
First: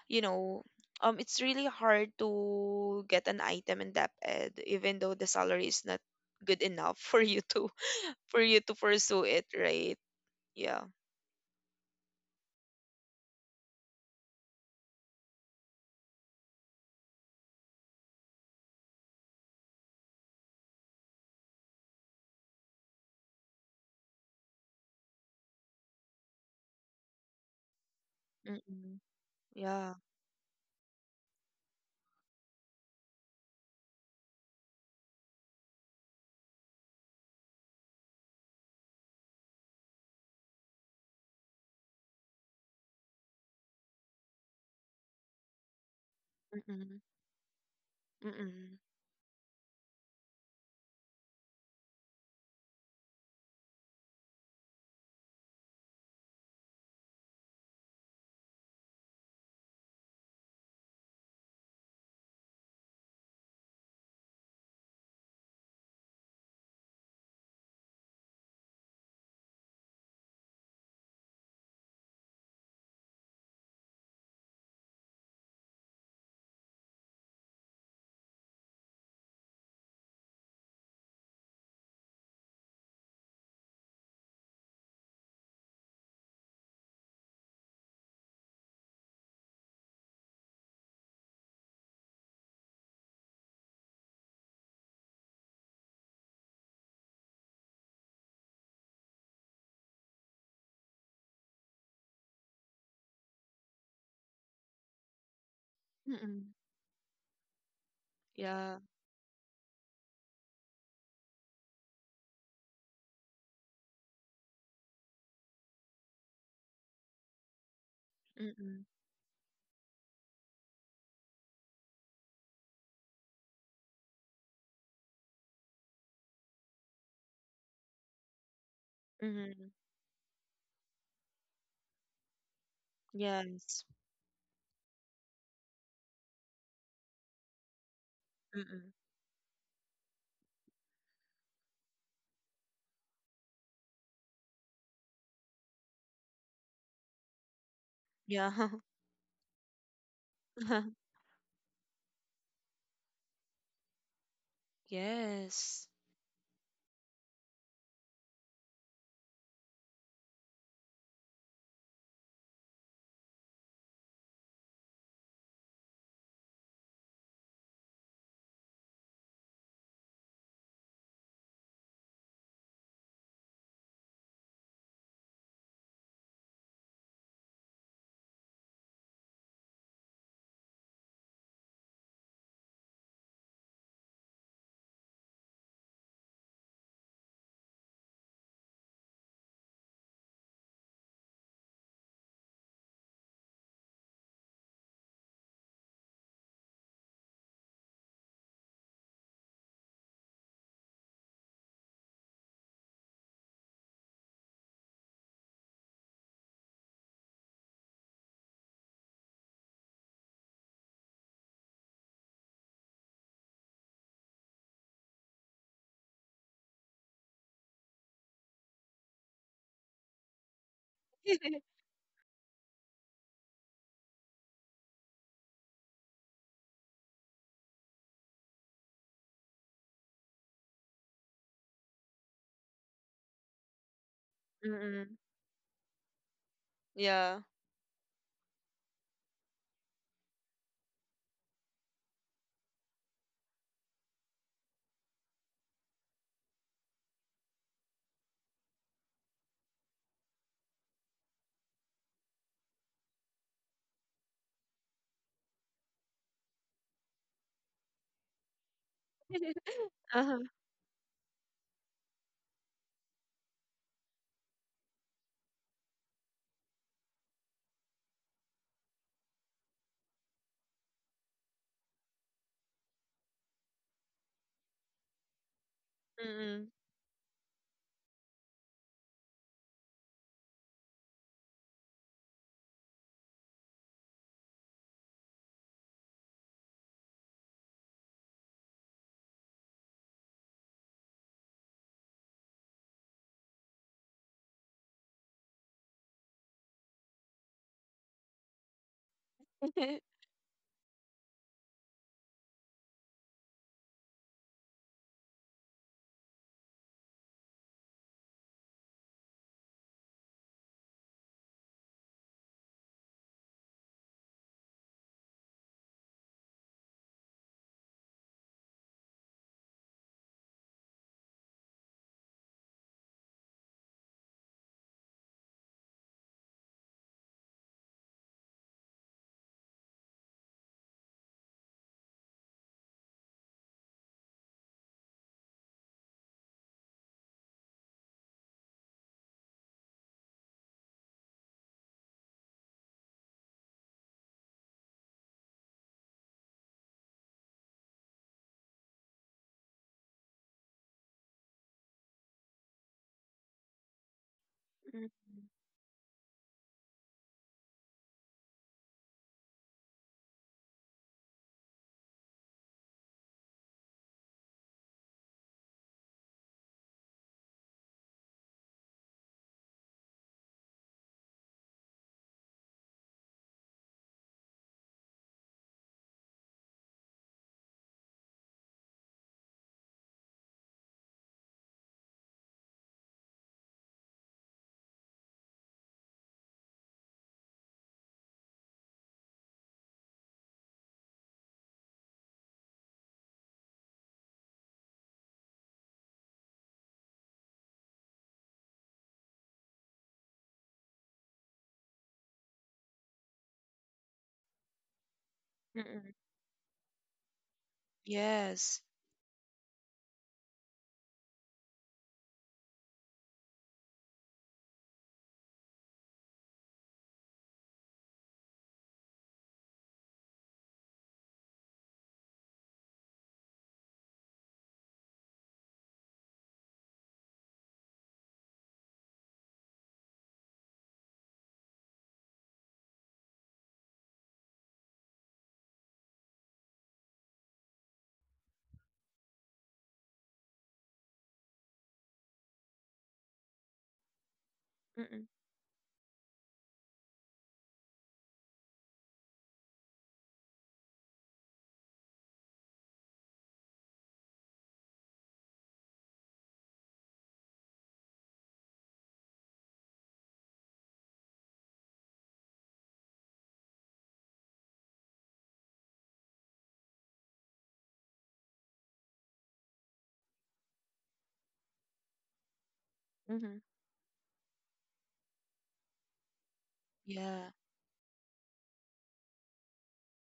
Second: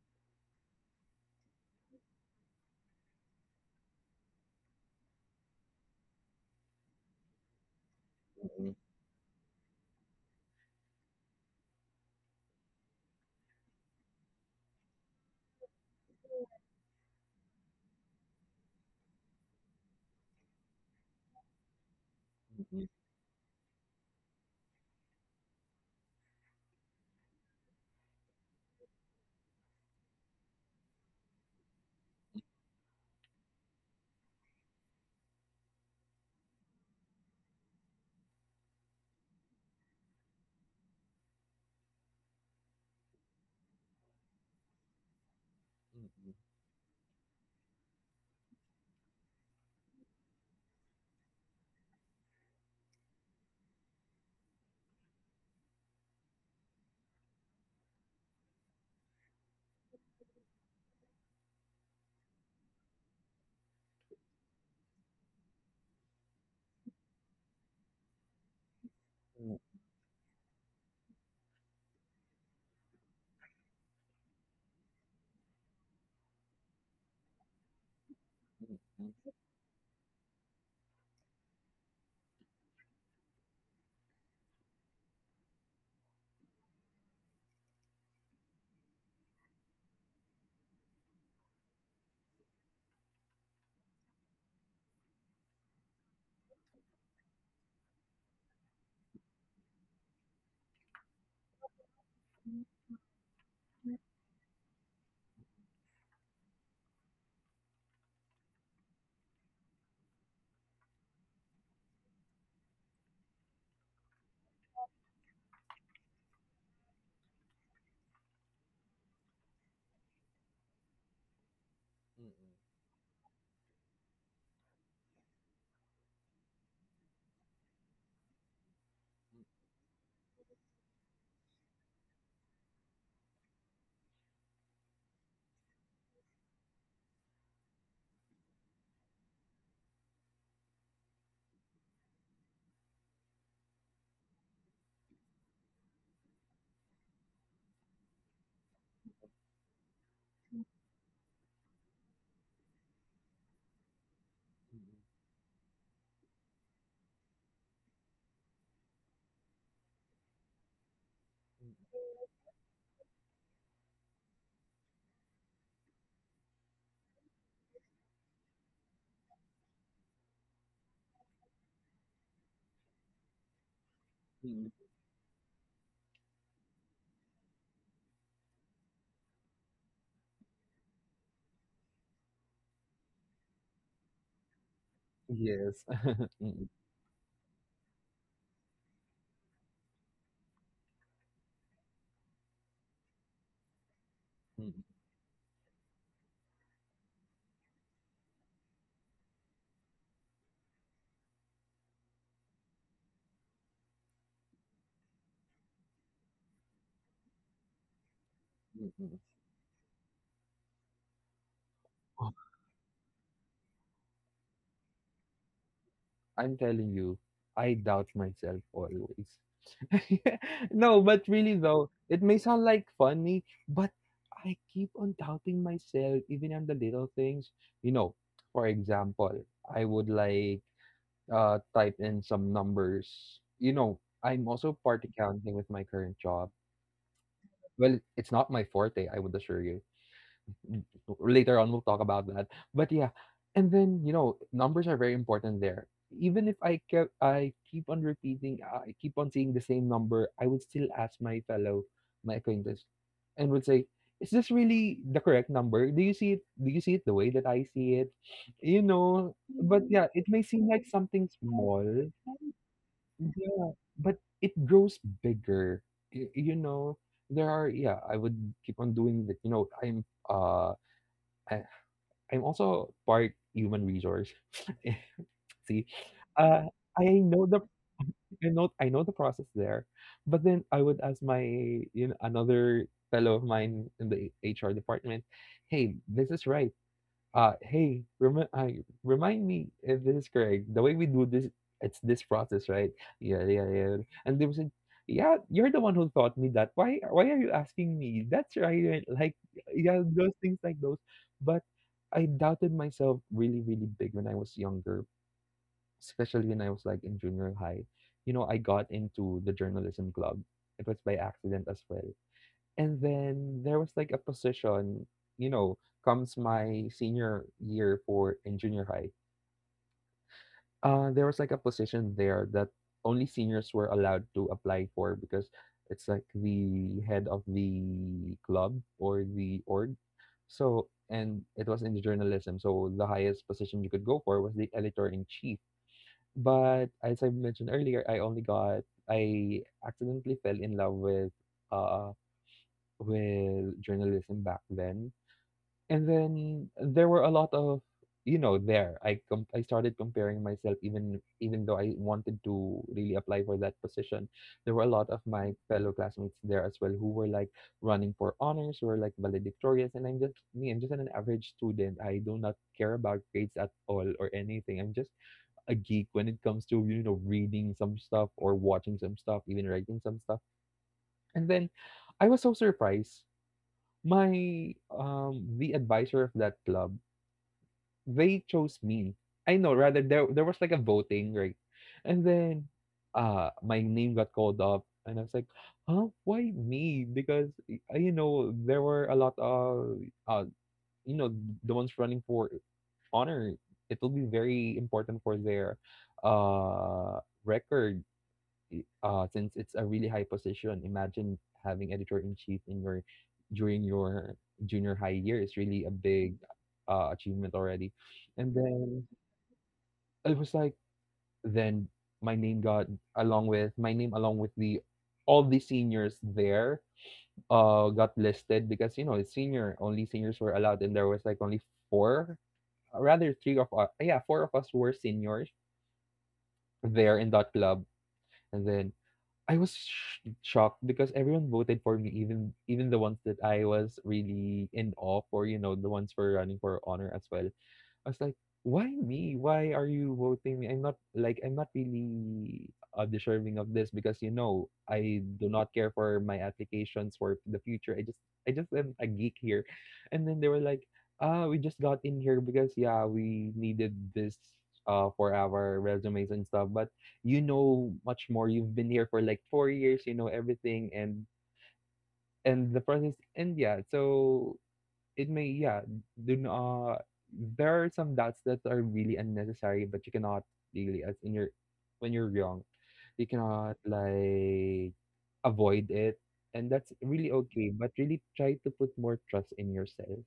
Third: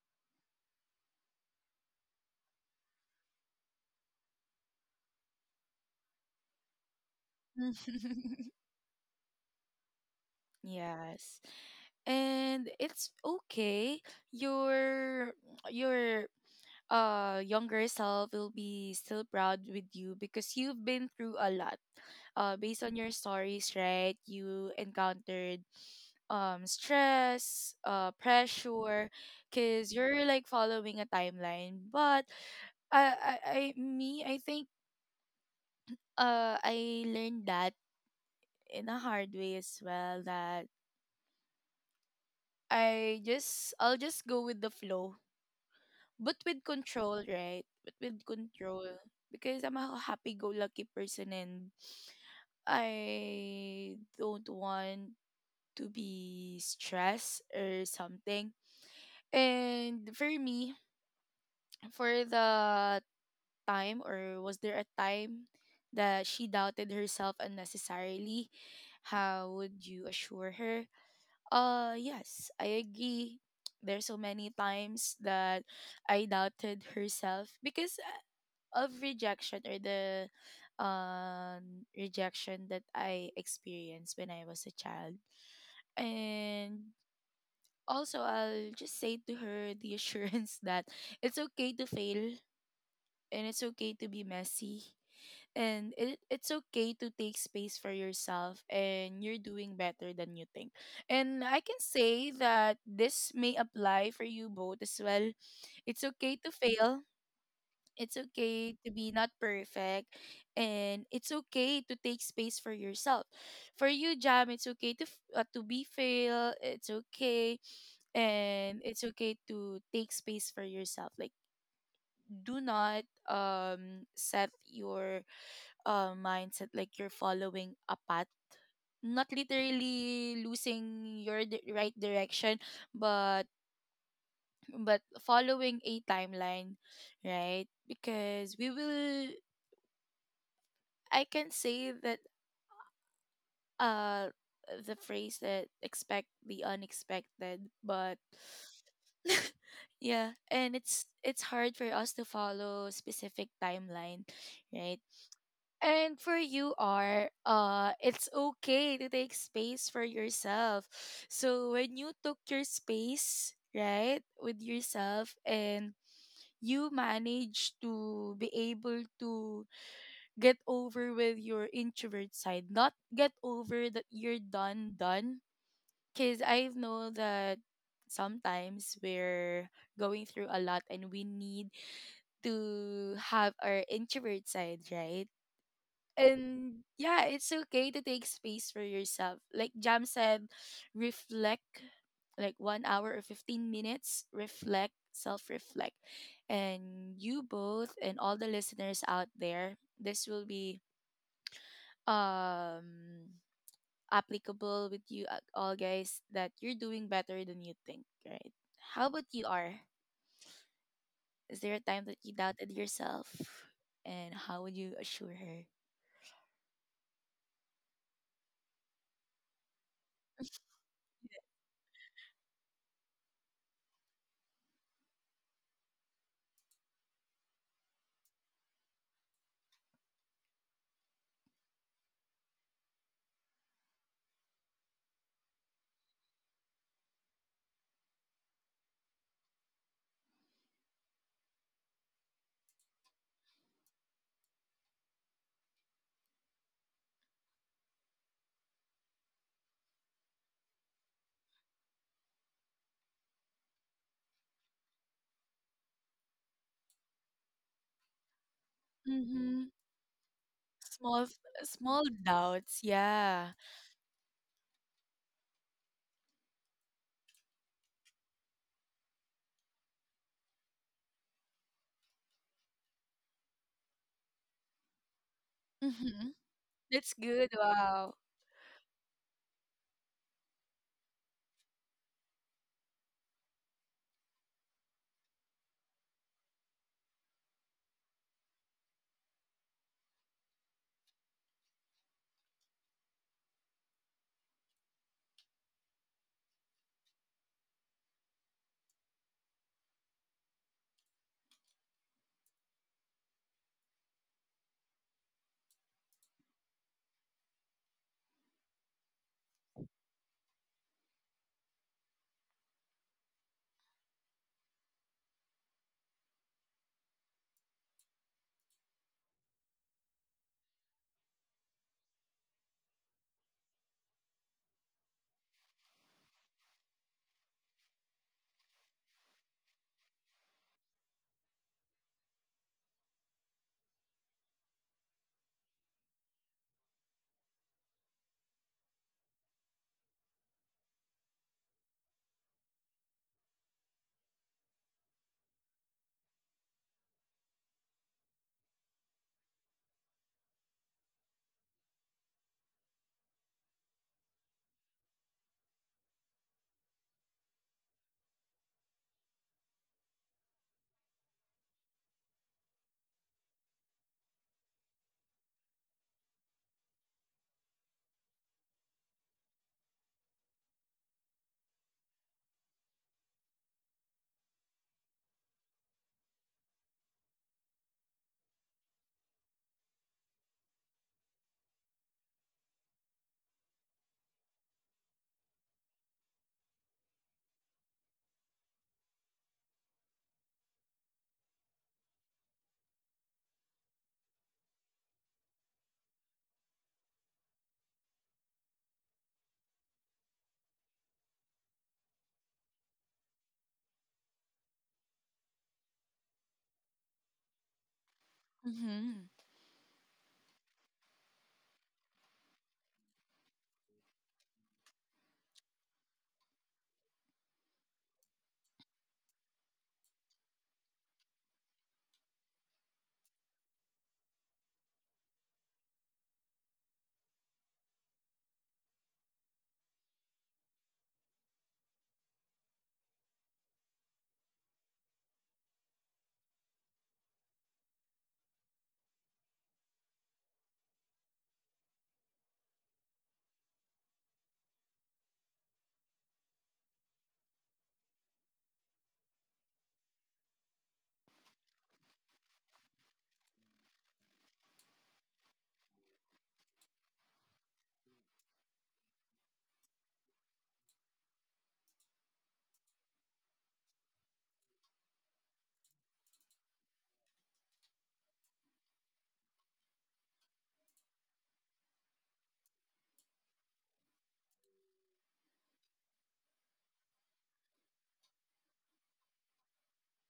you know, it's really hard to get an item in that ed, even though the salary is not good enough for you to for you
Mhm.
to pursue it, right? Yeah.
Yes. And it's okay. Your your younger self will be still proud with you because you've been through a lot based on your stories, right? You encountered, stress,
Mm-mm.
pressure,
Yeah.
because you're like following a timeline. But I think I learned that in a hard way as well, that I'll just go with the flow.
Mm-mm,
But with
Mm-mm.
control, right? But with
Mm-mm.
control. Because I'm a happy go lucky person, and I don't want to be stressed or something. And for me, for the time, or was there a time, that she doubted herself unnecessarily? How
mm-mm,
would you assure her? Yes, I agree. There's so many times that I doubted herself because of rejection, or the rejection that I experienced when I was a child. And also I'll just say to her the assurance that it's okay to fail, and it's okay to be messy. And it's okay to take space for yourself, and you're doing better than you think. And I can say that this may apply for you both as well. It's okay to
Mm-mm.
fail, it's okay
Yeah.
to be not perfect, and it's okay to take space for yourself. For you, Jam, it's okay to to be fail. It's okay, and
Mm-mm.
it's okay to take space for yourself. Like,
mm-mm,
do not set your mindset like you're following a path, not
Mm-mm.
literally losing your right direction, but
Yes.
but following a timeline, right? Because we
Mm-mm.
will, I can say that uh the phrase that expect the unexpected. But
Yeah.
yeah, and it's hard for us to follow specific timeline, right?
Yes.
And for you, are it's okay to take space for yourself. So when you took your space, right, with yourself and you managed to be able to get over with your introvert side, not get over, that you're
mm,
done, because I know that sometimes we're going through a lot, and we need to have our introvert side, right?
yes. Mm-mm,
And yeah, it's okay to take space for yourself, like Jam said. Reflect, like 1 hour or 15 minutes,
mm-mm.
reflect, self-reflect. And you both and all the listeners out there, this will be um applicable with you at all, guys, that you're doing better than you think, right? How about you, are is there a time that you
Oh,
doubted yourself, and how would you assure her?
I'm telling you, I doubt myself always. No, but really though, it may sound like funny, but I keep on doubting myself even on the little things. You know, for example, I would like type in some numbers. You know, I'm also part
Mm-mm.
accounting with my current job.
Yeah.
Well, it's not my forte, I would assure you. Later on, we'll talk about that. But yeah, and then you know, numbers are very important there. Even if I kept, I keep on repeating, I keep on seeing the same number, I would still ask my fellow, my acquaintance, and would say, "Is this really the correct number? Do you see it? Do you see it the way that I see it? You know."
Mm-hmm.
But yeah, it
Uh-huh.
may seem like
Small,
something small,
small doubts, yeah.
yeah, but it grows bigger. You know, there are yeah. I would keep on doing that. You know, uh. I, I'm also part human resource. See,
Mm-hmm.
uh,
Mm-mm.
I
That's
know
good.
the
Wow.
I know, I know the process there, but then I would ask my you know another fellow of mine in the HR department, "Hey, this is right. Hey, remind me if this is correct. The way we do this, it's this process, right? Yeah, yeah, yeah." And they were saying, "Yeah, you're the one who taught me that. Why are you asking me? That's right." Right, like, yeah, those things like those. But I doubted myself really, really big when I was younger, especially when I was like in junior high. You know, I got into the journalism club. It was by accident as well. And then there was like a position, you know, comes my senior year for in junior high. There was like a position there that only seniors were allowed to apply for because it's like the head of the club or the org. So, and it was in the journalism. So the highest position you could go for was the editor in chief. But as I mentioned earlier, I only got I accidentally fell in love uh with journalism back then. And then there were a lot of, you know, there I started comparing myself, even even though I wanted to really apply for that position. There were a
Mm-mm.
lot of my fellow classmates there as well who were like running for honors, who were like valedictorians, and I'm just me. I'm just an average student. I do not care about grades at all or anything. I'm just a geek when it comes to reading some stuff or watching some stuff, even writing some stuff. And then I was so surprised. My The advisor of that club they chose me. I know, rather, there was like a voting, right? And then my name got called up and I was like, huh, why me? Because there were a lot of uh you know, the ones running for honor. It will be very important for their uh record, since it's a really high position. Imagine having editor in chief in your during your junior high year is really a
Mm-mm.
big achievement already. And
Yes.
then
Mm-hmm.
it was like, then my name got my name along with the all the seniors there got listed, because it's senior only seniors were allowed, and there was like only four, rather three of us, yeah, four of us were seniors there in that club. And then I was shocked because everyone voted for me, even the ones that I was really in awe for, the ones for running for honor as well. I was like, why me? Why are you voting me? I'm not really deserving of this, because I
Mm-mm.
do not care for my applications for the future. I just am a geek here, and then they were like, ah, we just got in here because, yeah, we needed this for our resumes and stuff. But you know much more. You've been here for like 4 years. You know everything and the process. And yeah, so it may yeah, do n- uh there are some doubts that are really unnecessary, but you cannot really, as in your when you're young you
Mm-hmm.
cannot, like, avoid it, and that's really
Yeah.
okay. But really try to put more trust in yourself,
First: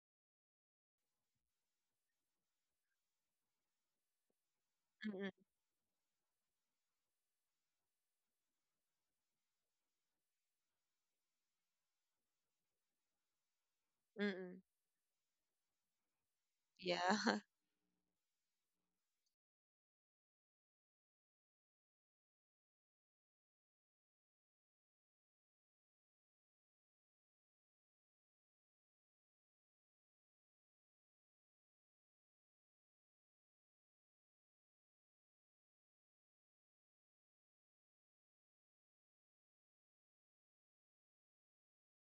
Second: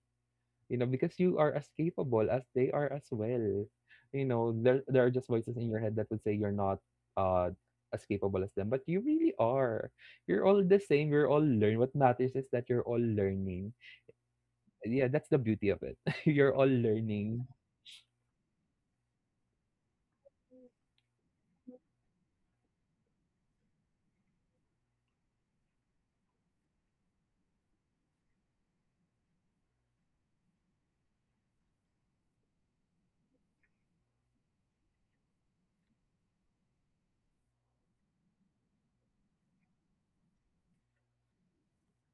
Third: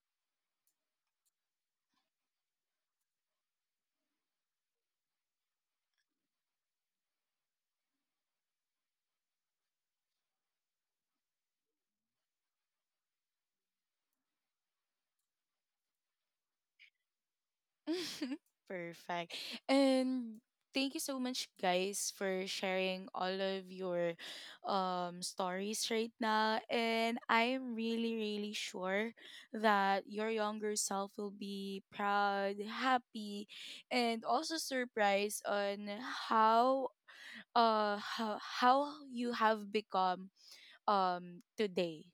because you are as capable as they are as well. You know, there are just
Mm-mm.
voices in your head that would say you're not uh as capable as them, but you really are. You're all the same. You're all learned. What matters is that you're all learning.
Mm-mm.
Yeah, that's the beauty of it. You're all
Yeah.
learning.
Perfect. And thank you so much, guys, for sharing all of your stories right now. And I'm really really sure that your younger self will be proud, happy, and also surprised on how, uh how, how you have become today,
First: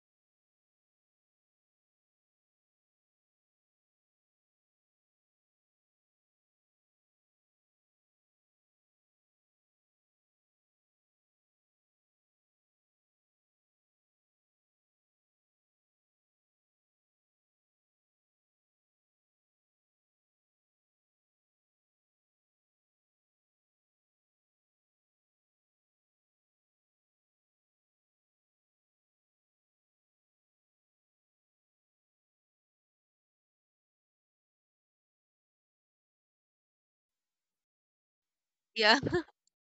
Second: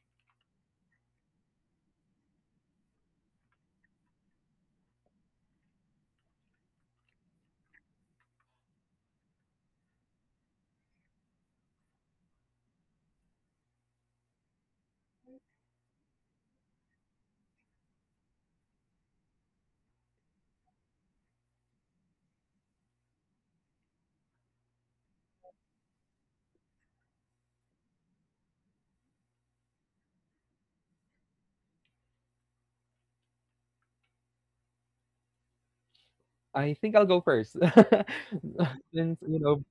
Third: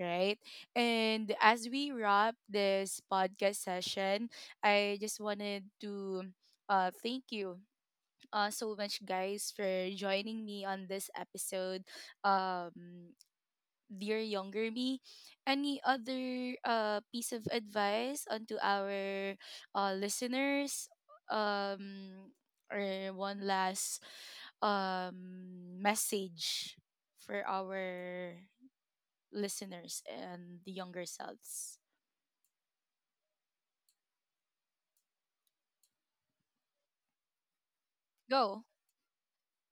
right? And as we wrap this podcast session, I just wanted to thank you so much, guys, for joining me on this episode. um Dear Younger Me, any other piece of advice onto our listeners, um or one last message for our listeners and the younger selves.
I think I'll go first.
Go.
Yeah.
Since, you know,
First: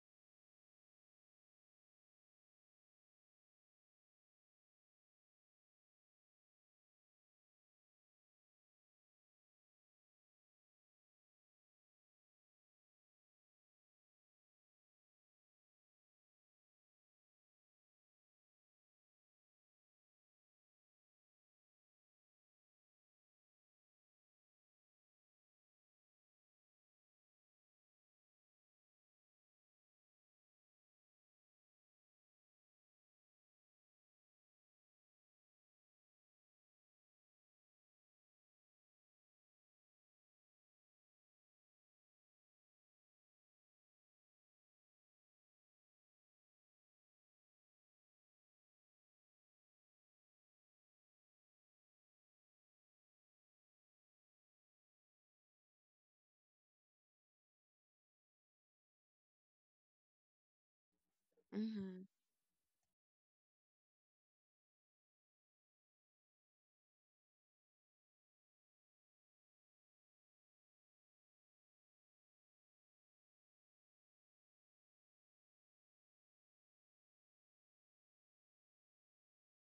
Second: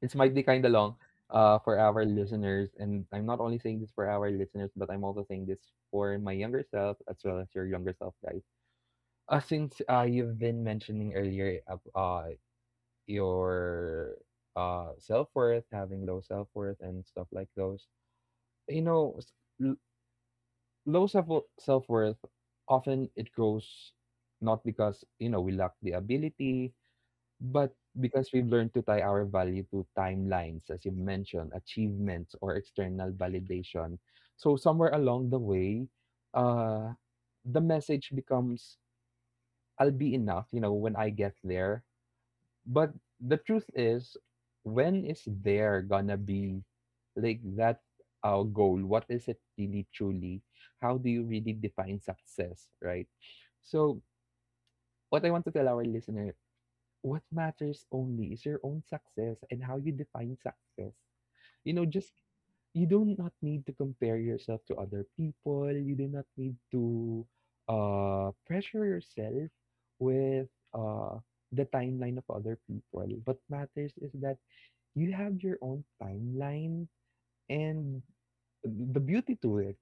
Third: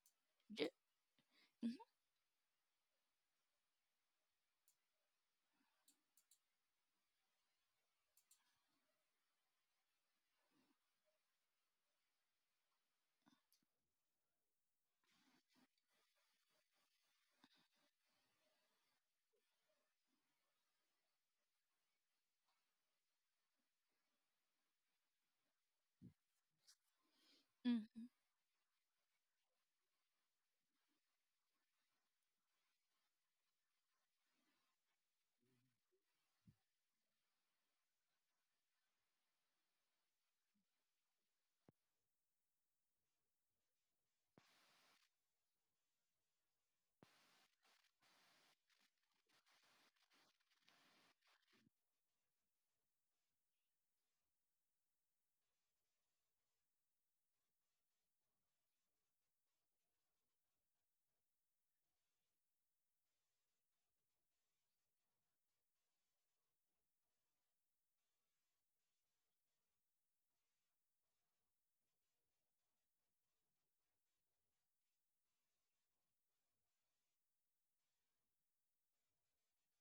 this might be kind
J-
of long,
mhm,
for our listeners. And I'm not only saying this for our listeners, but I'm also saying this for my younger self as well as your younger self, guys. Since you've been mentioning earlier your self worth, having low self worth, and stuff like those, you know, s- l- low self worth often it grows, not because we lack the ability, but
mhm.
because we've learned to tie our value to timelines, as you mentioned, achievements or external validation. So somewhere along the way uh the message becomes, I'll be enough when I get there. But the truth is, when is there gonna be, like, that goal? What is it really, truly? How do you really define success, right? So what I want to tell our listener, what matters only is your own success and how you define success.
Mm-hmm.
Just, you do not need to compare yourself to other people. You do not need to pressure yourself with uh, the timeline of other people. What matters is that you have your own timeline, and the beauty to it,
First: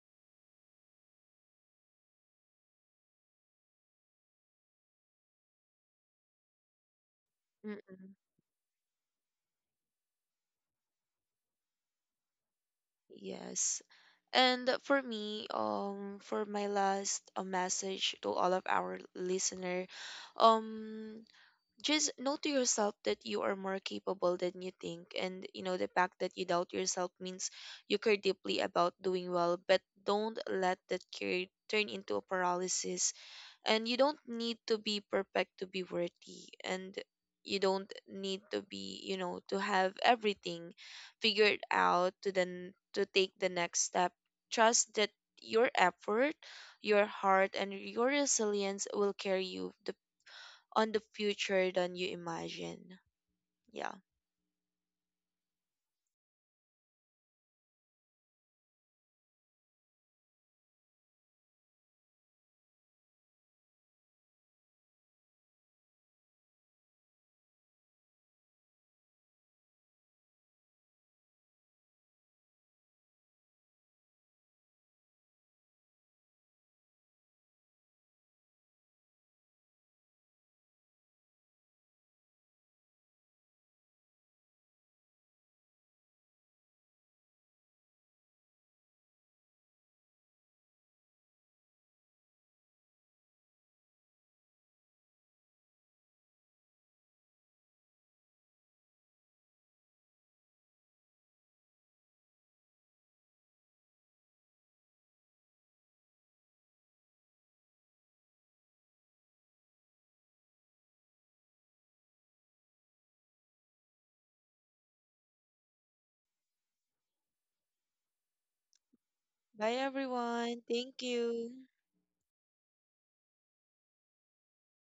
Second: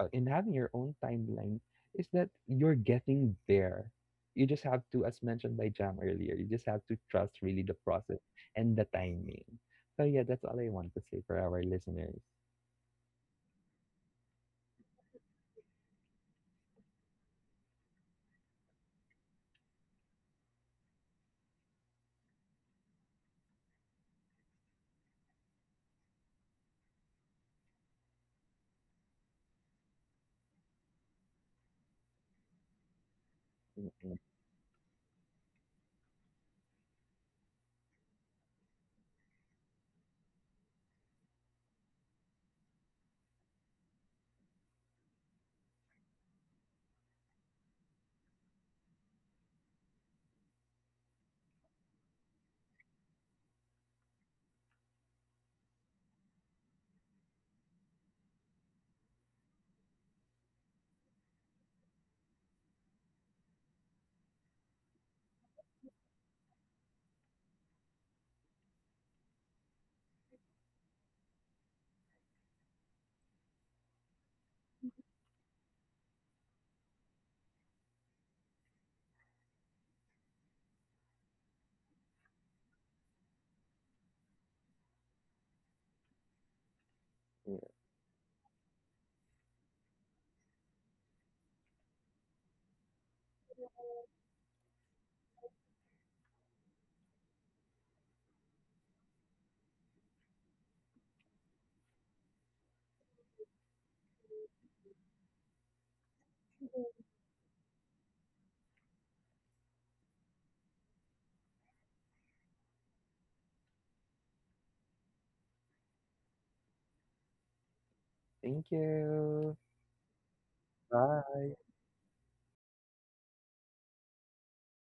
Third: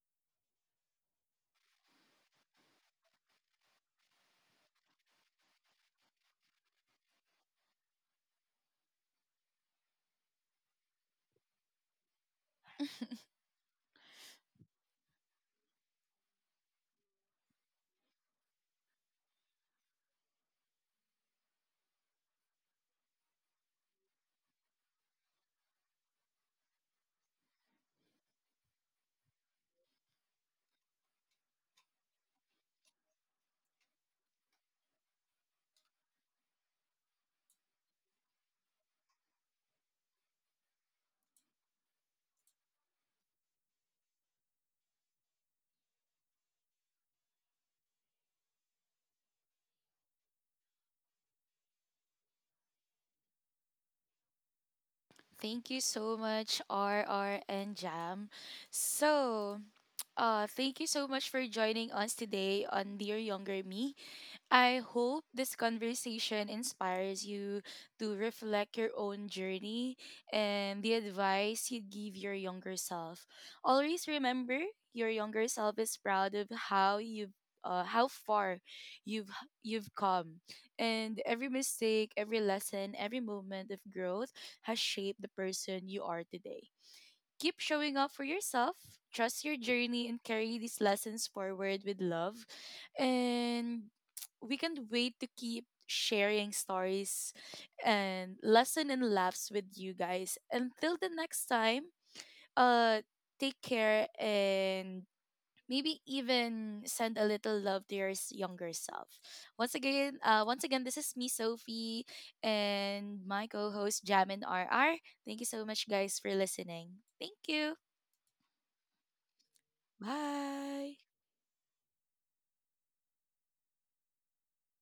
in having your own timeline, is that you're getting there. You just have to, as mentioned by Jam earlier, you just have to trust really the
Mm-mm.
process and the timing. So, yeah, that's all I want to say for our listeners.
Yes. And for me, for my last message to all of our listener, um, just know to yourself that you are more capable than you think. And you know the fact that you doubt yourself means you care deeply about doing well, but don't let that care turn into a paralysis. And you don't need to be perfect to be worthy, and you don't need to be, you know, to have everything figured out to then to take the next step. Trust that your effort, your heart and your resilience will carry you on the future than you imagine. Yeah.
Thank you so much, R R and Jam. So, thank you so much for joining us today on Dear Younger Me. I hope this conversation inspires you to reflect your own journey and the advice you would give your younger self. Always remember, your younger self is proud of how you've, how far you've you've come. And every mistake, every lesson, every moment of growth has shaped the person you are today. Keep showing up for yourself, trust your journey, and carry these lessons forward with love. And we can't wait to keep sharing stories and lesson and laughs with you guys. Until the next time, uh take care, and maybe even send a little love to your younger self. Once again, this is me, Sophie, and my co-host Jam and RR. Thank you so much, guys, for listening. Thank you.
Thank you.
Bye, everyone.
Bye.
Thank
Bye.
you.